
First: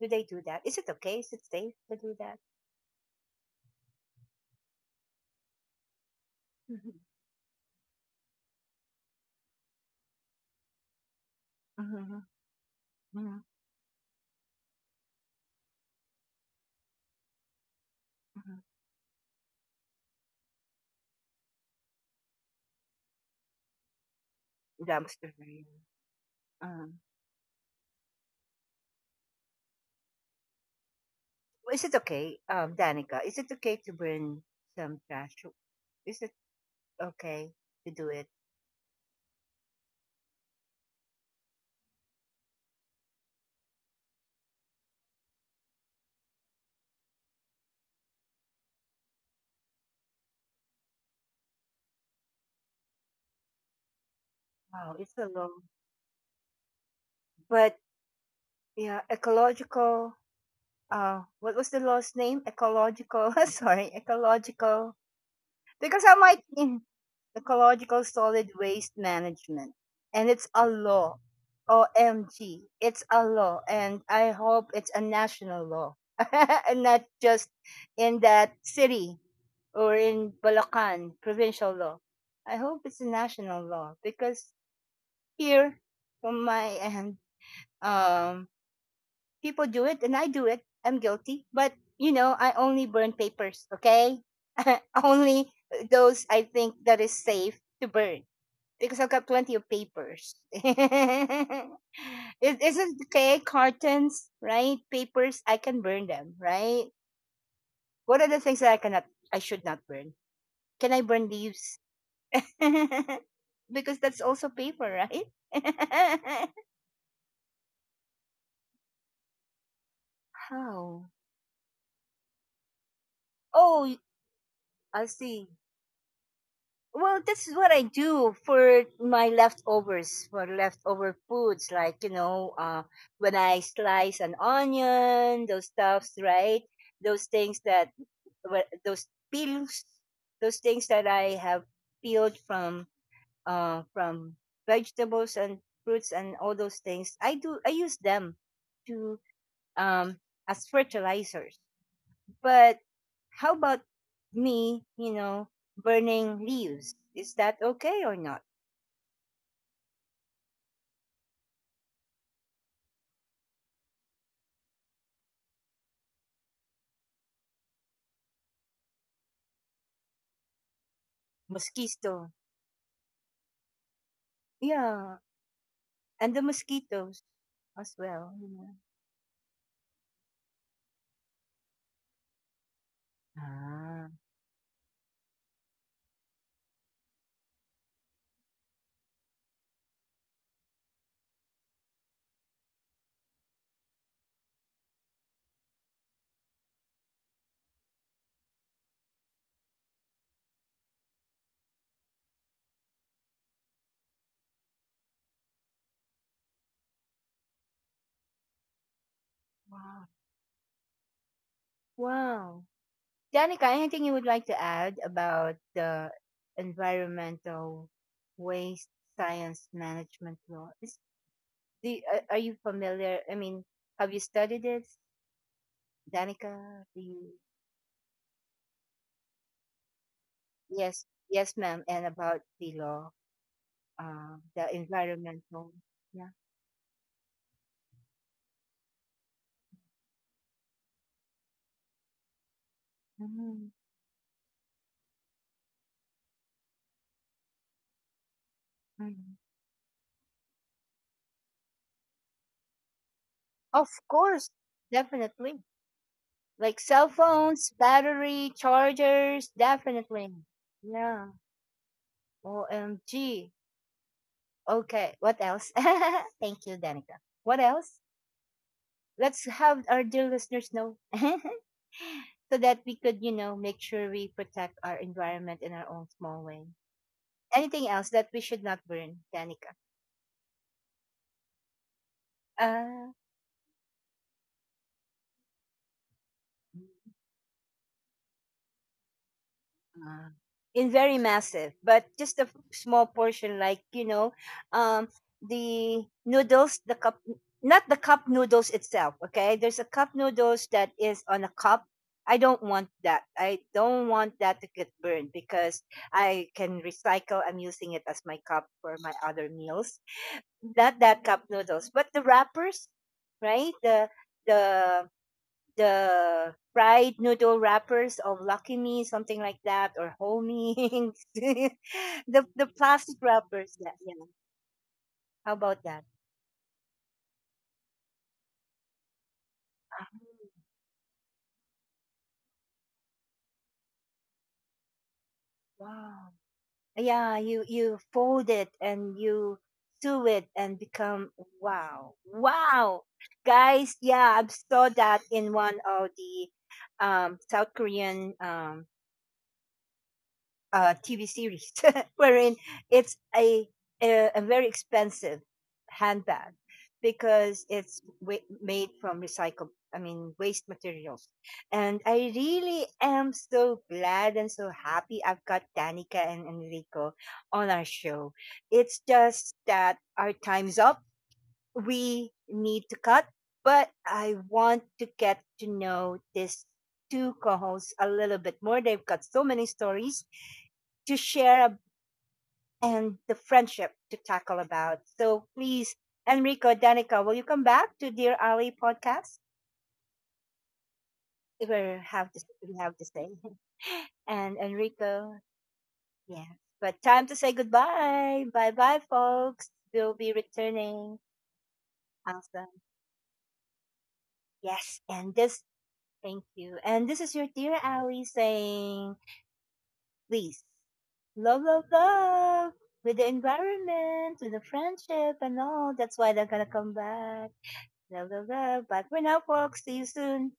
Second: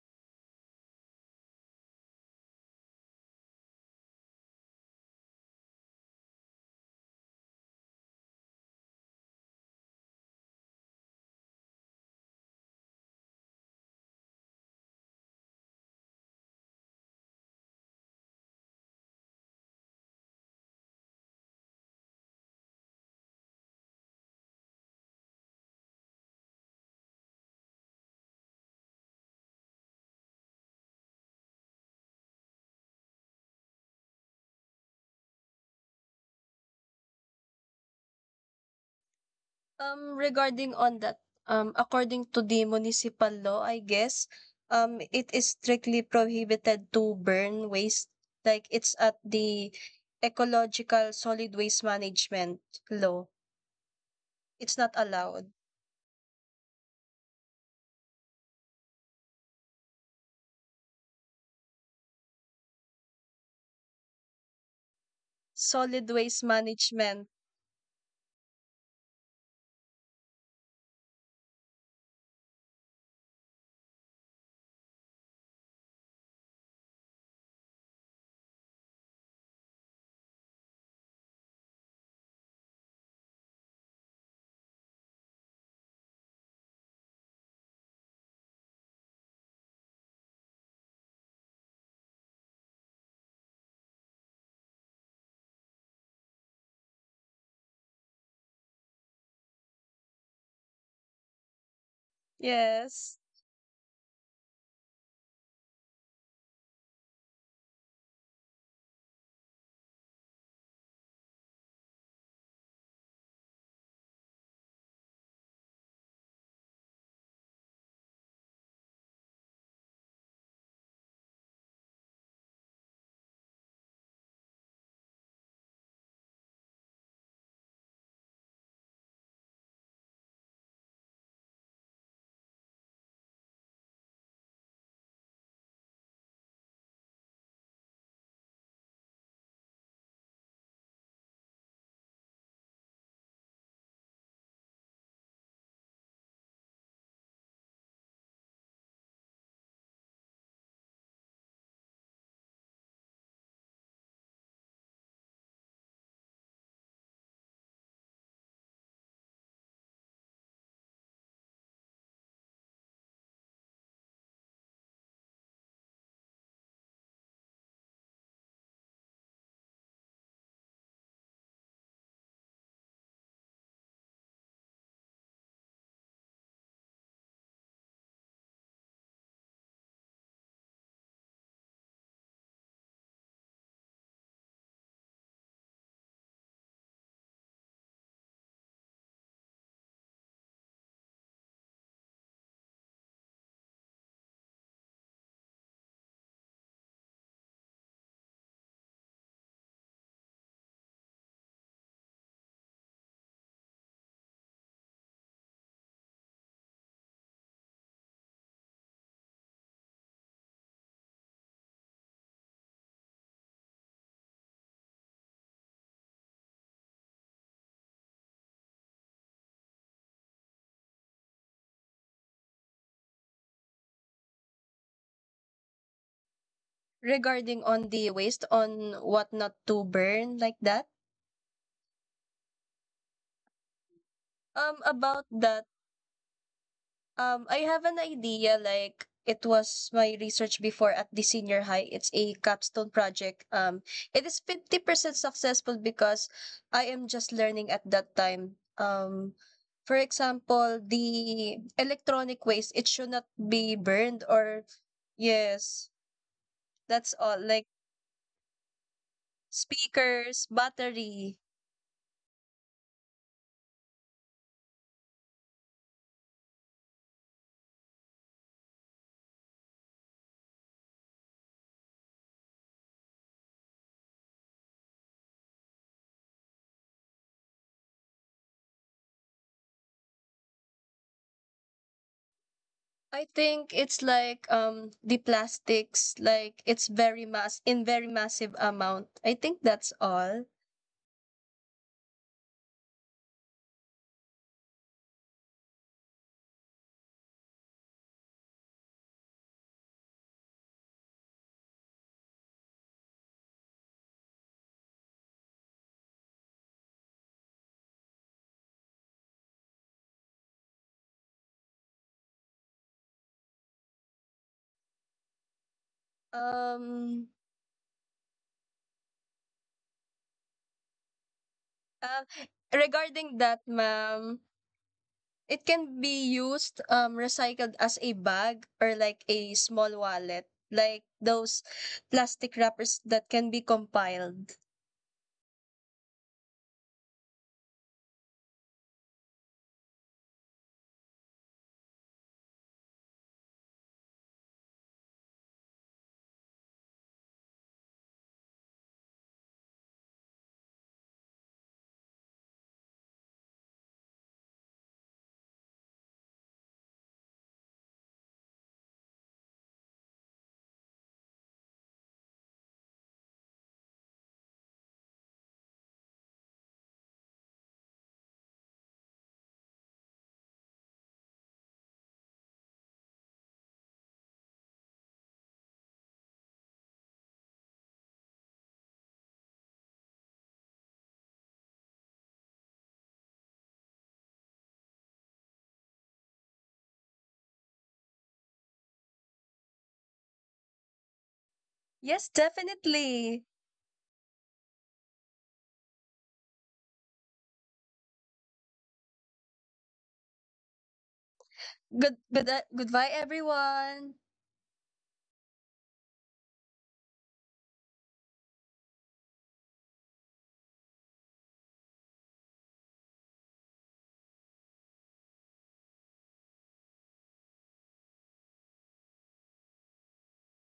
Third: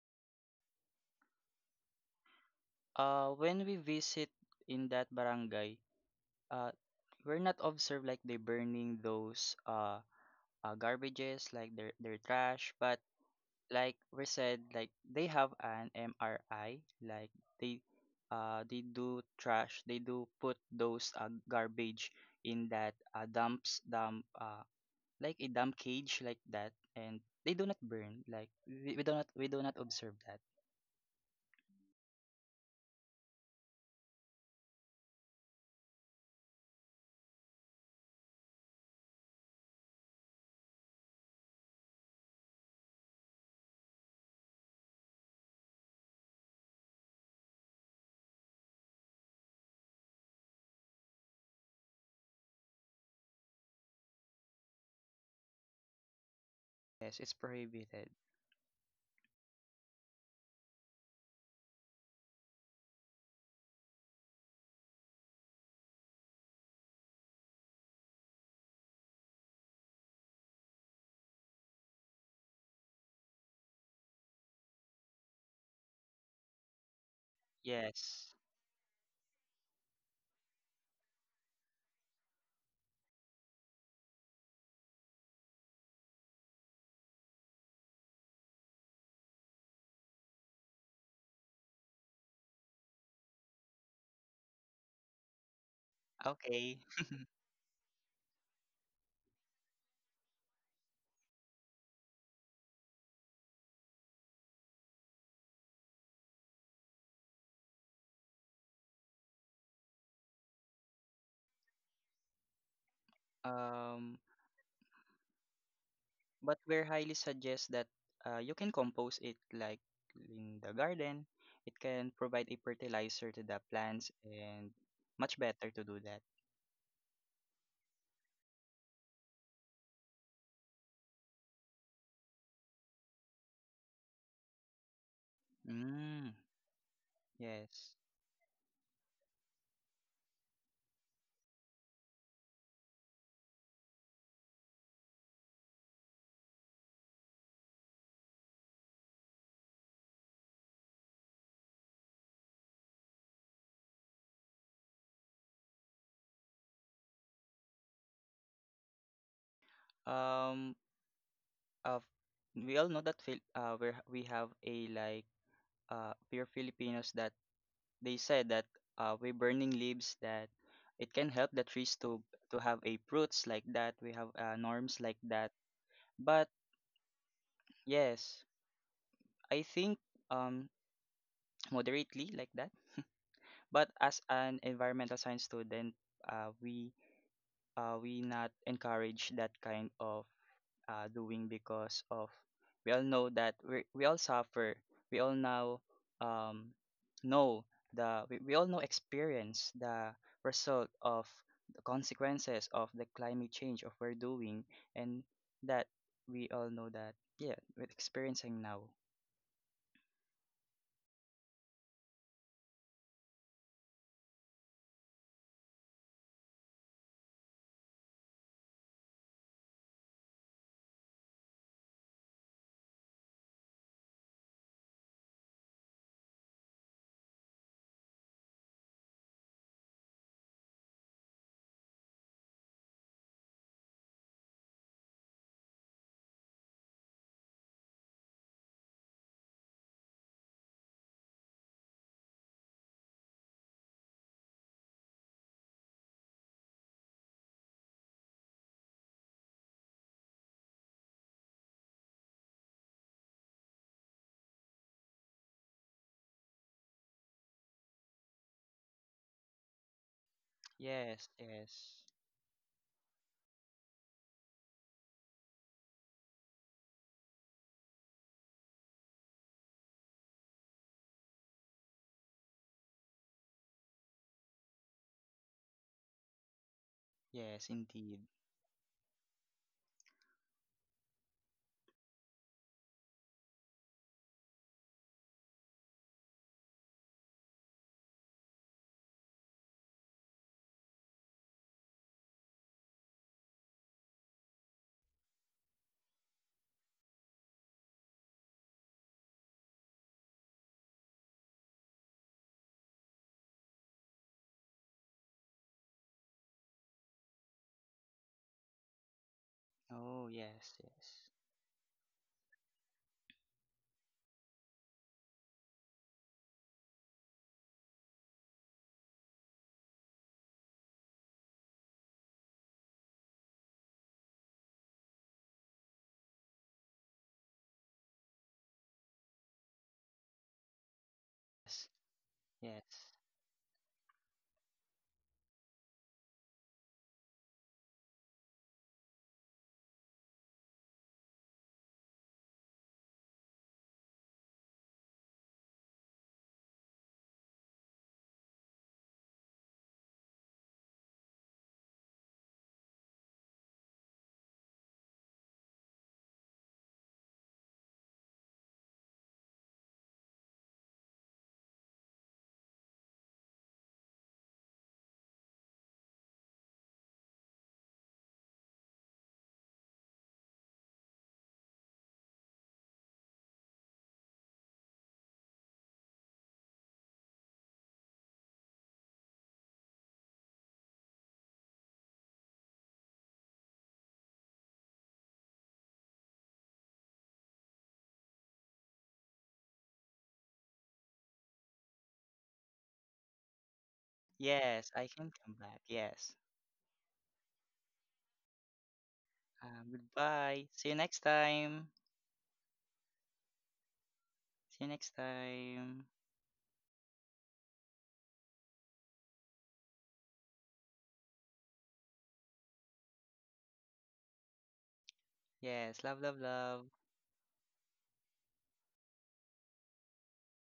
A: Do they do that? Is it okay? Is it safe to do that?
B: Uh when we visit in that barangay, uh
A: Mm-hmm.
B: we're not observed like they burning those uh, uh garbages like their their trash, but
A: Mm-hmm.
B: like we said like they have an M R I, like they
A: Mm-hmm.
B: uh they do trash, they do put those uh, garbage in that uh, dumps dump uh
A: Dumpster
B: like a
A: burning.
B: dump cage like that,
A: Um,
B: and they do not burn, like we, we do not we do not observe that.
A: well, is it okay, um, Danica? Is it okay to burn some trash? Is it okay to do it?
C: Um, regarding on that, um, according to the municipal law, I guess, um, it is strictly prohibited to burn waste. Like it's at the ecological solid waste management law. It's not
A: Wow, it's a law.
C: allowed.
B: Yes, it's
A: But
B: prohibited.
A: yeah, ecological. Uh, what was the law's name? Ecological. Sorry, ecological because
C: Solid
A: I'm
C: waste
A: like in
C: management.
A: ecological solid waste management, and it's a law. O M G, it's a law, and I hope it's a national law, and not just in
B: Yes.
A: that city or in Bulacan provincial law. I hope it's a national law because here, from my end, um, people do it and I do it. I'm guilty. But, you know, I only burn papers, okay? Only those I think
B: Okay.
A: that is safe to burn because I've got plenty of papers. It isn't
C: Yes.
A: okay, cartons, right? Papers, I can burn them, right? What are the things that I cannot, I should not burn? Can I burn leaves? Because
B: um
A: that's also paper, right?
B: But we're highly suggest that uh, you can compose it like in the
A: How?
B: garden. It can provide a fertilizer to the
A: Oh,
B: plants, and
A: I
B: much
A: see.
B: better to do that.
A: Well, this is what I do for my leftovers, for leftover foods, like, you know, uh, when I slice an onion, those stuffs,
B: Mm,
A: right? Those things
B: yes.
A: that, wha- those peels, those things that I have peeled from, uh, from vegetables and fruits and all those things. I do, I use them to, um, as fertilizers. But how about me, you know, burning leaves? Is that okay or not?
B: Um, uh, we all know that Phil- uh, we we have a like uh, pure Filipinos that they said that uh, we burning leaves, that it can help the trees to
A: Mosquito.
B: to have a fruits like that. We have uh, norms like
A: Yeah.
B: that.
A: And the
B: But
A: mosquitoes as well,
B: yes,
A: you know.
B: I think um moderately like that. But
A: Ah.
B: as an environmental science student, uh, we uh, we not encourage that kind of uh, doing, because of we all know that we we all suffer. We all now um, know the we, we all know experience the result of the consequences of the climate change of we're doing, and that we all know that yeah, we're experiencing now.
A: Wow. Wow. Danica, anything you would like to add about the environmental waste science management law? Is the uh, are you familiar? I mean, have you studied it, Danica? Do you?
C: Regarding on the waste on what not to burn, like that.
A: Yes, yes, ma'am. And about the law. Uh, the
C: Um, about that.
A: environmental. Yeah.
C: Um, I have an idea, like it was my research before at the senior high. It's a capstone project.
A: Mhm,
C: Um, it is fifty percent successful because I am just learning at that time. Um,
A: mhm.
C: for example, the electronic waste, it should not be
A: Of
C: burned,
A: course,
C: or
A: definitely.
C: yes,
A: Like cell
C: that's all. Like
A: phones, battery, chargers,
C: speakers,
A: definitely.
B: Yes,
A: Yeah.
C: battery.
B: yes,
A: O M G. Okay. What else? Thank you, Danica. What else? Let's have our dear listeners know so that we could, you know, make sure we protect our environment in our own small way.
B: yes,
A: Anything else
B: indeed.
A: that we should not burn, Danica? Uh,
C: I think it's like um the plastics, like it's very mass in very massive amount. I think that's
A: Uh,
C: all.
A: in very massive, but just a f- small portion, like, you know, um, the noodles, the cup, not the cup noodles itself. Okay, there's a cup noodles that is on a cup. I don't want that. I don't want that to get burned because I can recycle. I'm using it as my cup for my other meals.
B: Oh, yes,
A: Not that
B: yes.
A: cup noodles, but the wrappers, right? The the the fried
C: Um,
A: noodle wrappers of Lucky Me, something like that, or Homings.
C: uh,
A: the the plastic
C: Regarding that,
A: wrappers. That, yeah.
C: ma'am,
A: How
C: it
A: about
C: can
A: that?
C: be used, um, recycled as a bag or like a small wallet, like those plastic wrappers
B: Yes.
C: that can be compiled.
A: Wow. Yeah, you you fold it and you sew it and become wow, wow, guys. Yeah, I saw that in one of the um, South Korean um, uh, T V series, wherein it's a, a a very expensive handbag because it's wa- made from recycled, I mean, waste materials. And I really am so glad and so happy I've got Danica and Enrico on our show. It's just that our time's up. We need to cut, but I want to get to know this two co-hosts a little bit more. They've got so many stories to share ab- and the friendship to tackle about. So please, Enrico, Danica, will you come back to Dear Ali podcast? If we
C: Yes,
A: have to, we have to
C: definitely.
A: say. And
B: Yes, I can
A: Enrico,
B: come back. Yes.
A: yeah. But time to say goodbye. Bye bye, folks.
B: Um,
A: We'll be
B: goodbye. See you next
A: returning.
B: time.
C: Good, good, uh,
A: Awesome.
C: goodbye, everyone.
B: See you
A: Yes.
B: next
A: And this,
B: time.
A: thank you. And this is your dear Ali saying, please, love, love, love with the environment, with the friendship and
B: Yes.
A: all.
B: Love,
A: That's
B: love,
A: why they're going to
B: love.
A: come back. Blah, blah, blah. Bye for now, folks. See you soon.